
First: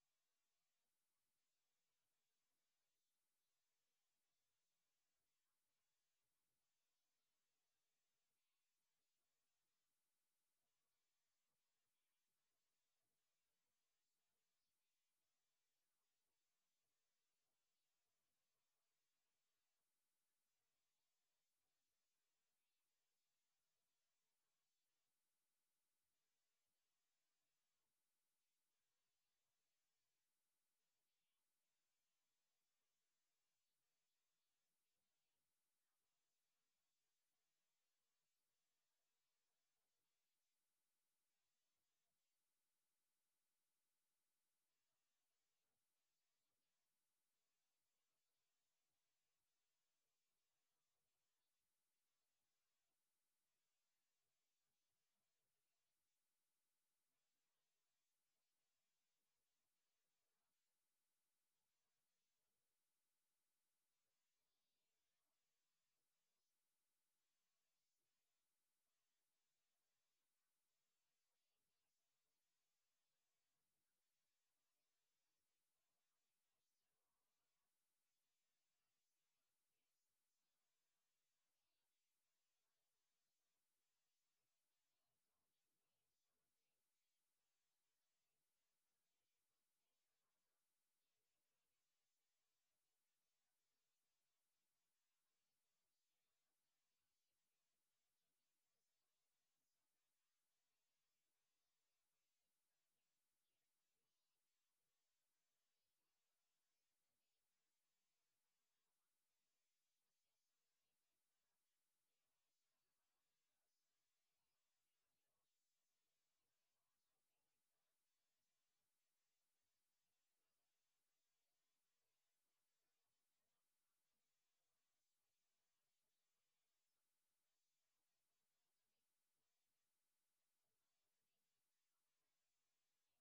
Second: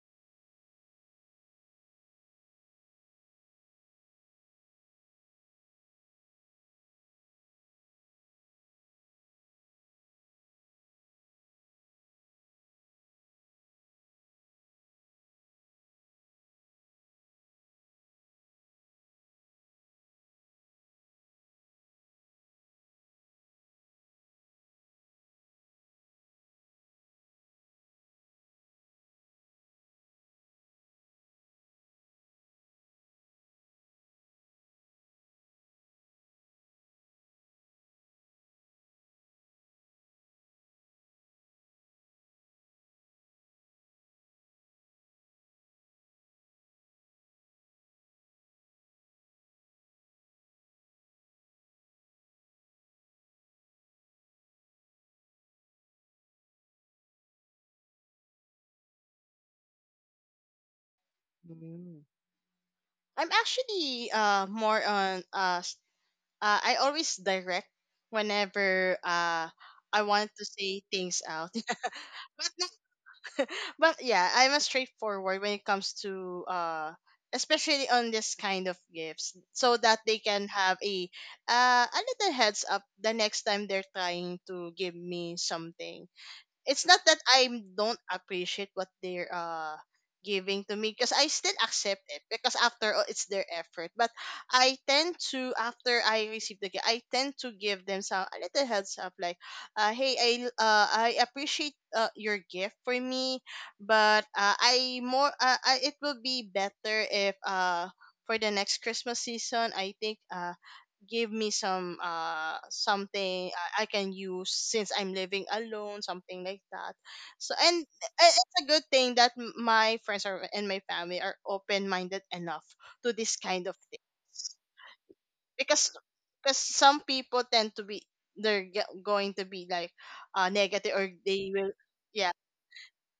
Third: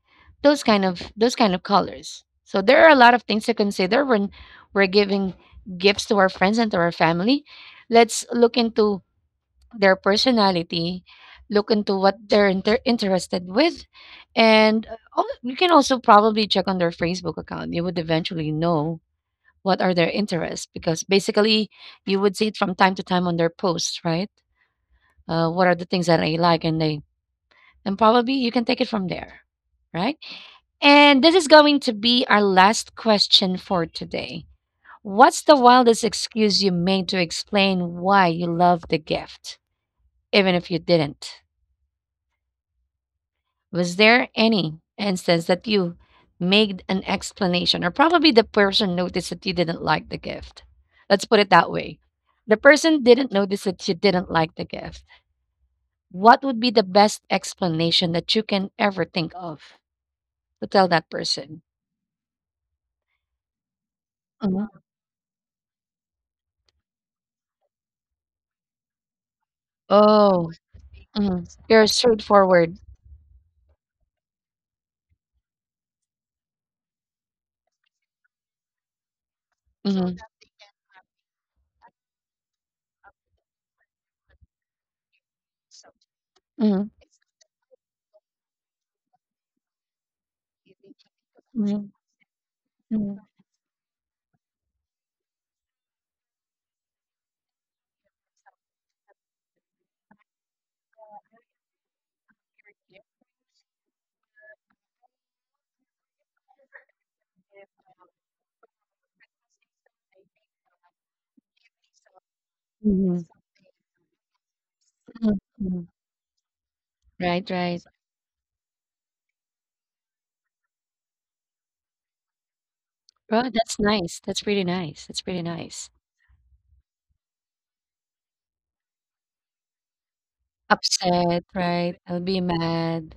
S1: those kind of colors. So there are a lot of things to consider when we're giving gifts to our friends and to our family. Let's look into their personality, look into what they're interested with, and you can also probably check on their Facebook account. You would eventually know what are their interests because basically you would see it from time to time on their posts, right? What are the things that I like, and they and probably you can take it from there, right? And this is going to be our last question for today. What's the wildest excuse you made to explain why you love the gift, even if you didn't? Was there any instance that you made an explanation, or probably the person noticed that you didn't like the gift? Let's put it that way. The person didn't notice that you didn't like the gift. What would be the best explanation that you can ever think of to tell that person?
S2: I'm actually
S1: Mhm.
S2: more on I always direct whenever I want to
S1: Oh,
S2: say things
S1: mhm,
S2: out.
S1: you're
S2: But
S1: straightforward.
S2: but yeah, I'm a straightforward when it comes to especially on this kind of gifts, so that
S1: Mhm.
S2: they can have a, a little heads up the next time they're trying to give me something. It's
S1: Mhm.
S2: not that I don't appreciate what they're giving to me, because I still
S1: Mhm.
S2: accept it, because after all,
S1: Mhm.
S2: it's their effort. But I tend to after I receive the gift, I tend to give them some a little heads up, like, hey, I appreciate your gift for me, but I, it will be better if for the next Christmas season, I think give me some
S1: Mhm.
S2: something I can use, since I'm
S1: Mhm.
S2: living
S1: Mhm.
S2: alone, something like that.
S1: Right,
S2: So,
S1: right.
S2: and it's a good thing that my friends are, and my family are open minded enough to this
S1: Oh,
S2: kind of
S1: that's nice. That's
S2: things.
S1: pretty nice. That's pretty
S2: Because
S1: nice.
S2: some people tend to be, they're going to be like negative, or
S1: Upset,
S2: they will.
S1: right? I'll
S2: Yeah.
S1: be mad.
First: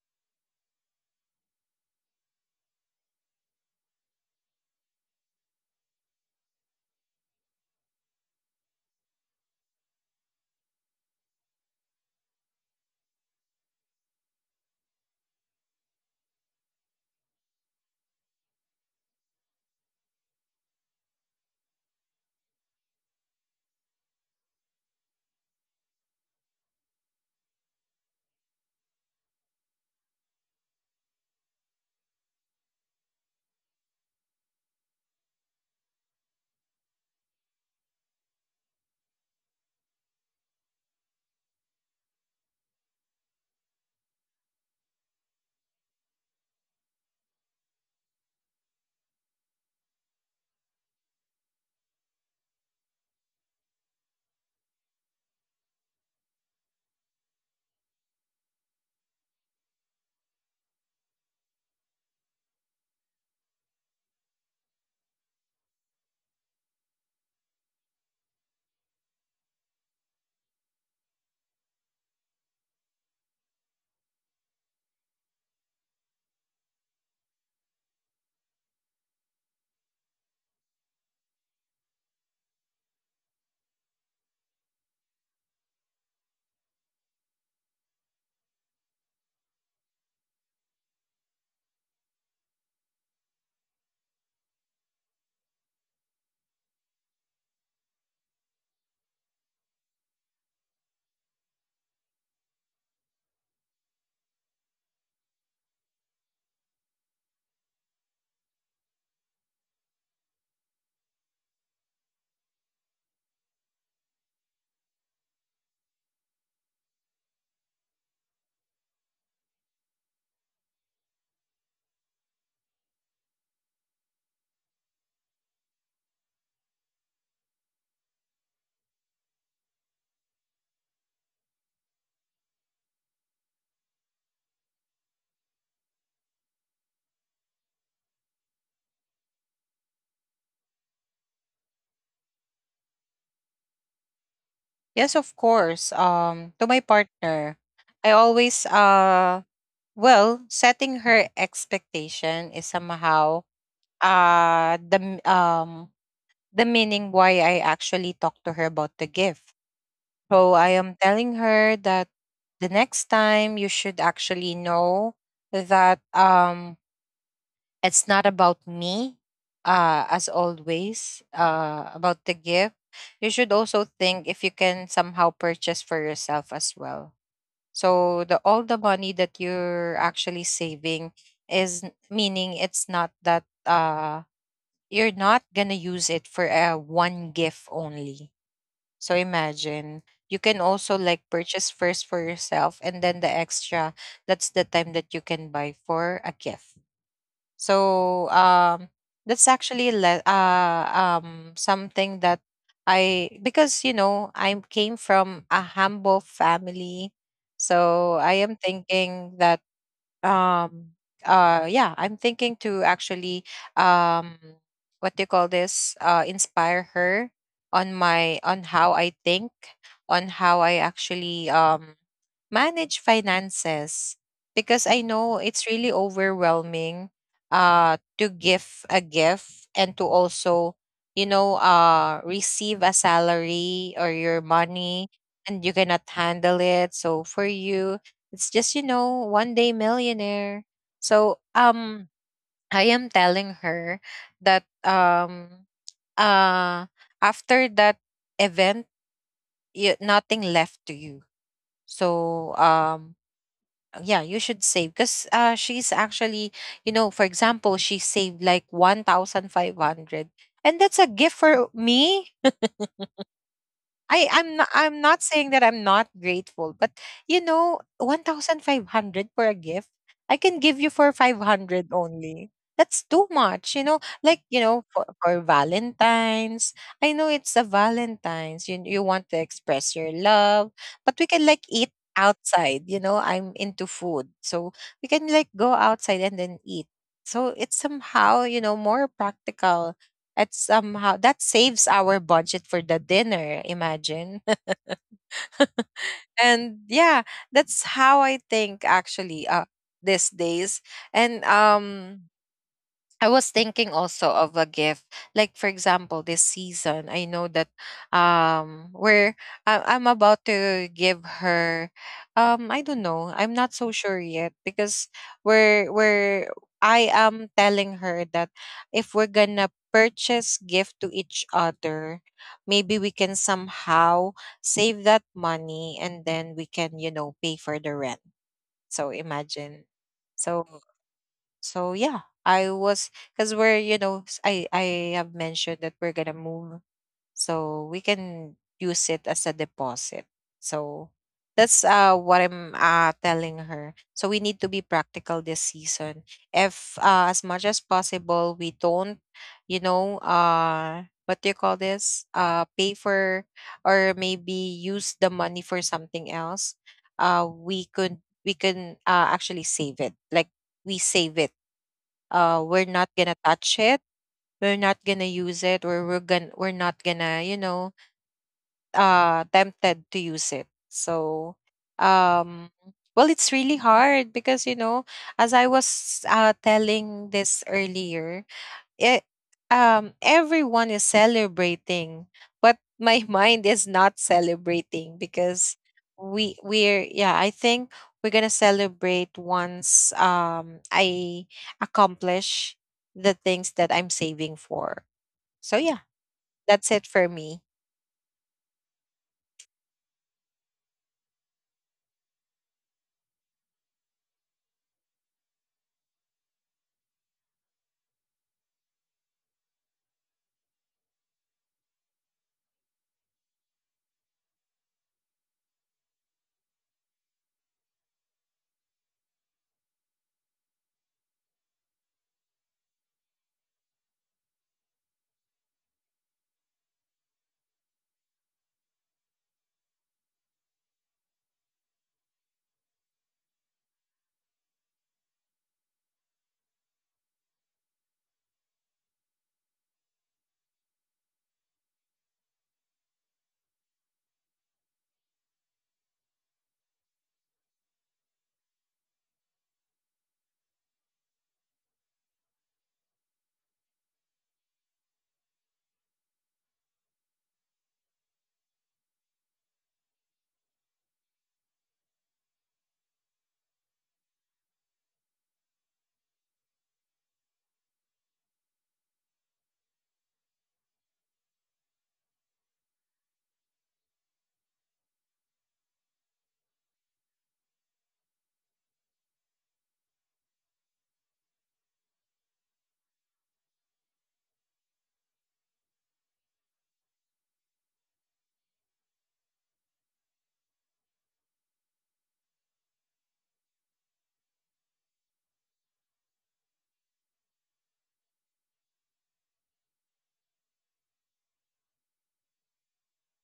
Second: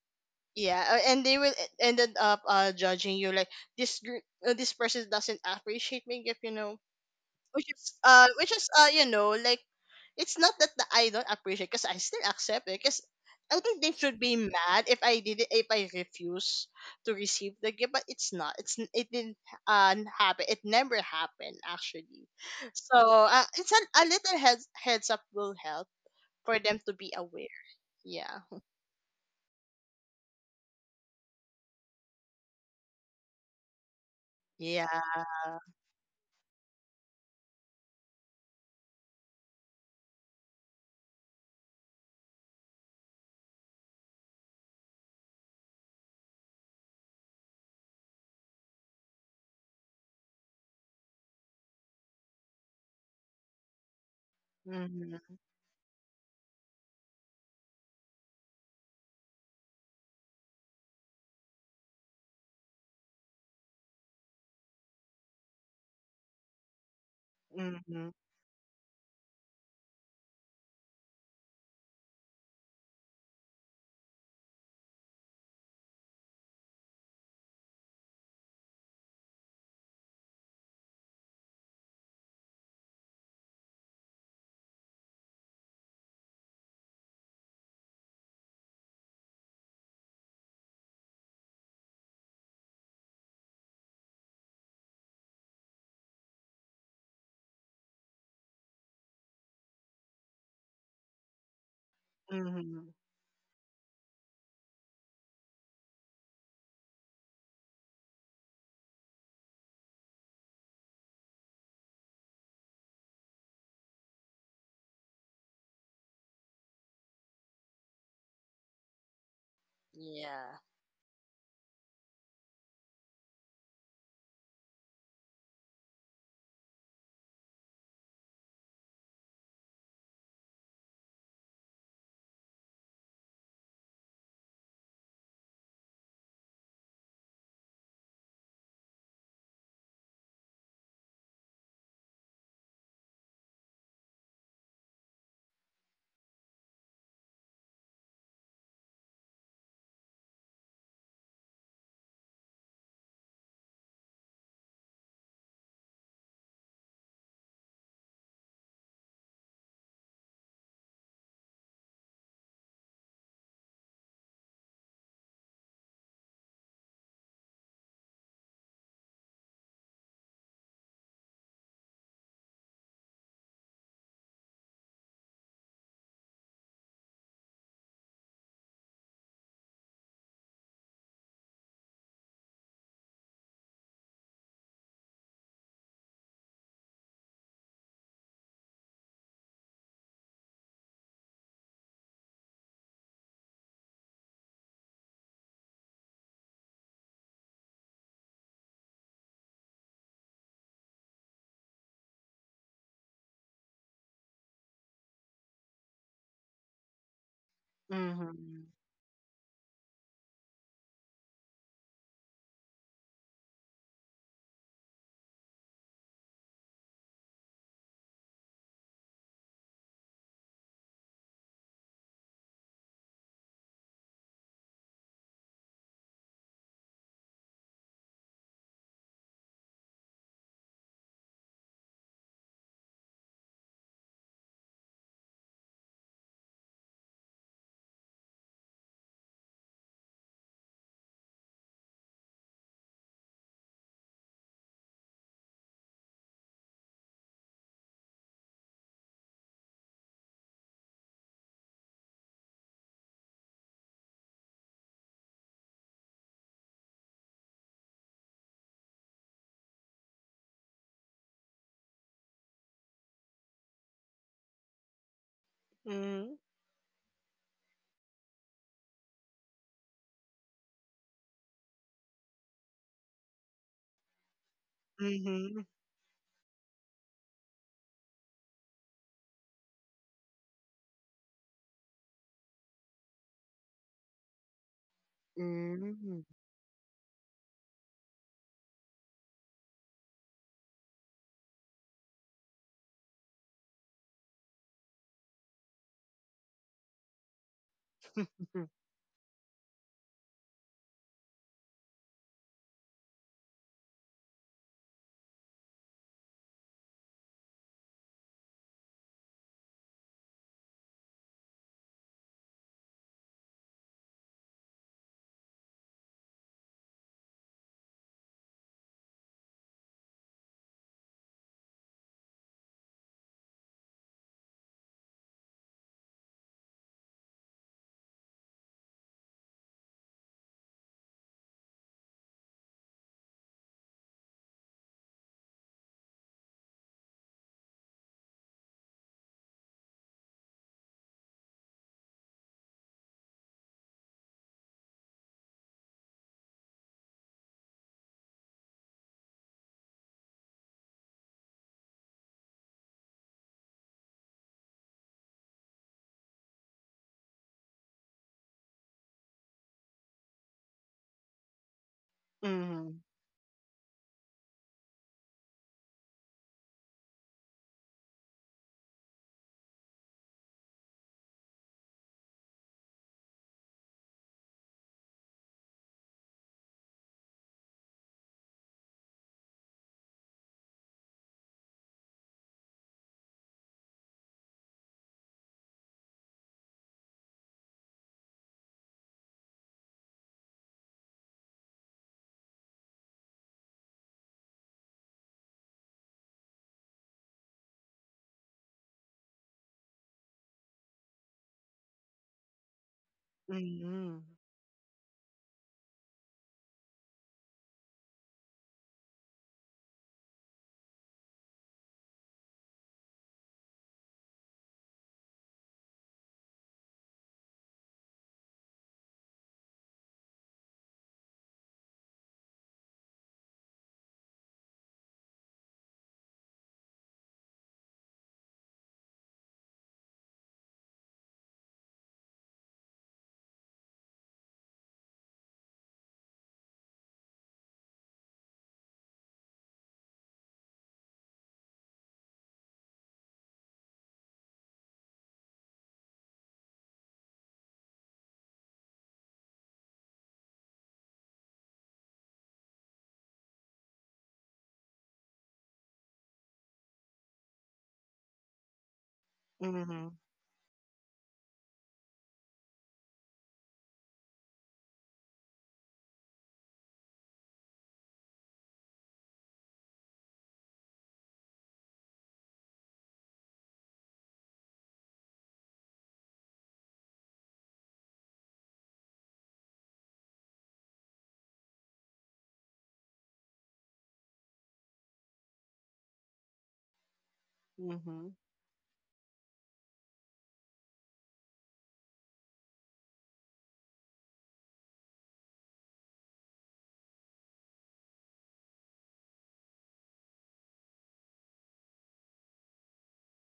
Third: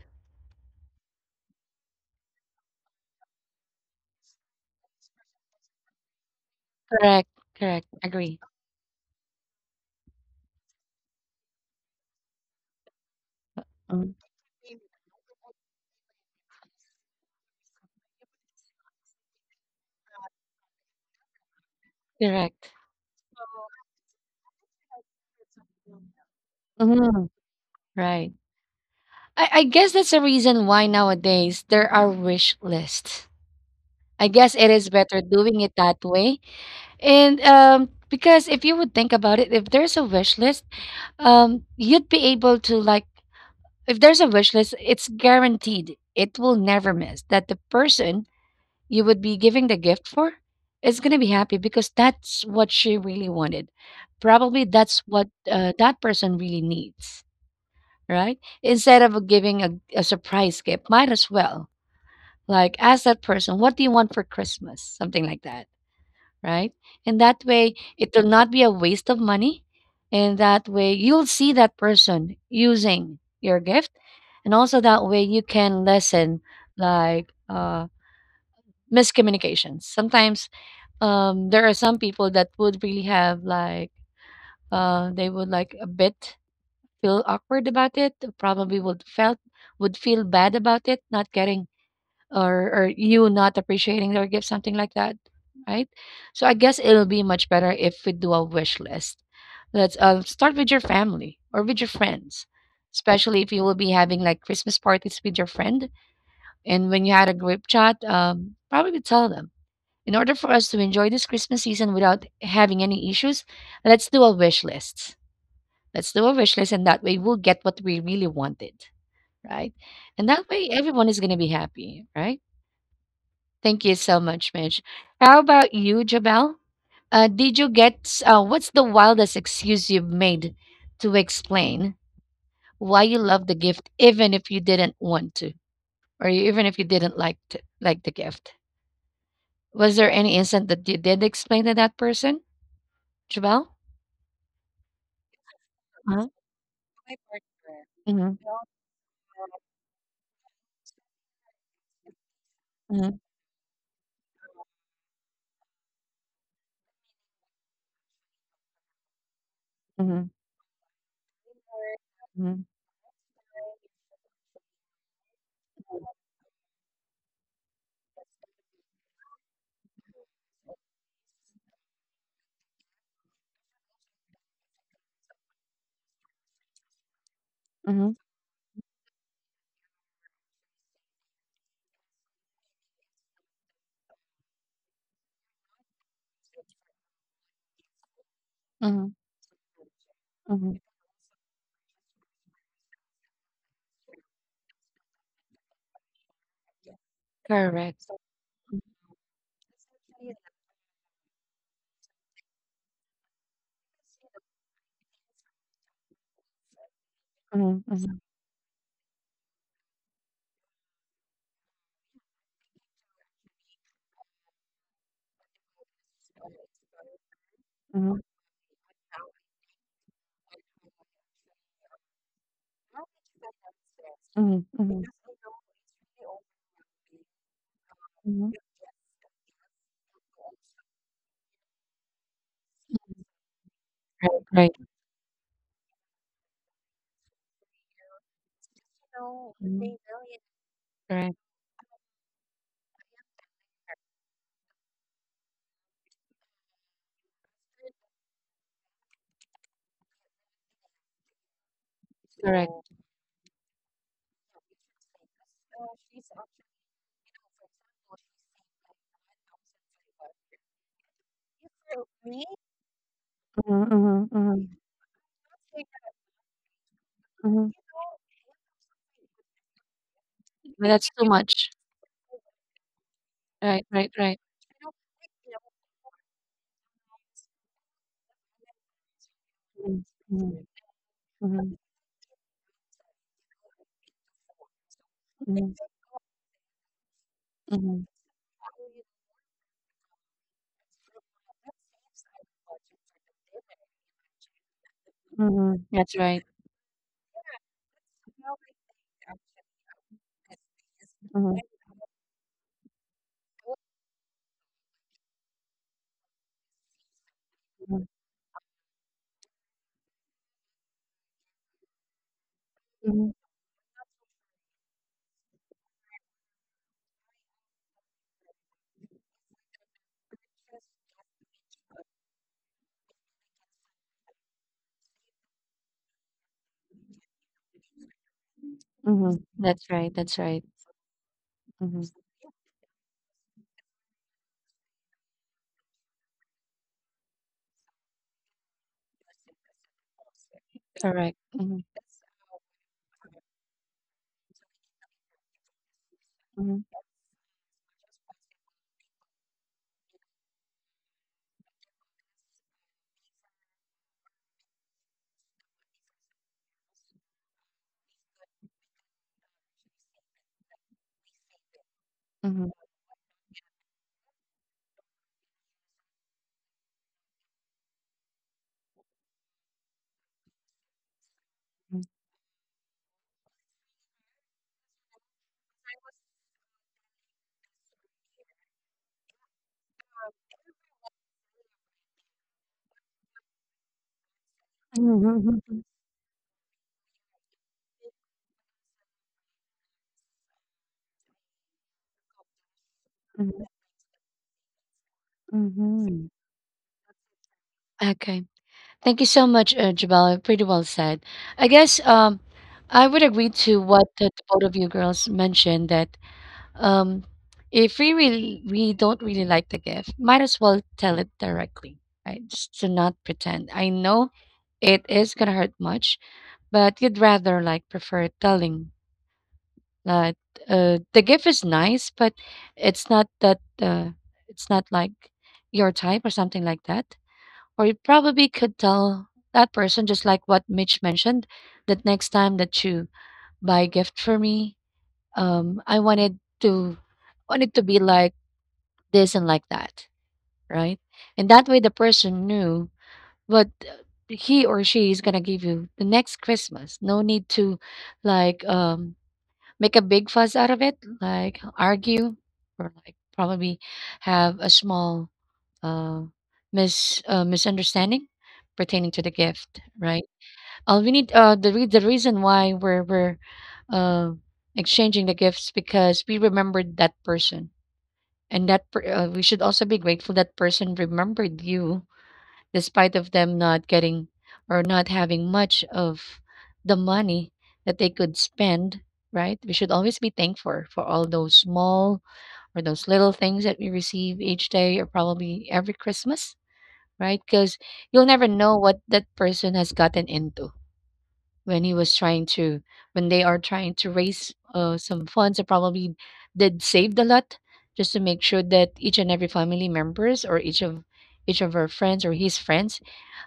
S2: Yeah. And they will ended up judging you like, this person doesn't appreciate me, if you know,
S1: Correct,
S2: which
S1: correct,
S2: is
S1: agree.
S2: you know, like, it's not that I don't appreciate, because I still accept it, because I think they
S1: Mm,
S2: should be mad if I did it, if I refuse to receive the gift, but it's it didn't happen, it never happened, actually.
S1: correct.
S2: So it's a little heads up will help for them to be
S1: Mhm,
S2: aware. Yeah.
S1: right. I guess that's the reason why nowadays there are wish lists. I guess it
S2: Yeah.
S1: is better doing it that way. And because if you would think about it, if there's a wish list, you'd be able to like, if there's a wish list, it's guaranteed. It will never miss that the person you would be giving the gift for is going to be happy because that's what she really wanted. Probably that's what
S2: Mm-hmm.
S1: that person really needs, right? Instead of giving a surprise gift, might as well like ask that person, what do you want for Christmas? Something like that, right? And that way,
S2: Mm-hmm.
S1: it will not be a waste of money. And that way, you'll see that person using your gift. And also that way, you can lessen like, miscommunications. Sometimes there are some people that would really have like they would like a bit feel awkward about it. Probably would felt would feel bad about it, not getting or you not appreciating their gift, something like that, right? So I guess it'll be much better if we do a wish list. Let's start with your family or with your friends,
S2: Mm-hmm.
S1: especially if you will be having like Christmas parties with your friend. And when you had a group chat, probably tell them in order for us to enjoy this Christmas season without having any issues, let's do a wish list. Let's do a wish list, and that way we'll get what we really wanted, right? And that
S2: Yeah.
S1: way everyone is going to be happy, right? Thank you so much, Mitch. How about you, Jabel? Did you get what's the wildest excuse you've made to explain why you love the gift, even if you didn't want to, or even if you didn't like to, like the gift? Was there any instant that you did explain to that person, Jabal?
S3: Yes, of course.
S1: Mhm,
S3: To my partner, I always well, setting her expectation is somehow uh the m- um the meaning why I actually talked to her about the gift. So I am telling her that the next time you should actually know that it's not about me, as always, about the gift. You should also think if you can somehow purchase for yourself as well. So the all the money that you're actually saving is meaning it's not that you're not gonna use it for a one gift only.
S1: mhm.
S3: So imagine, you can also like purchase first for yourself, and then the extra, that's the time that you can buy for a gift.
S1: Correct.
S3: So that's actually something that I, because you know, I came from a humble family. So
S1: Mhm,
S3: I am
S2: Mm-hmm.
S3: thinking that um yeah, I'm thinking to actually um what do you call this, inspire her on my, on how I think, on how I actually manage finances, because I know it's really overwhelming to give a gift and to also receive a salary or your
S1: right,
S3: money, and you cannot handle it. So for you it's just, you know, 1-day millionaire. So
S1: correct.
S3: I am telling her that uh after that event, you, nothing left to you. So yeah, you should save, because she's actually, you know, for example, she saved like 1500, and that's a gift for me. I'm not saying that I'm not
S2: Mm-hmm.
S3: grateful, but you know, 1500 for a gift, I can give
S1: But
S3: you
S1: that's
S3: for
S1: too much.
S3: 500 only. That's too much, you
S1: Right,
S3: know.
S1: right, right.
S3: Like, you know, for Valentine's, I know it's a Valentine's. You want to express your
S1: Mhm,
S3: love, but we can like
S1: mhm,
S3: eat outside, you know. I'm into food. So we can like go
S1: mhm.
S2: Mm-hmm.
S3: outside and then eat. So it's somehow, you know, more practical, that's somehow that saves our budget for the dinner. Imagine.
S1: That's right.
S3: and yeah, that's how I think actually these days. And I was thinking also of a gift. Like for example, this season, I know that um we're I'm about to give her I don't know. I'm not so sure yet because we're I am telling her that if we're gonna purchase gift to each other, maybe we can somehow save that money, and then we can, you know, pay for the rent. So
S1: Mhm.
S3: imagine.
S1: That's right. That's
S3: So
S1: right.
S3: so
S1: Mhm.
S3: yeah, I was, because we're, you know, I have mentioned that we're gonna move, so we can use it as a deposit. So
S1: Correct.
S3: that's
S1: Mhm,
S3: what I'm telling her. So we need to be practical this season.
S1: mhm,
S3: If as much as possible we don't, you know. What do you call this? Pay for, or maybe use the money for something else. We can actually save it. Like we save it,
S1: mhm,
S3: we're
S2: Mhm.
S3: not gonna touch it, we're not gonna use it, or we're gonna we're not gonna, you know, tempted to use it. So
S1: mhm.
S3: um, well, it's really hard because, you know, as I was telling this earlier, it everyone is celebrating, but my mind is not celebrating because we're yeah, I think we're gonna celebrate once I accomplish the things that I'm saving for. So yeah, that's it for me.
S1: Okay. Thank you so much, Jabal. Pretty well said. I guess I would agree to what
S2: Mhm.
S1: the both of you girls mentioned that um, if we really we don't really like the gift, might as well tell it directly, right? Just to not pretend. I know it is gonna hurt much but you'd rather like prefer telling that the gift is nice, but it's not that it's not like your type or something like that. Or you probably could tell that person just like what Mitch mentioned that next time that you buy a gift for me, I want it to be like this and like that, right? And that way the person knew what he or she is gonna give you the next Christmas. No need to like make a big fuss out of it, like argue or like probably have a small uh, misunderstanding pertaining to the gift,
S2: Mhm.
S1: right? We need the re- the reason why we're uh, exchanging the gifts because we remembered that person, and we should also be grateful that person remembered you despite of them not getting or not having much of the money that they could spend, right? We should always be thankful for all those small or those little things that we receive each day or probably every Christmas, right? Because you'll
S2: Mhm.
S1: never know what that person has gotten into when he was trying to when they are trying to raise some funds. I probably did saved a lot just to make sure that each and every family members or each of our friends or his friends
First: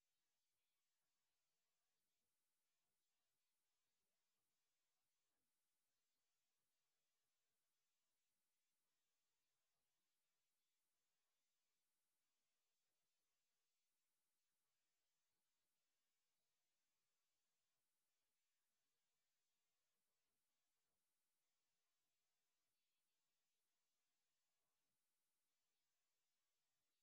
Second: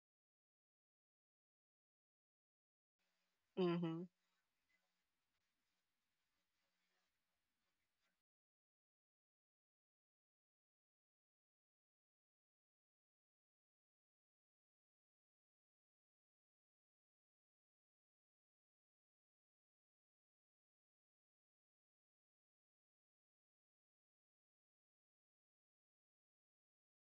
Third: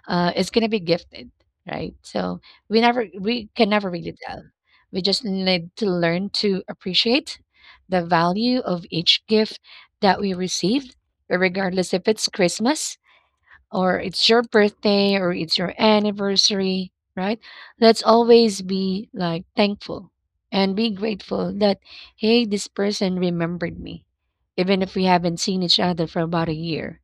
S1: is gonna be gifted, right? So we can never
S2: Mhm.
S1: really tell. We just need to learn to appreciate the value of each gift that we received, regardless if it's Christmas or it's your birthday or it's your anniversary, right? Let's always be like thankful and be grateful that, hey, this person remembered me, even if we haven't seen each other for about a year,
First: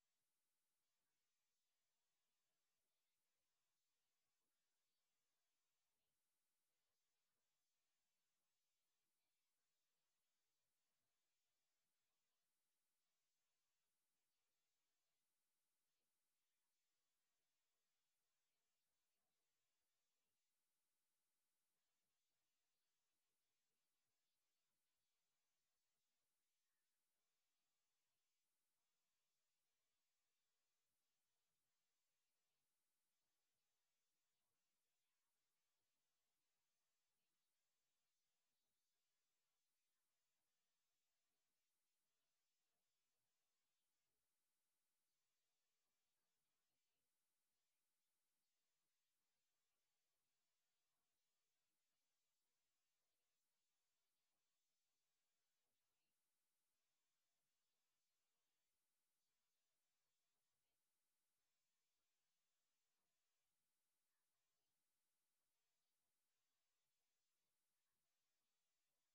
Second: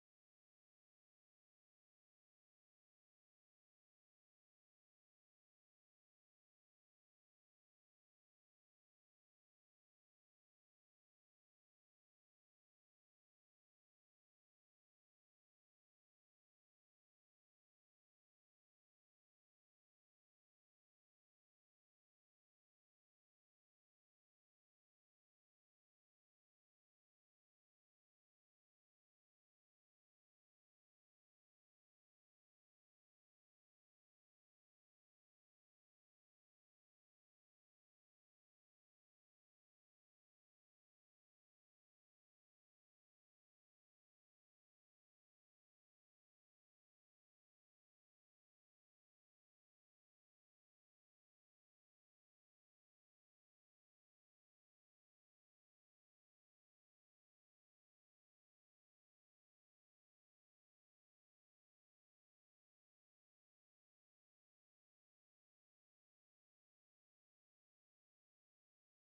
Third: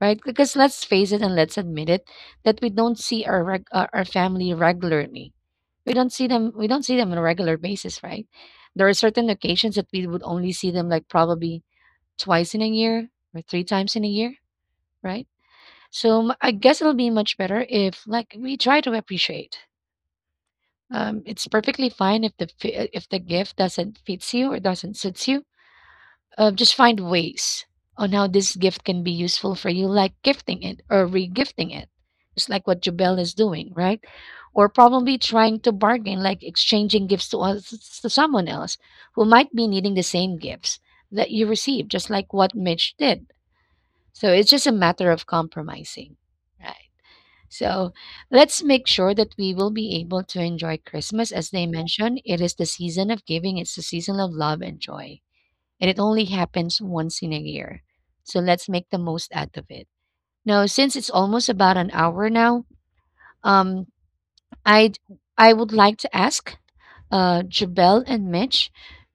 S1: right? Because let's face it and let's admit it that we don't see our, reg- our family regularly. We don't see them, we don't see them on a regular basis, right? There are certain occasions that we would only see them like probably twice in a year or three times in a year, right? So I guess it'll be much better if like we try to appreciate. It's perfectly fine if if the gift doesn't fits you or doesn't suits you. Just find ways on how this gift can be useful for you, like gifting it or regifting it. It's like what Jubel is doing, right? Or probably trying to bargain, like exchanging gifts to us to someone else who might be needing the same gifts that you received, just like what Mitch did. So it's just a matter of compromising, right? So let's make sure that we will be able to enjoy Christmas. As they mentioned, it is the season of giving, it's the season of love and joy. And it only happens once in a year. So let's make the most out of it. Now, since it's almost about an hour now, um, I'd I would like to ask Jabel and Mitch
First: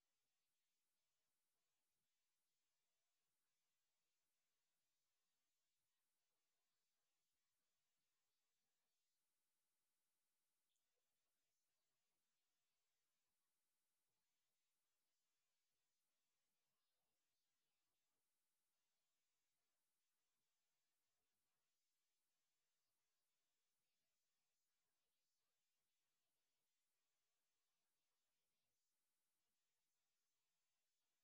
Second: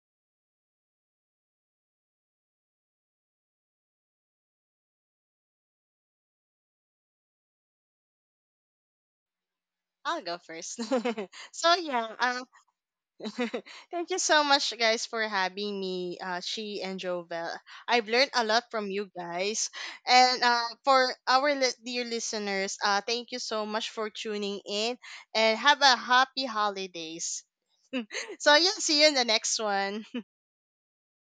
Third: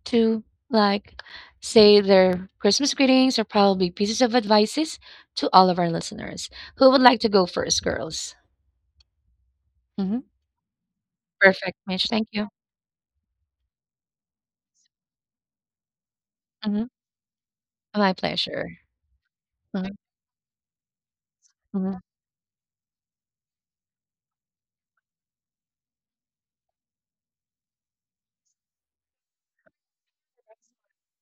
S1: to like say their Christmas greetings or probably pieces of advices to all of our listeners. Who would like to go first, girls?
S2: I'll
S1: Mhm.
S2: go first. So
S1: Perfect, Mitch.
S2: yeah,
S1: Thank you.
S2: thank you so much, guys, for having me, she
S1: Mhm.
S2: and Jovel. I've
S1: My
S2: learned a lot
S1: pleasure.
S2: from you guys,
S1: Mhm,
S2: and for our
S1: mhm.
S2: dear listeners, thank you so much for tuning in, and have a happy holidays. So yeah, see you in the next one.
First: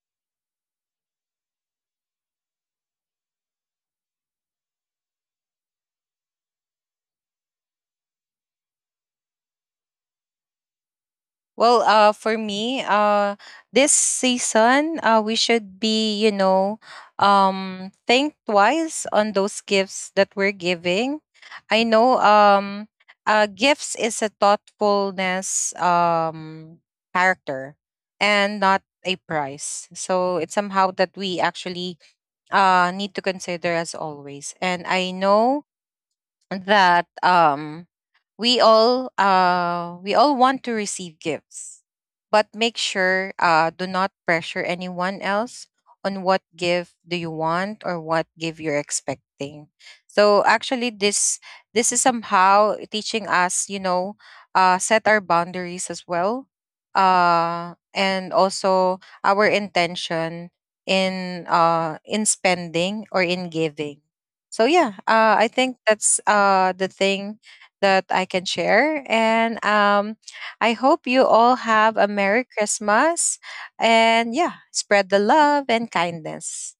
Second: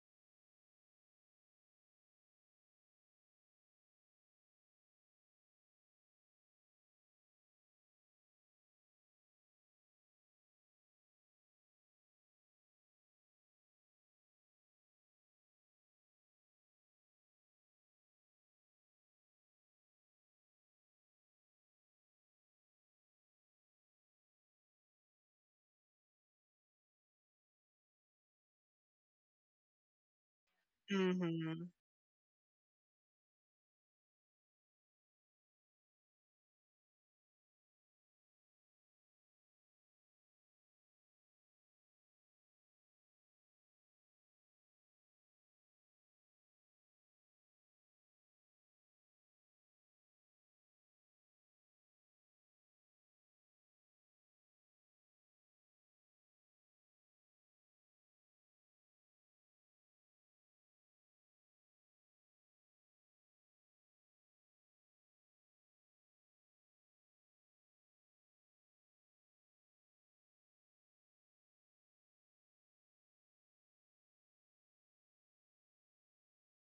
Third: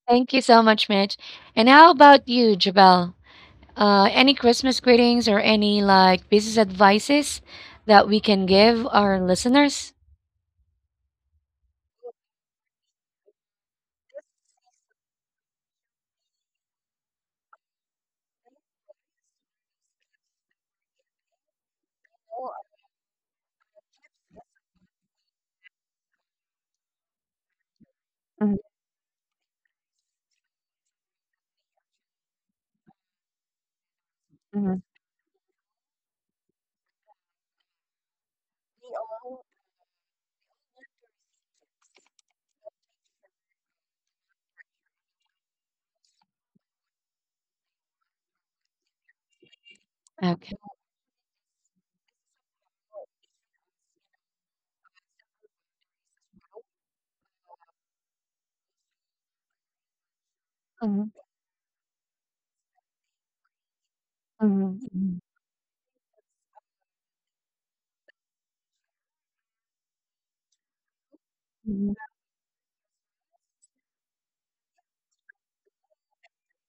S1: Thank you so much, Mitch. And how about you, Jabal? Any Christmas greetings or any like business advices that we can give our listeners?
S3: Well, for me, this season, we should be, you know, think twice on those gifts that we're giving. I know, gifts is a thoughtfulness, character, and not a price. So it's somehow that we
S2: Mhm.
S3: actually need to consider, as always. And I know that we all want to receive gifts, but make sure do not pressure anyone else on what gift do you want or what gift you're expecting. So
S1: Okay.
S3: actually this, this is somehow teaching us, you know, set our boundaries as well, and also our intention in spending or in giving. So yeah, I think that's the thing that I can share. And I hope you all have a Merry Christmas, and yeah, spread the love and kindness.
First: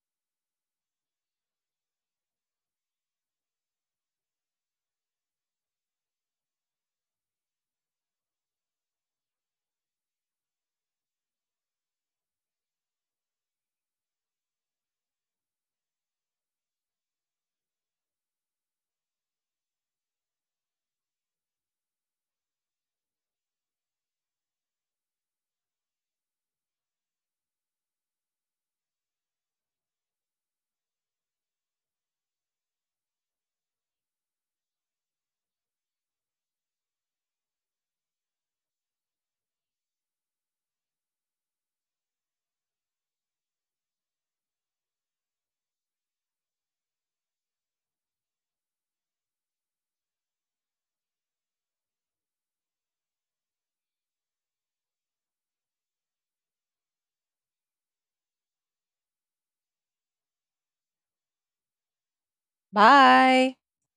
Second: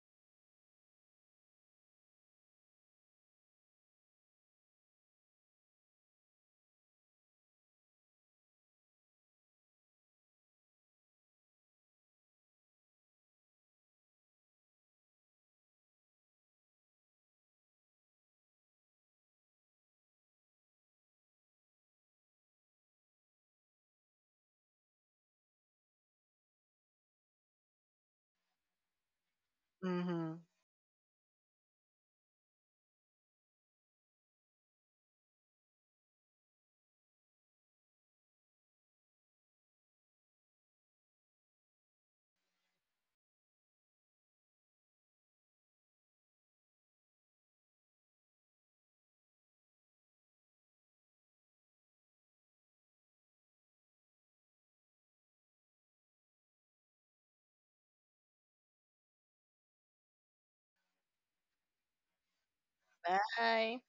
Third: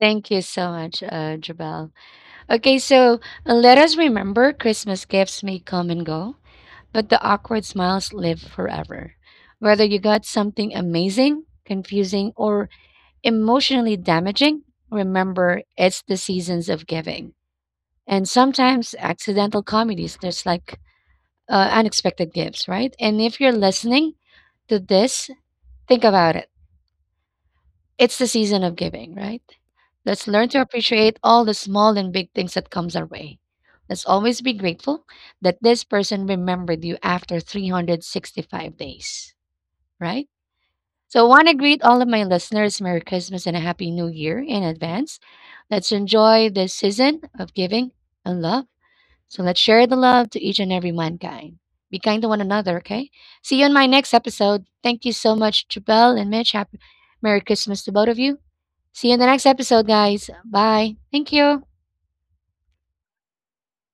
S1: Thank you so much, Jabal. Okay, so let us remember Christmas gifts may come and go, but the awkward smiles live forever. Whether you got something amazing, confusing, or emotionally damaging, remember it's the seasons of giving. And sometimes accidental comedies, there's like unexpected gifts, right? And if you're listening to this, think about it. It's the season of giving, right? Let's
S2: Mhm.
S1: learn to appreciate all the small and big things that comes our way. Let's always be grateful that this person remembered you after 365 days, right? So, I want to greet all of my listeners Merry Christmas and a Happy New Year in advance. Let's enjoy this season of giving and love. So, let's share the love to each and every mankind. Be kind to one another, okay? See you in my next episode. Thank you so much, Jabel and Mitch. Happy Merry Christmas to both of you. See you in the next episode, guys. Bye. Thank you.
S3: Bye.
S2: Bye.